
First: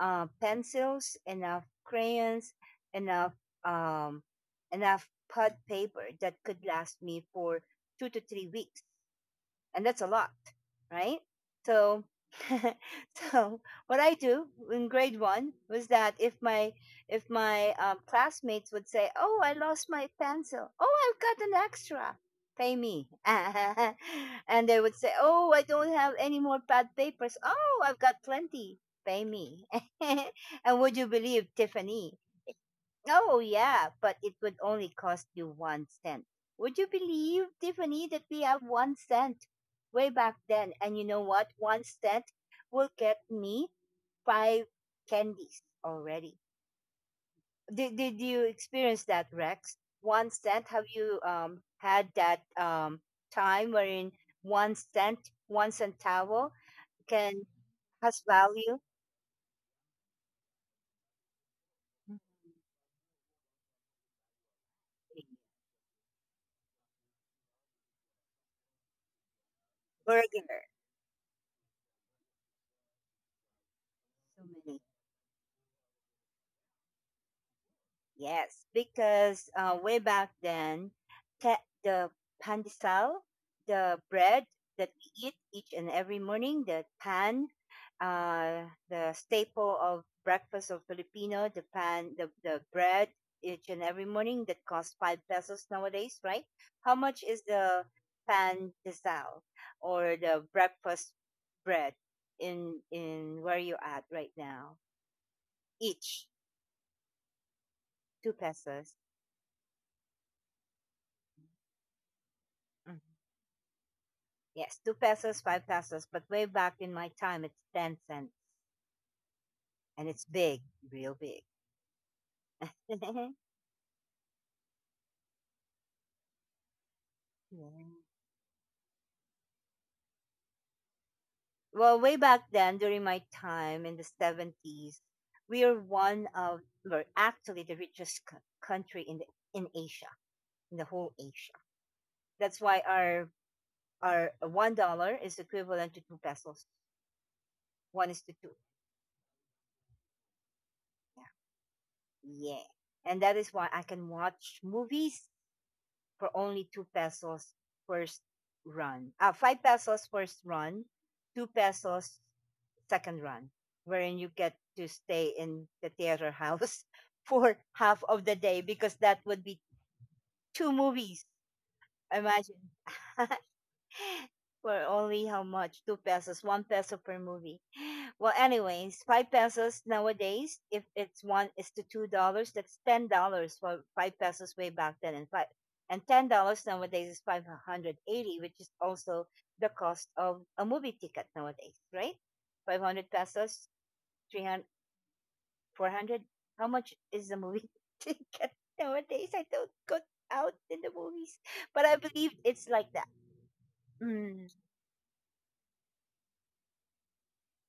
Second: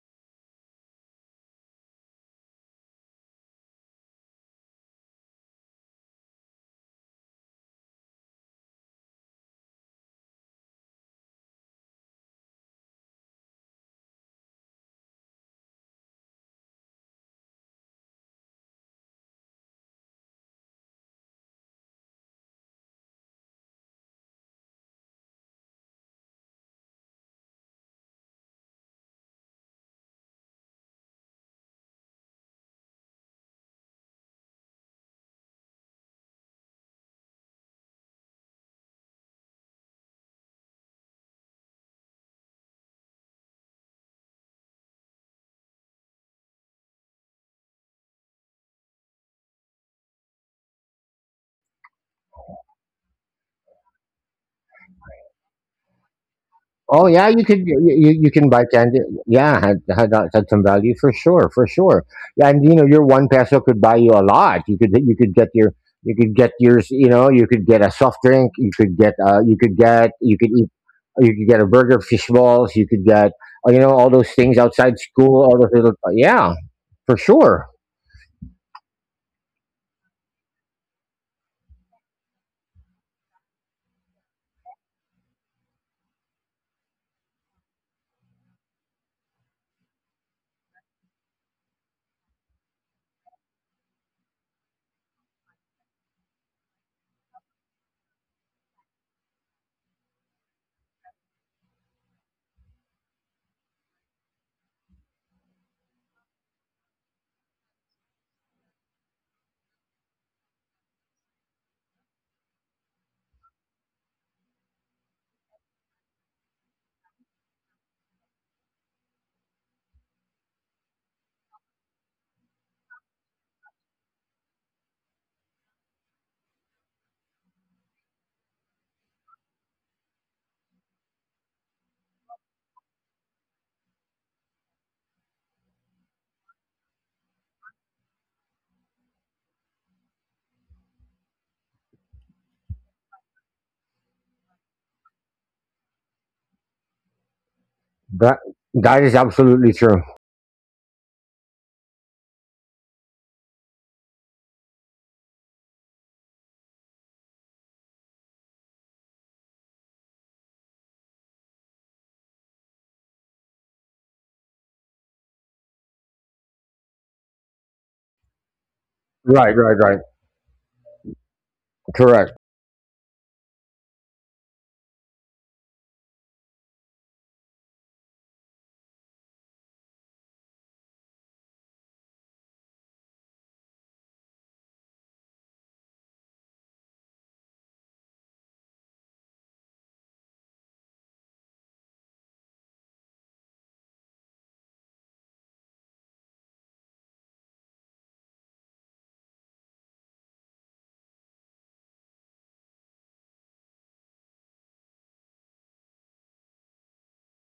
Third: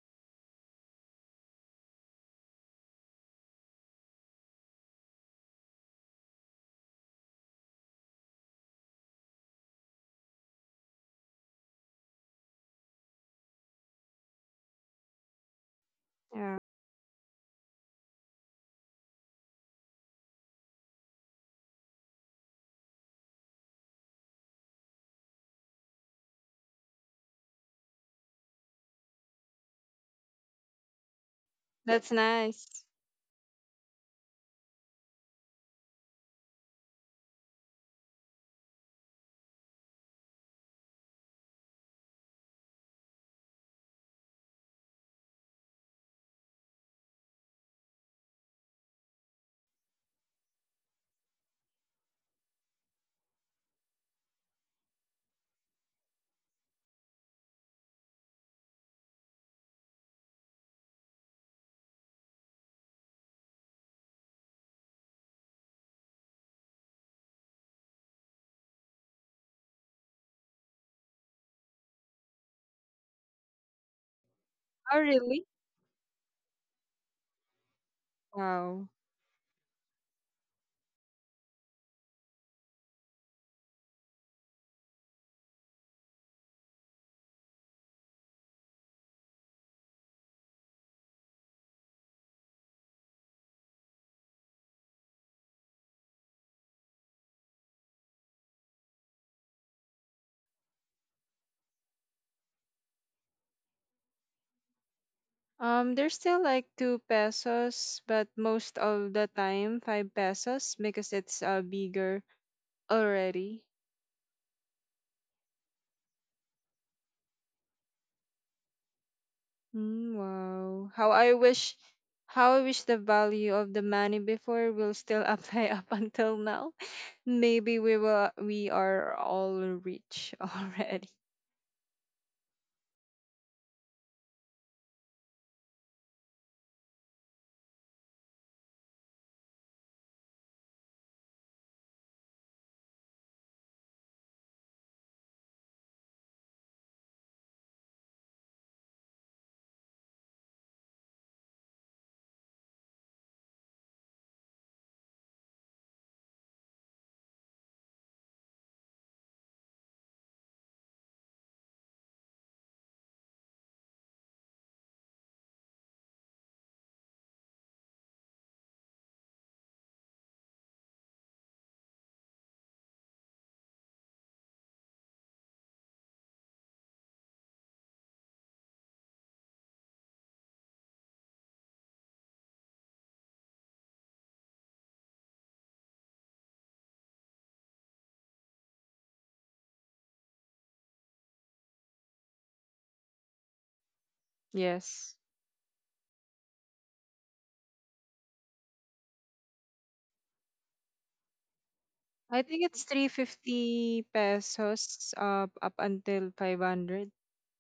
Speaker 1: pencils, enough crayons, enough, um, enough pad paper that could last me for 2 to 3 weeks, and that's a lot, right? So, so what I do in grade one was that
Speaker 3: Yeah,
Speaker 1: if my, classmates would say, "Oh, I lost my pencil. Oh, I've got an extra. Pay me." And they would say, "Oh, I don't have any more bad papers. Oh, I've got plenty. Pay me." And would you believe,
Speaker 3: that's
Speaker 1: Tiffany?
Speaker 3: nice.
Speaker 1: Oh, yeah, but it would only cost you 1 cent. Would you believe, Tiffany, that we have 1 cent way back then? And you know what? 1 cent will get me five candies already. Did you experience that, Rex? 1 cent? Have you, had that, time wherein 1 cent, one centavo
Speaker 2: Oh yeah,
Speaker 1: can
Speaker 2: you could you,
Speaker 1: has
Speaker 2: you you can buy
Speaker 1: value?
Speaker 2: candy. Yeah, had some value, for sure, for sure. Yeah. And you know, your 1 peso could buy you a lot. You could get your you could get yours. You know, you could get a soft drink.
Speaker 1: Burger.
Speaker 2: You could get a burger, fish balls. You could get, you know, all those things
Speaker 1: So
Speaker 2: outside
Speaker 3: Oh
Speaker 2: school.
Speaker 3: really?
Speaker 2: All those little, yeah, for sure.
Speaker 1: yes,
Speaker 3: Wow.
Speaker 1: because, way back then, the pandesal, the bread that we eat each and every morning, the staple of breakfast of Filipino, the bread each and every morning that costs 5 pesos nowadays, right? How much is the pandesal or the breakfast bread in where you at right now?
Speaker 3: There's
Speaker 1: Each
Speaker 3: still like 2 pesos,
Speaker 1: two
Speaker 3: but most
Speaker 1: pesos.
Speaker 3: of the time 5 pesos, because it's bigger
Speaker 1: Mm-hmm.
Speaker 3: already.
Speaker 1: Yes, 2 pesos, 5 pesos, but way back in my time, it's 10 cents. And
Speaker 3: Mm,
Speaker 1: it's big,
Speaker 3: wow.
Speaker 1: real
Speaker 3: How I
Speaker 1: big.
Speaker 3: wish, the value of the money before will still apply up until now. Maybe
Speaker 1: Yeah.
Speaker 3: we are all rich already.
Speaker 1: Well, way back then, during my time in the '70s, we are one of, we're actually the richest country in Asia, in the whole Asia. That's why our $1 is equivalent to 2 pesos. One is to
Speaker 2: That
Speaker 1: two.
Speaker 2: that is absolutely true.
Speaker 1: Yeah, yeah. And that is why I can watch movies for only 2 pesos first run. 5 pesos first run, 2 pesos second run, wherein you get to stay in the theater house for half of the day because that would be
Speaker 2: Right, right, right.
Speaker 1: two movies.
Speaker 2: Correct.
Speaker 1: Imagine. For only how much? 2 pesos, 1 peso per movie. Well, anyways, 5 pesos nowadays. If it's one is to $2, that's $10 for 5 pesos way back then, and $5 and $10 nowadays is 580, which is also the cost of a movie ticket nowadays, right? 500 pesos, 300,
Speaker 3: Yes.
Speaker 1: 400. How much is the movie ticket nowadays? I don't go out in the movies, but I believe
Speaker 3: I
Speaker 1: it's
Speaker 3: think
Speaker 1: like
Speaker 3: it's
Speaker 1: that.
Speaker 3: 350
Speaker 1: Mm,
Speaker 3: pesos up until 500.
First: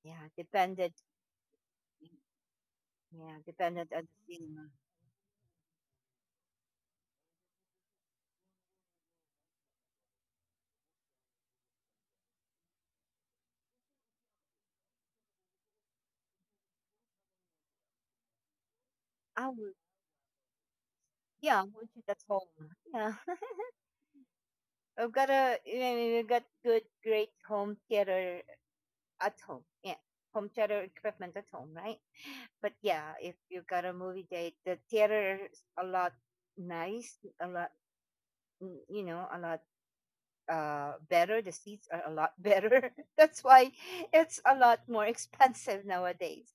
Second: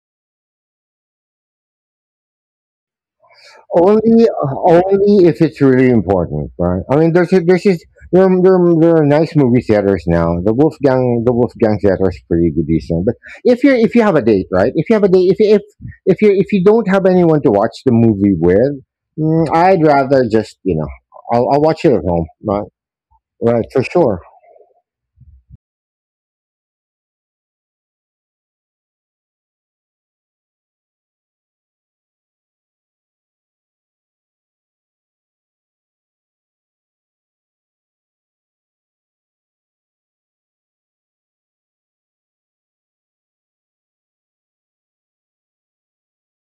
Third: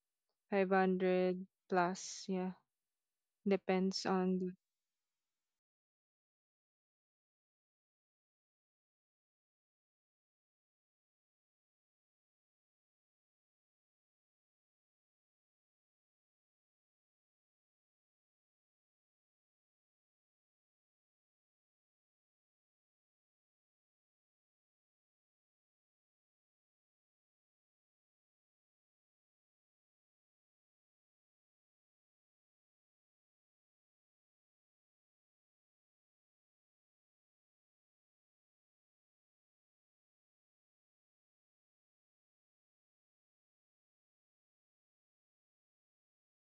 Speaker 1: yeah, depended.
Speaker 3: 500 plus, yeah.
Speaker 1: Yeah, dependent on
Speaker 3: Depends
Speaker 2: Only,
Speaker 1: the
Speaker 3: on the,
Speaker 1: cinema.
Speaker 2: Only if it's really important, right? I mean, there's just, there are nice movie theaters now. The Wolfgang theater is pretty good, decent. But if you have a date, right? If you have a date, if you don't have anyone to watch the movie with,
Speaker 1: I would,
Speaker 2: I'd rather just,
Speaker 1: yeah,
Speaker 2: I'll
Speaker 1: I
Speaker 2: watch
Speaker 1: would
Speaker 2: it at
Speaker 1: sit at
Speaker 2: home,
Speaker 1: home.
Speaker 2: right?
Speaker 1: Huh? Yeah,
Speaker 2: Right, for sure.
Speaker 1: I've got a, you know, we've got good, great home theater at home. Yeah, home theater equipment at home, right? But yeah, if you've got a movie date, the theater is a lot nice, a lot, a lot better. The seats are a lot better, that's why it's a lot more expensive nowadays.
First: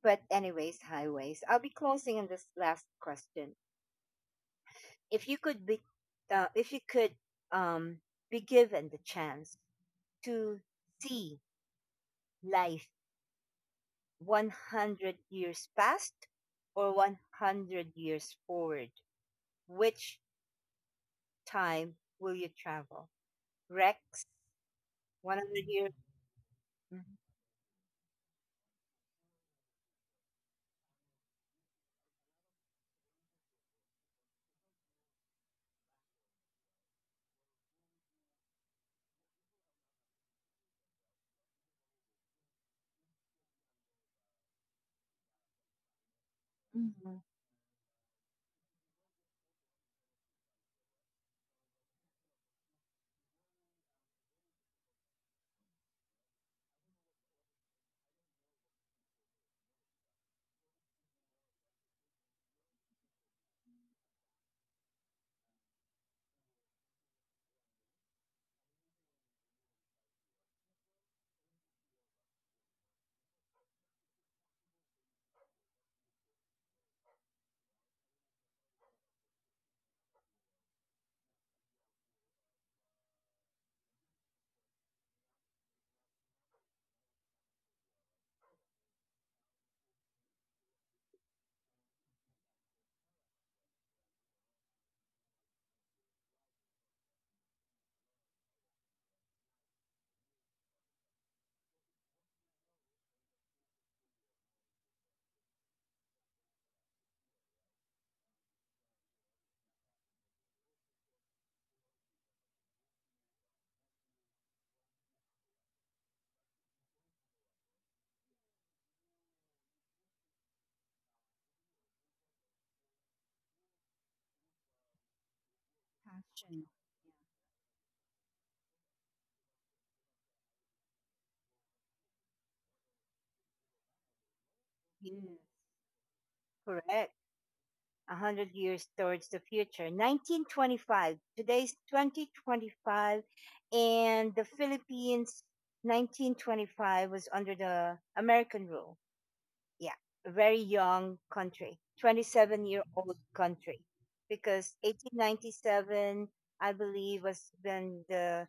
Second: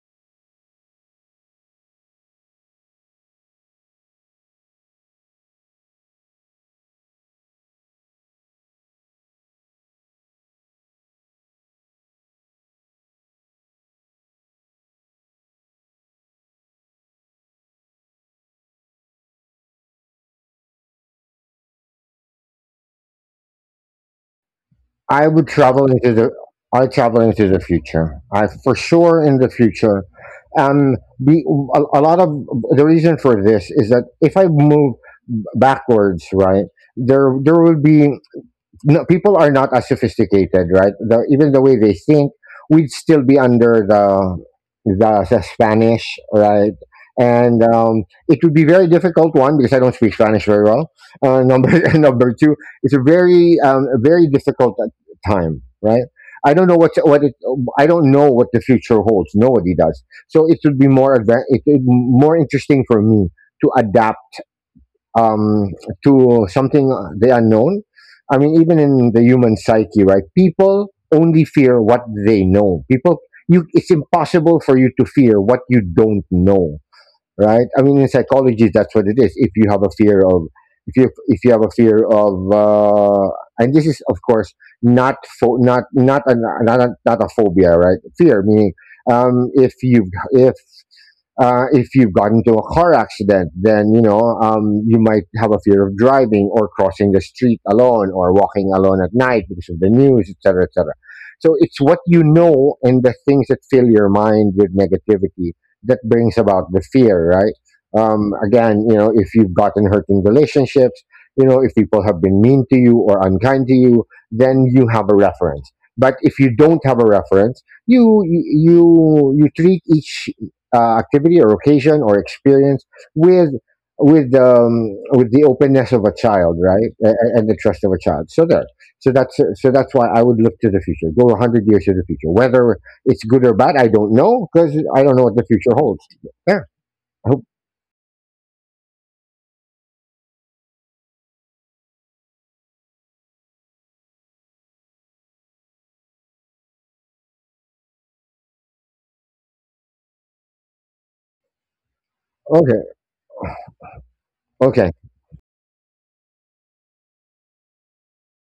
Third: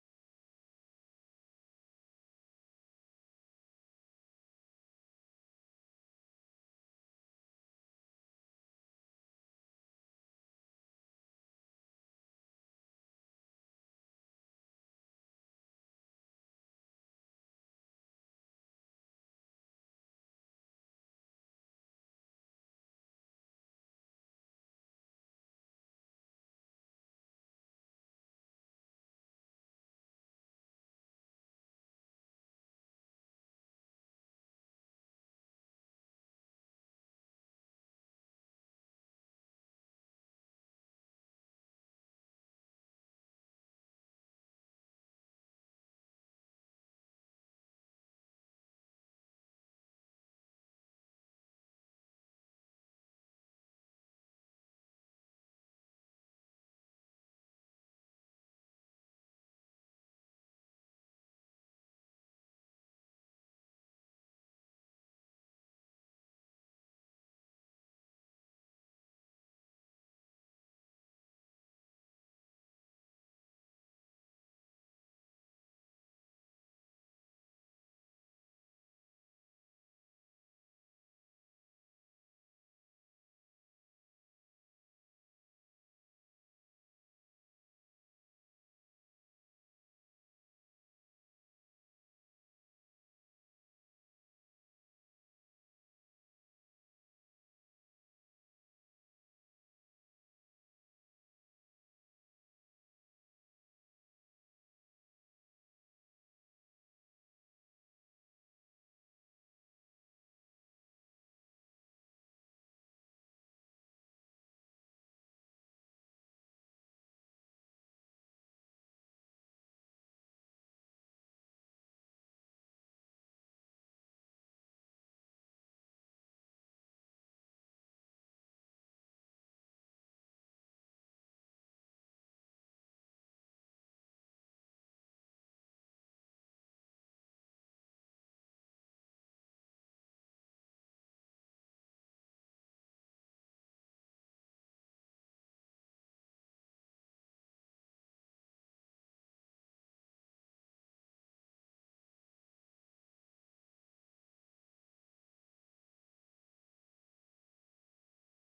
Speaker 1: But anyways, highways, I'll be closing in this last question. If you could be uh, if you could, um, be given the chance to see life 100 years past or 100 years forward, which time will you travel, Rex?
Speaker 2: I would
Speaker 1: 100
Speaker 2: travel
Speaker 1: years.
Speaker 2: into the I travel
Speaker 1: Mhm.
Speaker 2: into the future. I, for sure, in the future. Um, the, a lot of the reason for this is that if I move backwards, right, there will be, no, people are not as sophisticated, right? Even the way they think, we'd still be under the Spanish, right? And, it would be very difficult one, because I don't speak Spanish very well. Number and number two, it's a very, a very difficult, time, right? I don't know what what it, I don't know what the future holds. Nobody does. So it would be more advan- it more interesting for me to adapt, um, to something, the unknown. I mean, even in the human psyche, right? People only fear what they know. It's impossible for you to fear what you don't know, right? I mean, in psychology, that's what it is. If you have a fear of, If you have a fear of, and this is, of course, not pho- not not a, not a phobia, right? Fear, meaning. Um, if you if if you've gotten into a car accident, then, you know, you might have a fear of driving or crossing the street alone or walking alone at night because of the news, etc., etc. So it's what you know, and the things that fill your mind with negativity, that brings about the fear, right? Again, you know, if you've gotten hurt in relationships, you know, if people have been mean to you or unkind to you, then you have a reference. But if you don't have a reference, you treat each, activity or occasion or experience with, with the openness of a child,
Speaker 1: Passion.
Speaker 2: right, and the trust of a child. So there, so that's why I would look to the future, go 100 years to the future. Whether it's good or bad, I don't know, because I don't know what
Speaker 1: Yeah.
Speaker 2: the future holds. Yeah.
Speaker 1: Correct.
Speaker 2: Ho-
Speaker 1: 100 years towards the future. 1925, today's 2025, and the Philippines 1925 was under the American rule. Yeah, a very young country, 27 year
Speaker 2: Okay.
Speaker 1: old country, because
Speaker 2: Okay.
Speaker 1: 1897, I believe, was when the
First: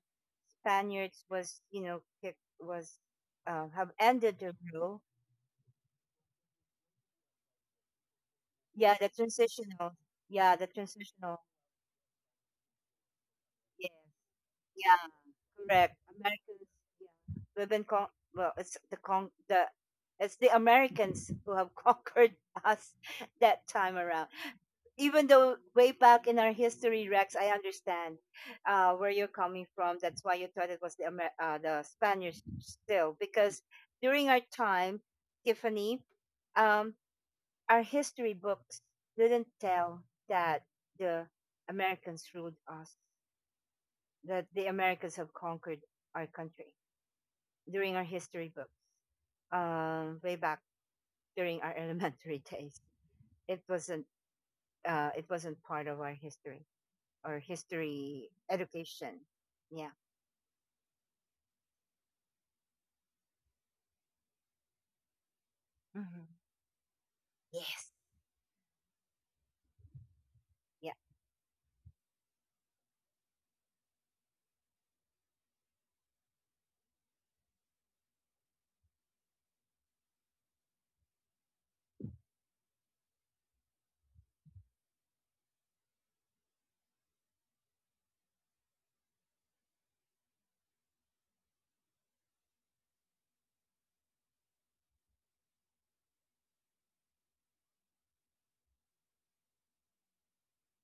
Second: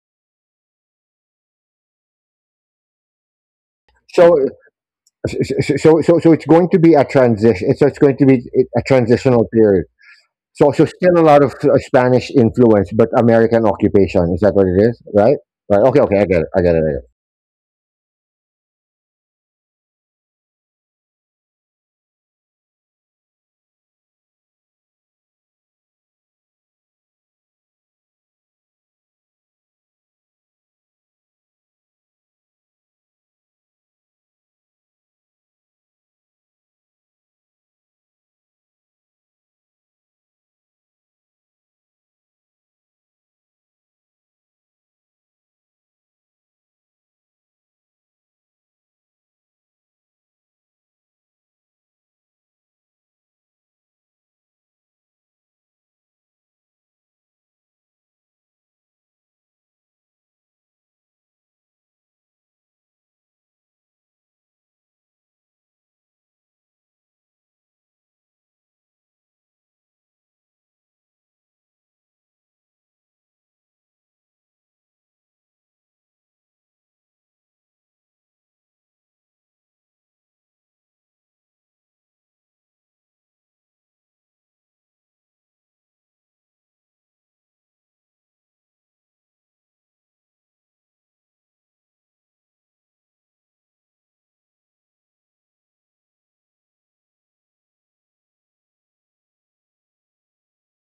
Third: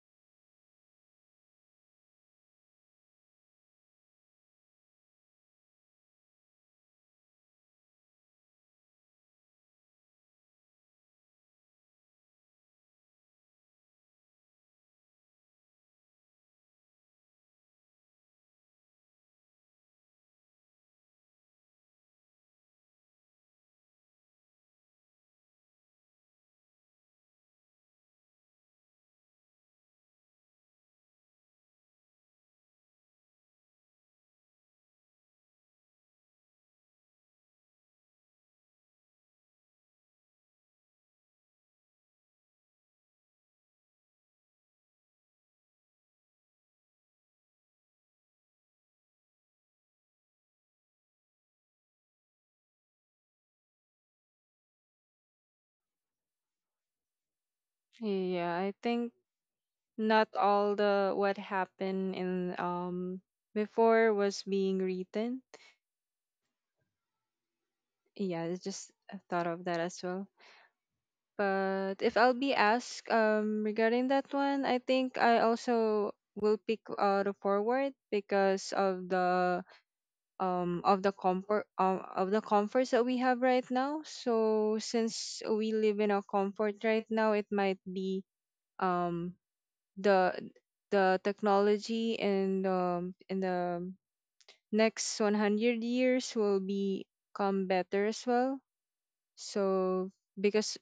Speaker 1: Spaniards was, was, have
Speaker 2: So
Speaker 1: ended the rule.
Speaker 2: so it's going to be a transition. So it's going to be a
Speaker 1: Yeah, the
Speaker 2: transitional period.
Speaker 1: transitional. Yeah, the
Speaker 2: So still a
Speaker 1: transitional.
Speaker 2: lot of, Spanish influence, but American
Speaker 1: Yeah,
Speaker 2: occupation. Is that what it is?
Speaker 1: yeah.
Speaker 2: Right. Right.
Speaker 1: Correct.
Speaker 2: Okay. Okay. I get it. I
Speaker 1: Americans,
Speaker 2: get it. I get
Speaker 1: yeah.
Speaker 2: it.
Speaker 1: Well, it's the Americans who have conquered us that time around. Even though way back in our history, Rex, I understand, where you're coming from. That's why you thought it was the Spaniards still, because during our time, Tiffany, um, our history books didn't tell that the Americans ruled us, that the Americans have conquered our country during our history book, way back during our elementary days. It wasn't it wasn't part of our history or history
Speaker 3: yeah, I think
Speaker 1: education. Yeah.
Speaker 3: not all the what happened in before was being written.
Speaker 1: Mm-hmm. Yes.
Speaker 3: Yeah, I just thought of that as well.
Speaker 1: Yeah.
Speaker 3: But if I'll be asked regarding that one, I think I also will pick, the forward, because of the comfort, of the comforts that we have right now. So since we live in a comfort right now, it might be um the technology, and in the next 100 years will become better as well. So because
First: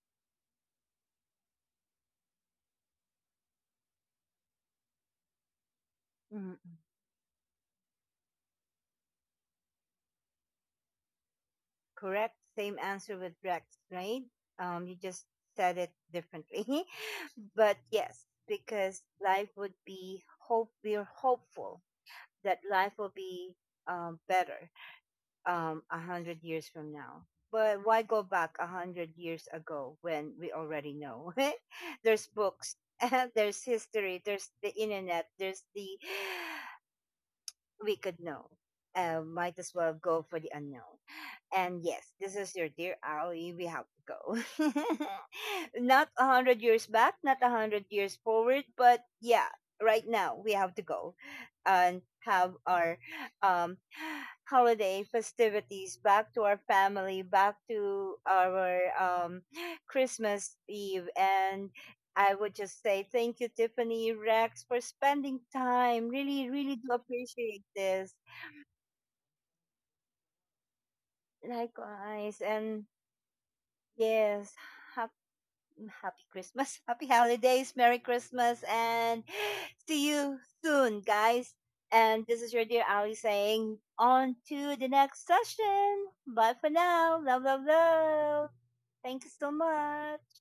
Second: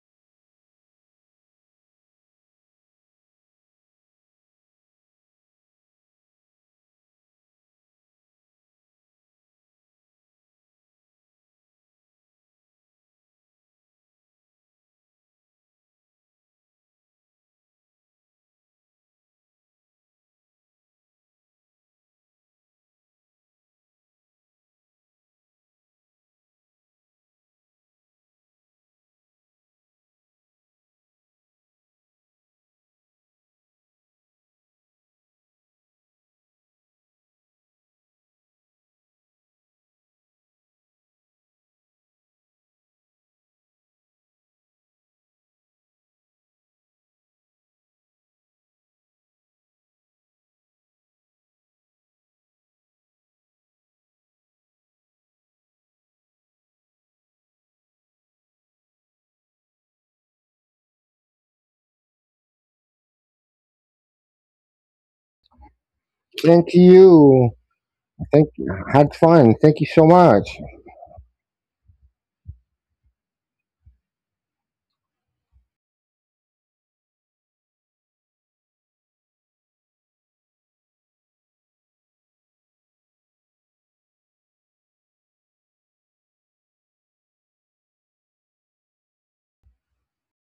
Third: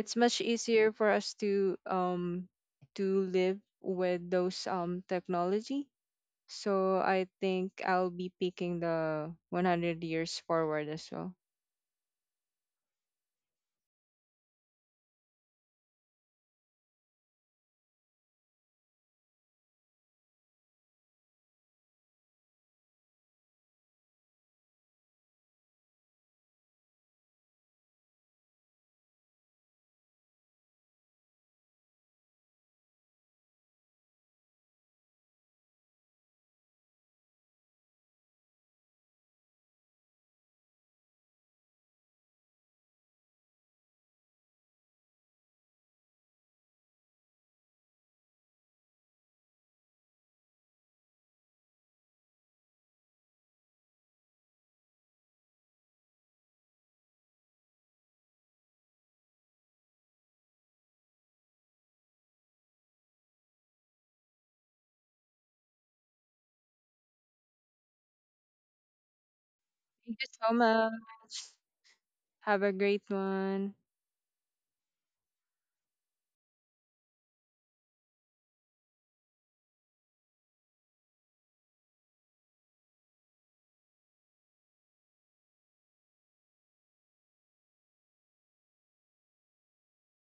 Speaker 3: it's much easier for us to live with those technology.
Speaker 1: Mm, mm.
Speaker 3: So I think I'll be picking the 100 years forward as well.
Speaker 1: Correct. Same answer with Rex, right? You just said it differently, but yes, because life would be hope. We're hopeful that life will be, better, 100 years from now. But why go back 100 years ago when we already know? There's books, there's history, there's the internet, there's the we could know. Might as well go for the unknown. And yes, this is your dear Ali. We have to go. Not 100 years back, not a hundred years forward, but yeah, right now we have to go and have our, um, holiday festivities back to our family, back to our, Christmas Eve, and. I would just say thank you, Tiffany, Rex, for spending time. Really,
Speaker 2: Thank
Speaker 1: really do
Speaker 2: you.
Speaker 1: appreciate this.
Speaker 2: Thank you. Had fun. Thank you so
Speaker 3: Thank you
Speaker 2: much.
Speaker 3: so much.
Speaker 1: Likewise.
Speaker 3: Have a
Speaker 1: And
Speaker 3: great one.
Speaker 1: yes, mm, Happy Christmas, happy holidays, Merry Christmas, and see you soon, guys. And this is your dear Ali saying, on to the next session. Bye for now. Love, love, love. Thank you so much.